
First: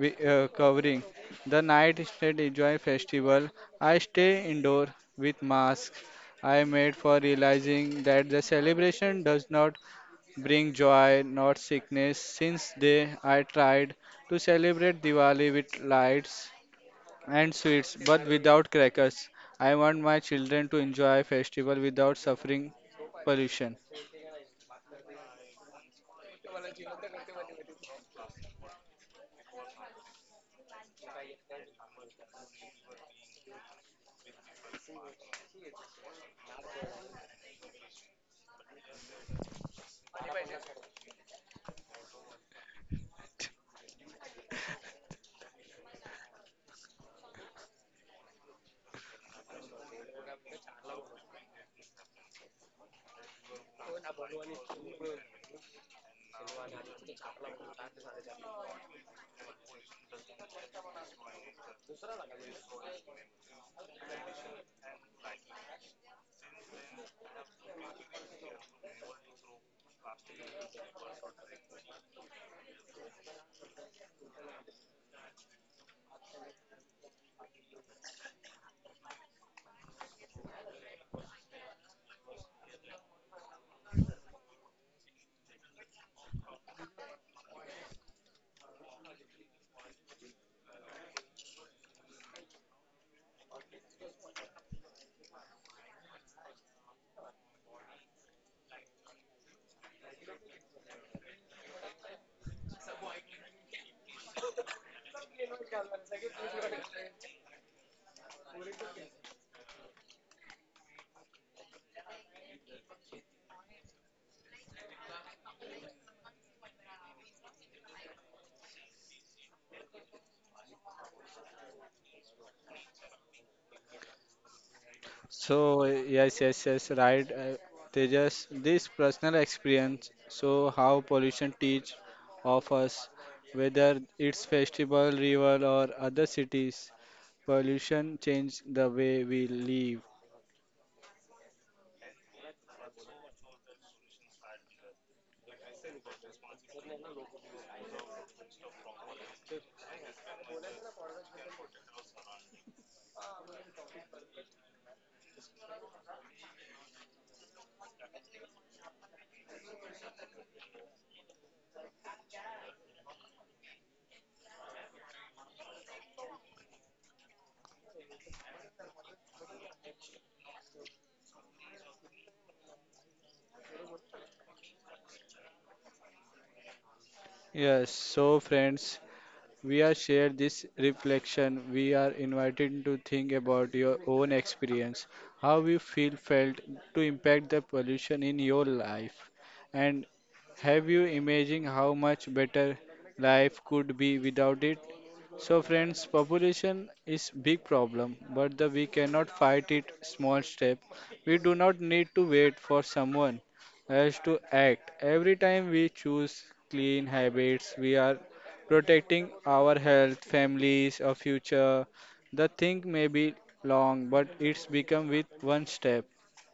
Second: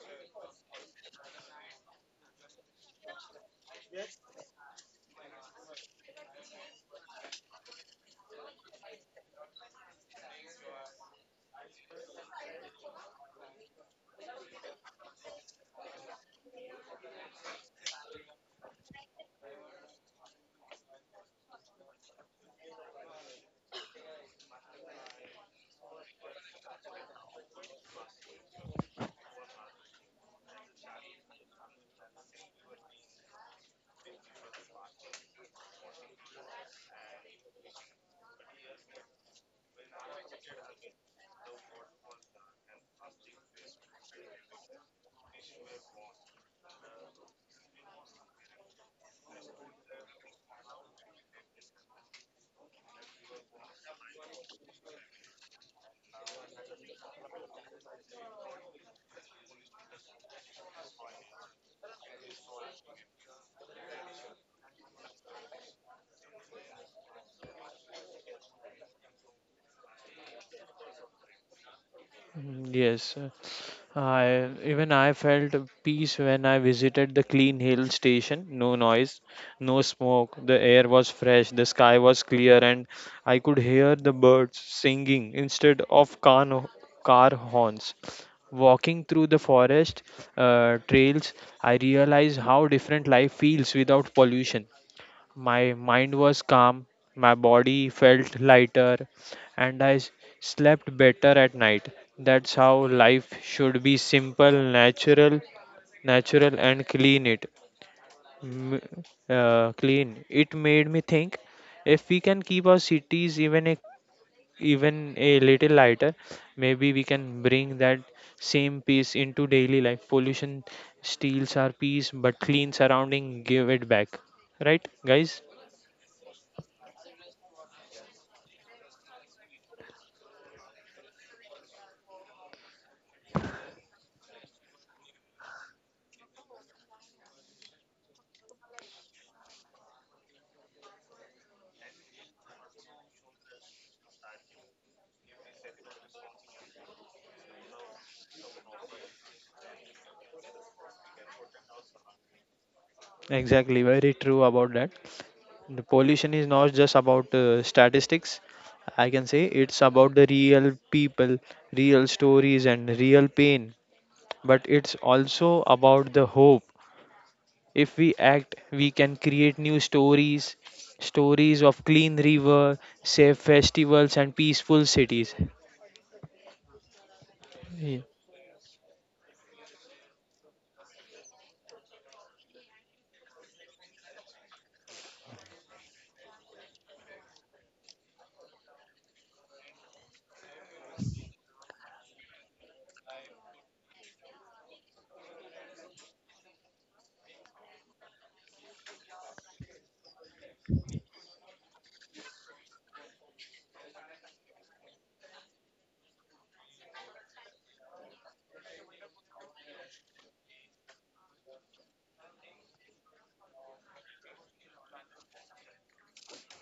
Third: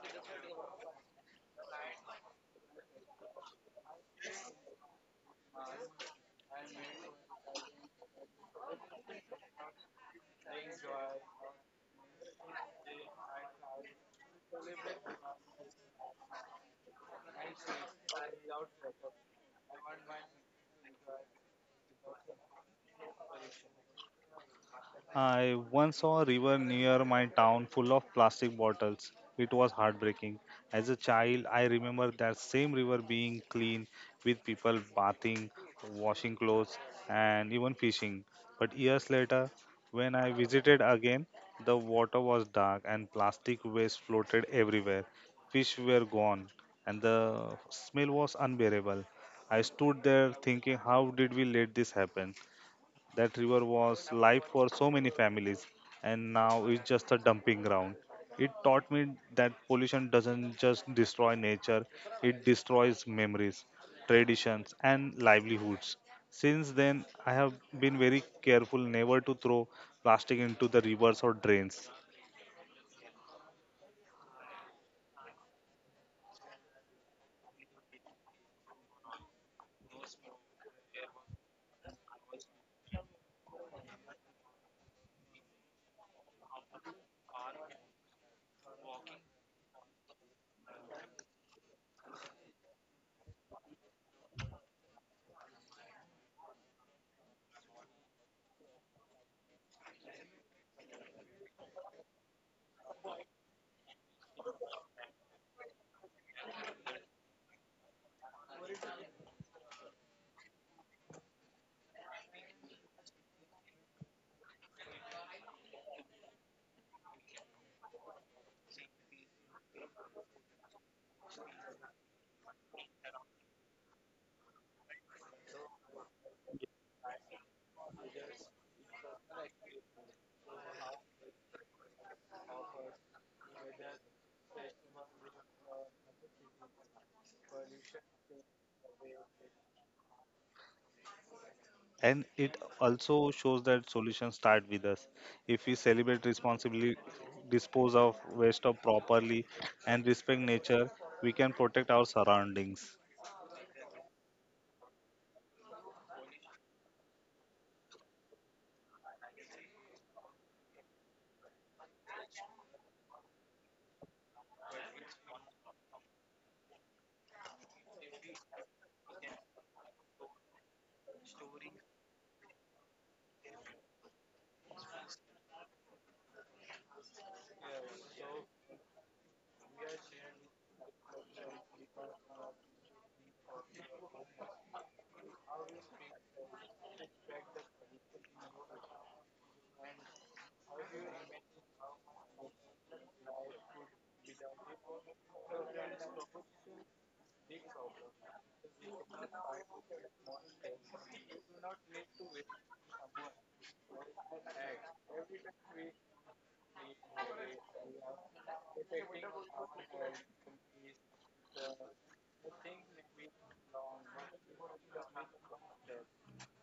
Speaker 1: covering. The night instead enjoy festival. I stay indoor with masks. I made for realizing that the celebration does not bring joy, not sickness. Since they I tried to celebrate Diwali with lights and sweets, but without crackers. I want my children to enjoy festival without suffering pollution.
Speaker 2: I once saw a river near my town full of plastic bottles. It was heartbreaking. As a child, I remember that same river being clean with people bathing, washing clothes, and even fishing. But years later, when I visited again, the water was dark and plastic waste floated everywhere. Fish were gone, and the smell was unbearable. I stood there thinking, how did we let this happen? That river was life for so many families, and now it's just a dumping ground. It taught me that pollution doesn't just destroy nature, it destroys memories, traditions, and livelihoods. Since then, I have been very careful never to throw plastic into the rivers or drains.
Speaker 3: Mm, yes. I felt a peace when I visited the Clean Hill station. No noise, no smoke. The air was fresh, the sky was clear, and I could hear the birds singing instead of car horns. Walking through the forest trails, I realized how different life feels without pollution. My mind was calm, my body felt lighter, and slept better at night. That's how life should be: simple, natural, natural and clean. M- it made me think, if we can keep our cities even even a little lighter, maybe we can bring that same peace into daily life. Pollution steals our peace, but clean surrounding give it back, right, guys?
Speaker 1: So yes, yes, yes, right. They just this personal experience. So how pollution teach of us, whether it's festival, river, or other cities pollution change the way we live
Speaker 2: And it also shows that solutions start with us. If we celebrate responsibly, dispose of waste of properly, and respect nature, we can protect our surroundings.
Speaker 3: Exactly, very true about that. The pollution is not just about statistics, I can say. It's about the real people, real stories, and real pain. But it's also about the hope. If we act, we can create new stories, stories of clean river, safe festivals, and peaceful cities.
Speaker 1: yes
Speaker 3: Ye-
Speaker 1: so friends we are share this reflection we are invited to think about your own experience how you feel felt to impact the pollution in your life and have you imagined how much better life could be without it? So friends, population is big problem, but the, we cannot fight it small step. We do not need to wait for someone else to act. Every time we choose clean habits, we are protecting our health, families, our future. The thing may be long, but it's become with one step.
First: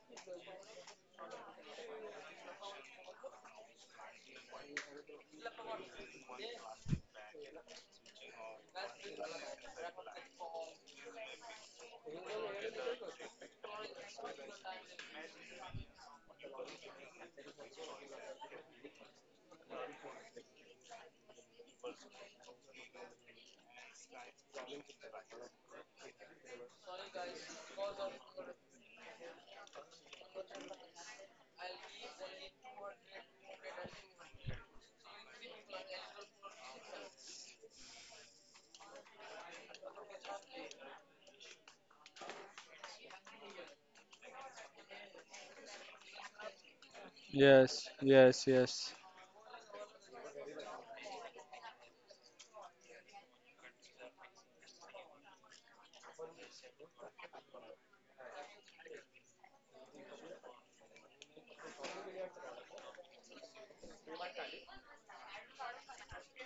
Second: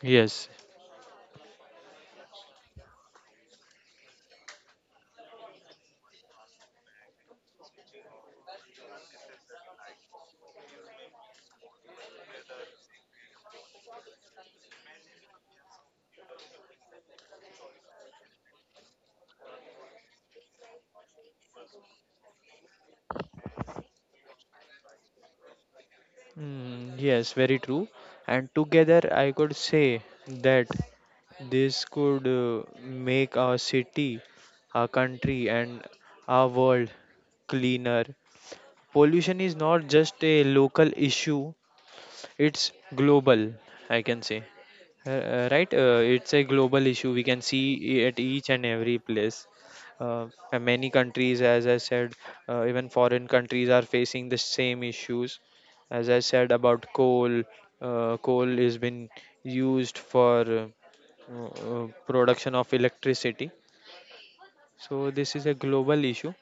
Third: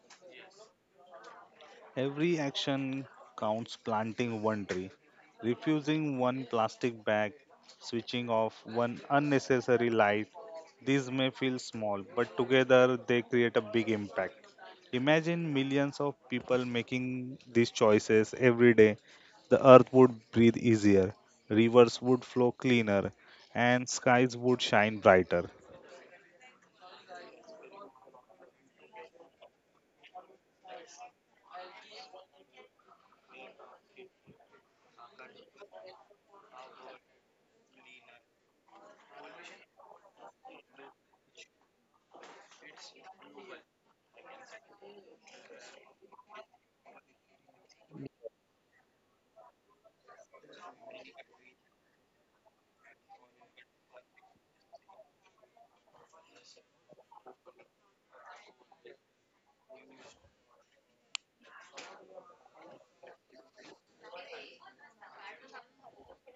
Speaker 3: Yes.
Speaker 2: Every action counts planting one tree, refusing one plastic bag, switching off one unnecessary light. These may feel small, but together they create a big impact. Imagine millions of people making these choices every day. The earth would breathe easier, rivers would flow cleaner, and skies would shine brighter.
Speaker 3: Mm, yes, very true. And together, I could say that this could make our city, our country, and our world cleaner. Pollution is not just a local issue, it's global, I can say. Right, it's a global issue, we can see
Speaker 1: Yes,
Speaker 3: at
Speaker 1: yes,
Speaker 3: each and
Speaker 1: yes.
Speaker 3: every place. uh, and many countries, as I said, even foreign countries are facing the same issues, as I said about coal. Coal is been used for production of electricity. So, this is a global issue,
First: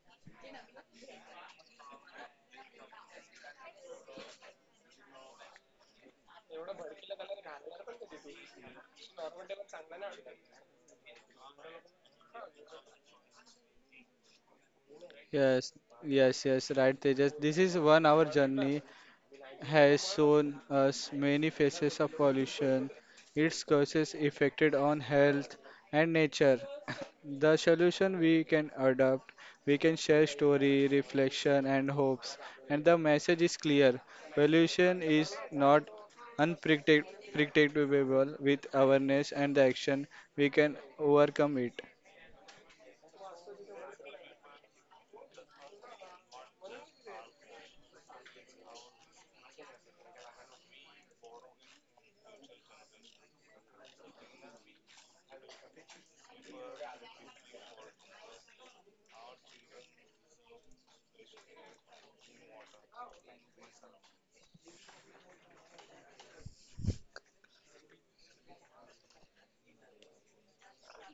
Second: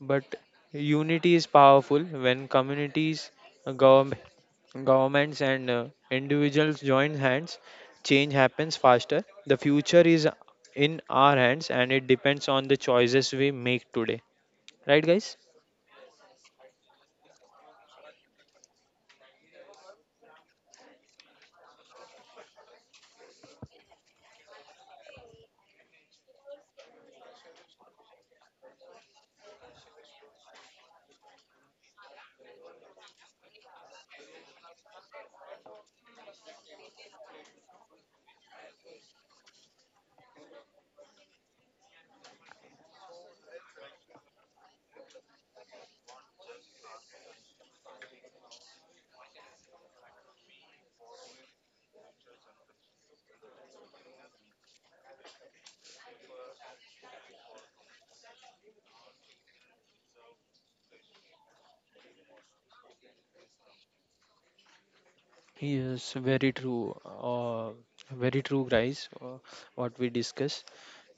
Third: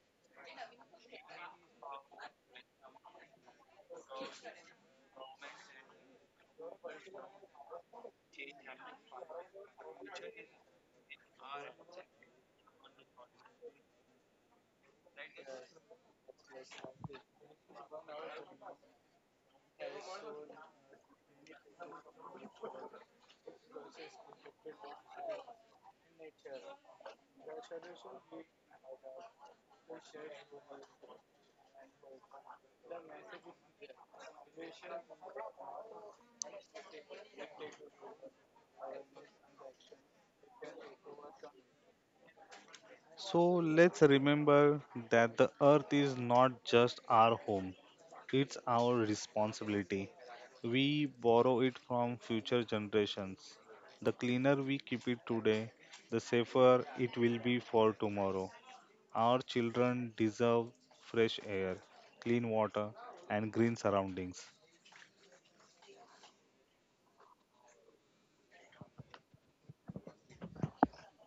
Speaker 3: but unity is powerful. When communities, government, governments, and individuals join hands, change happens faster. The future is in our hands, and it depends on the choices we make today. Right, guys?
Speaker 1: Yes, yes, yes, right, Tejas. This is 1 hour journey has shown us many faces of pollution, its causes affected on health and nature. The solution we can adopt, we can share story, reflection and hopes. And the message is clear. Pollution is not unpredictable with awareness and the action we can overcome it.
Speaker 2: So let's remember that the earth is not just our home, it's our responsibility. We borrow it from future generations. The cleaner we keep it today, the safer it will be for tomorrow. Our children deserve fresh air, clean water, and green surroundings.
Speaker 3: Yes, very true. Very true, guys. What we discuss.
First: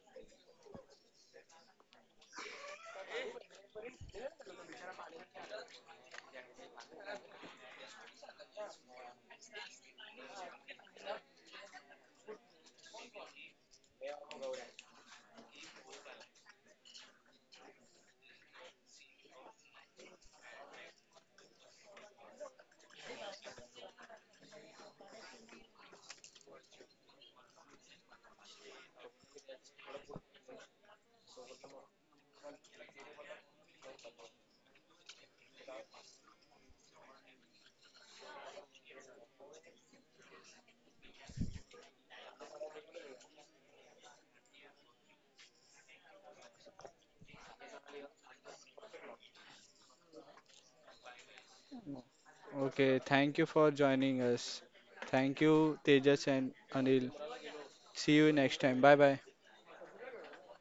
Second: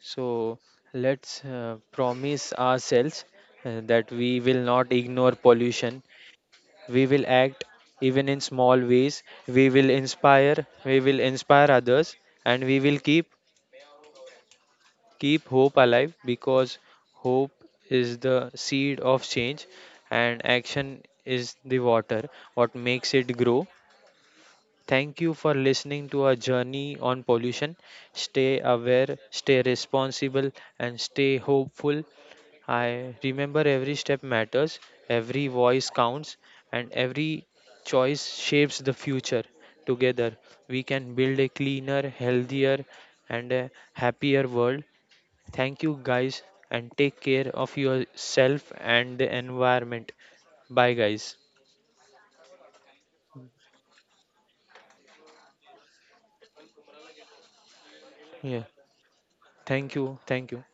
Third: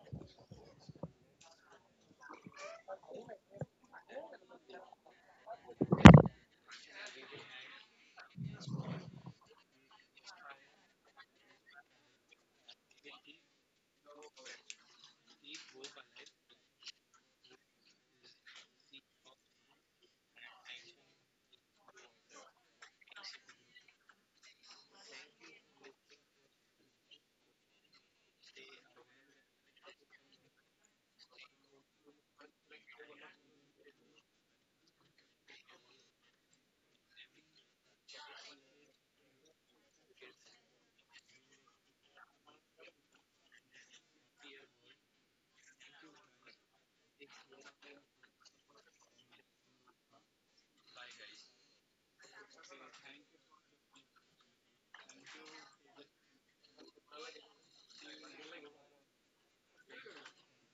Speaker 3: So let's promise ourselves that we will not ignore pollution. We will act even in small ways. We will inspire we will inspire others, and we will keep keep hope alive, because hope is the seed of change and action is the water what makes it grow. Thank you for listening to our journey on pollution. Stay aware, stay responsible, and stay hopeful. I remember every step matters, every voice counts, and every choice shapes the future. Together, we can build a cleaner, healthier, and a happier world. Thank you, guys, and take care of yourself and the environment. Bye, guys.
Speaker 1: Okay, thank you for joining us. Thank you, Tejas and Anil. See you
Speaker 3: Yeah,
Speaker 1: next time. Bye bye.
Speaker 3: thank you. Thank you.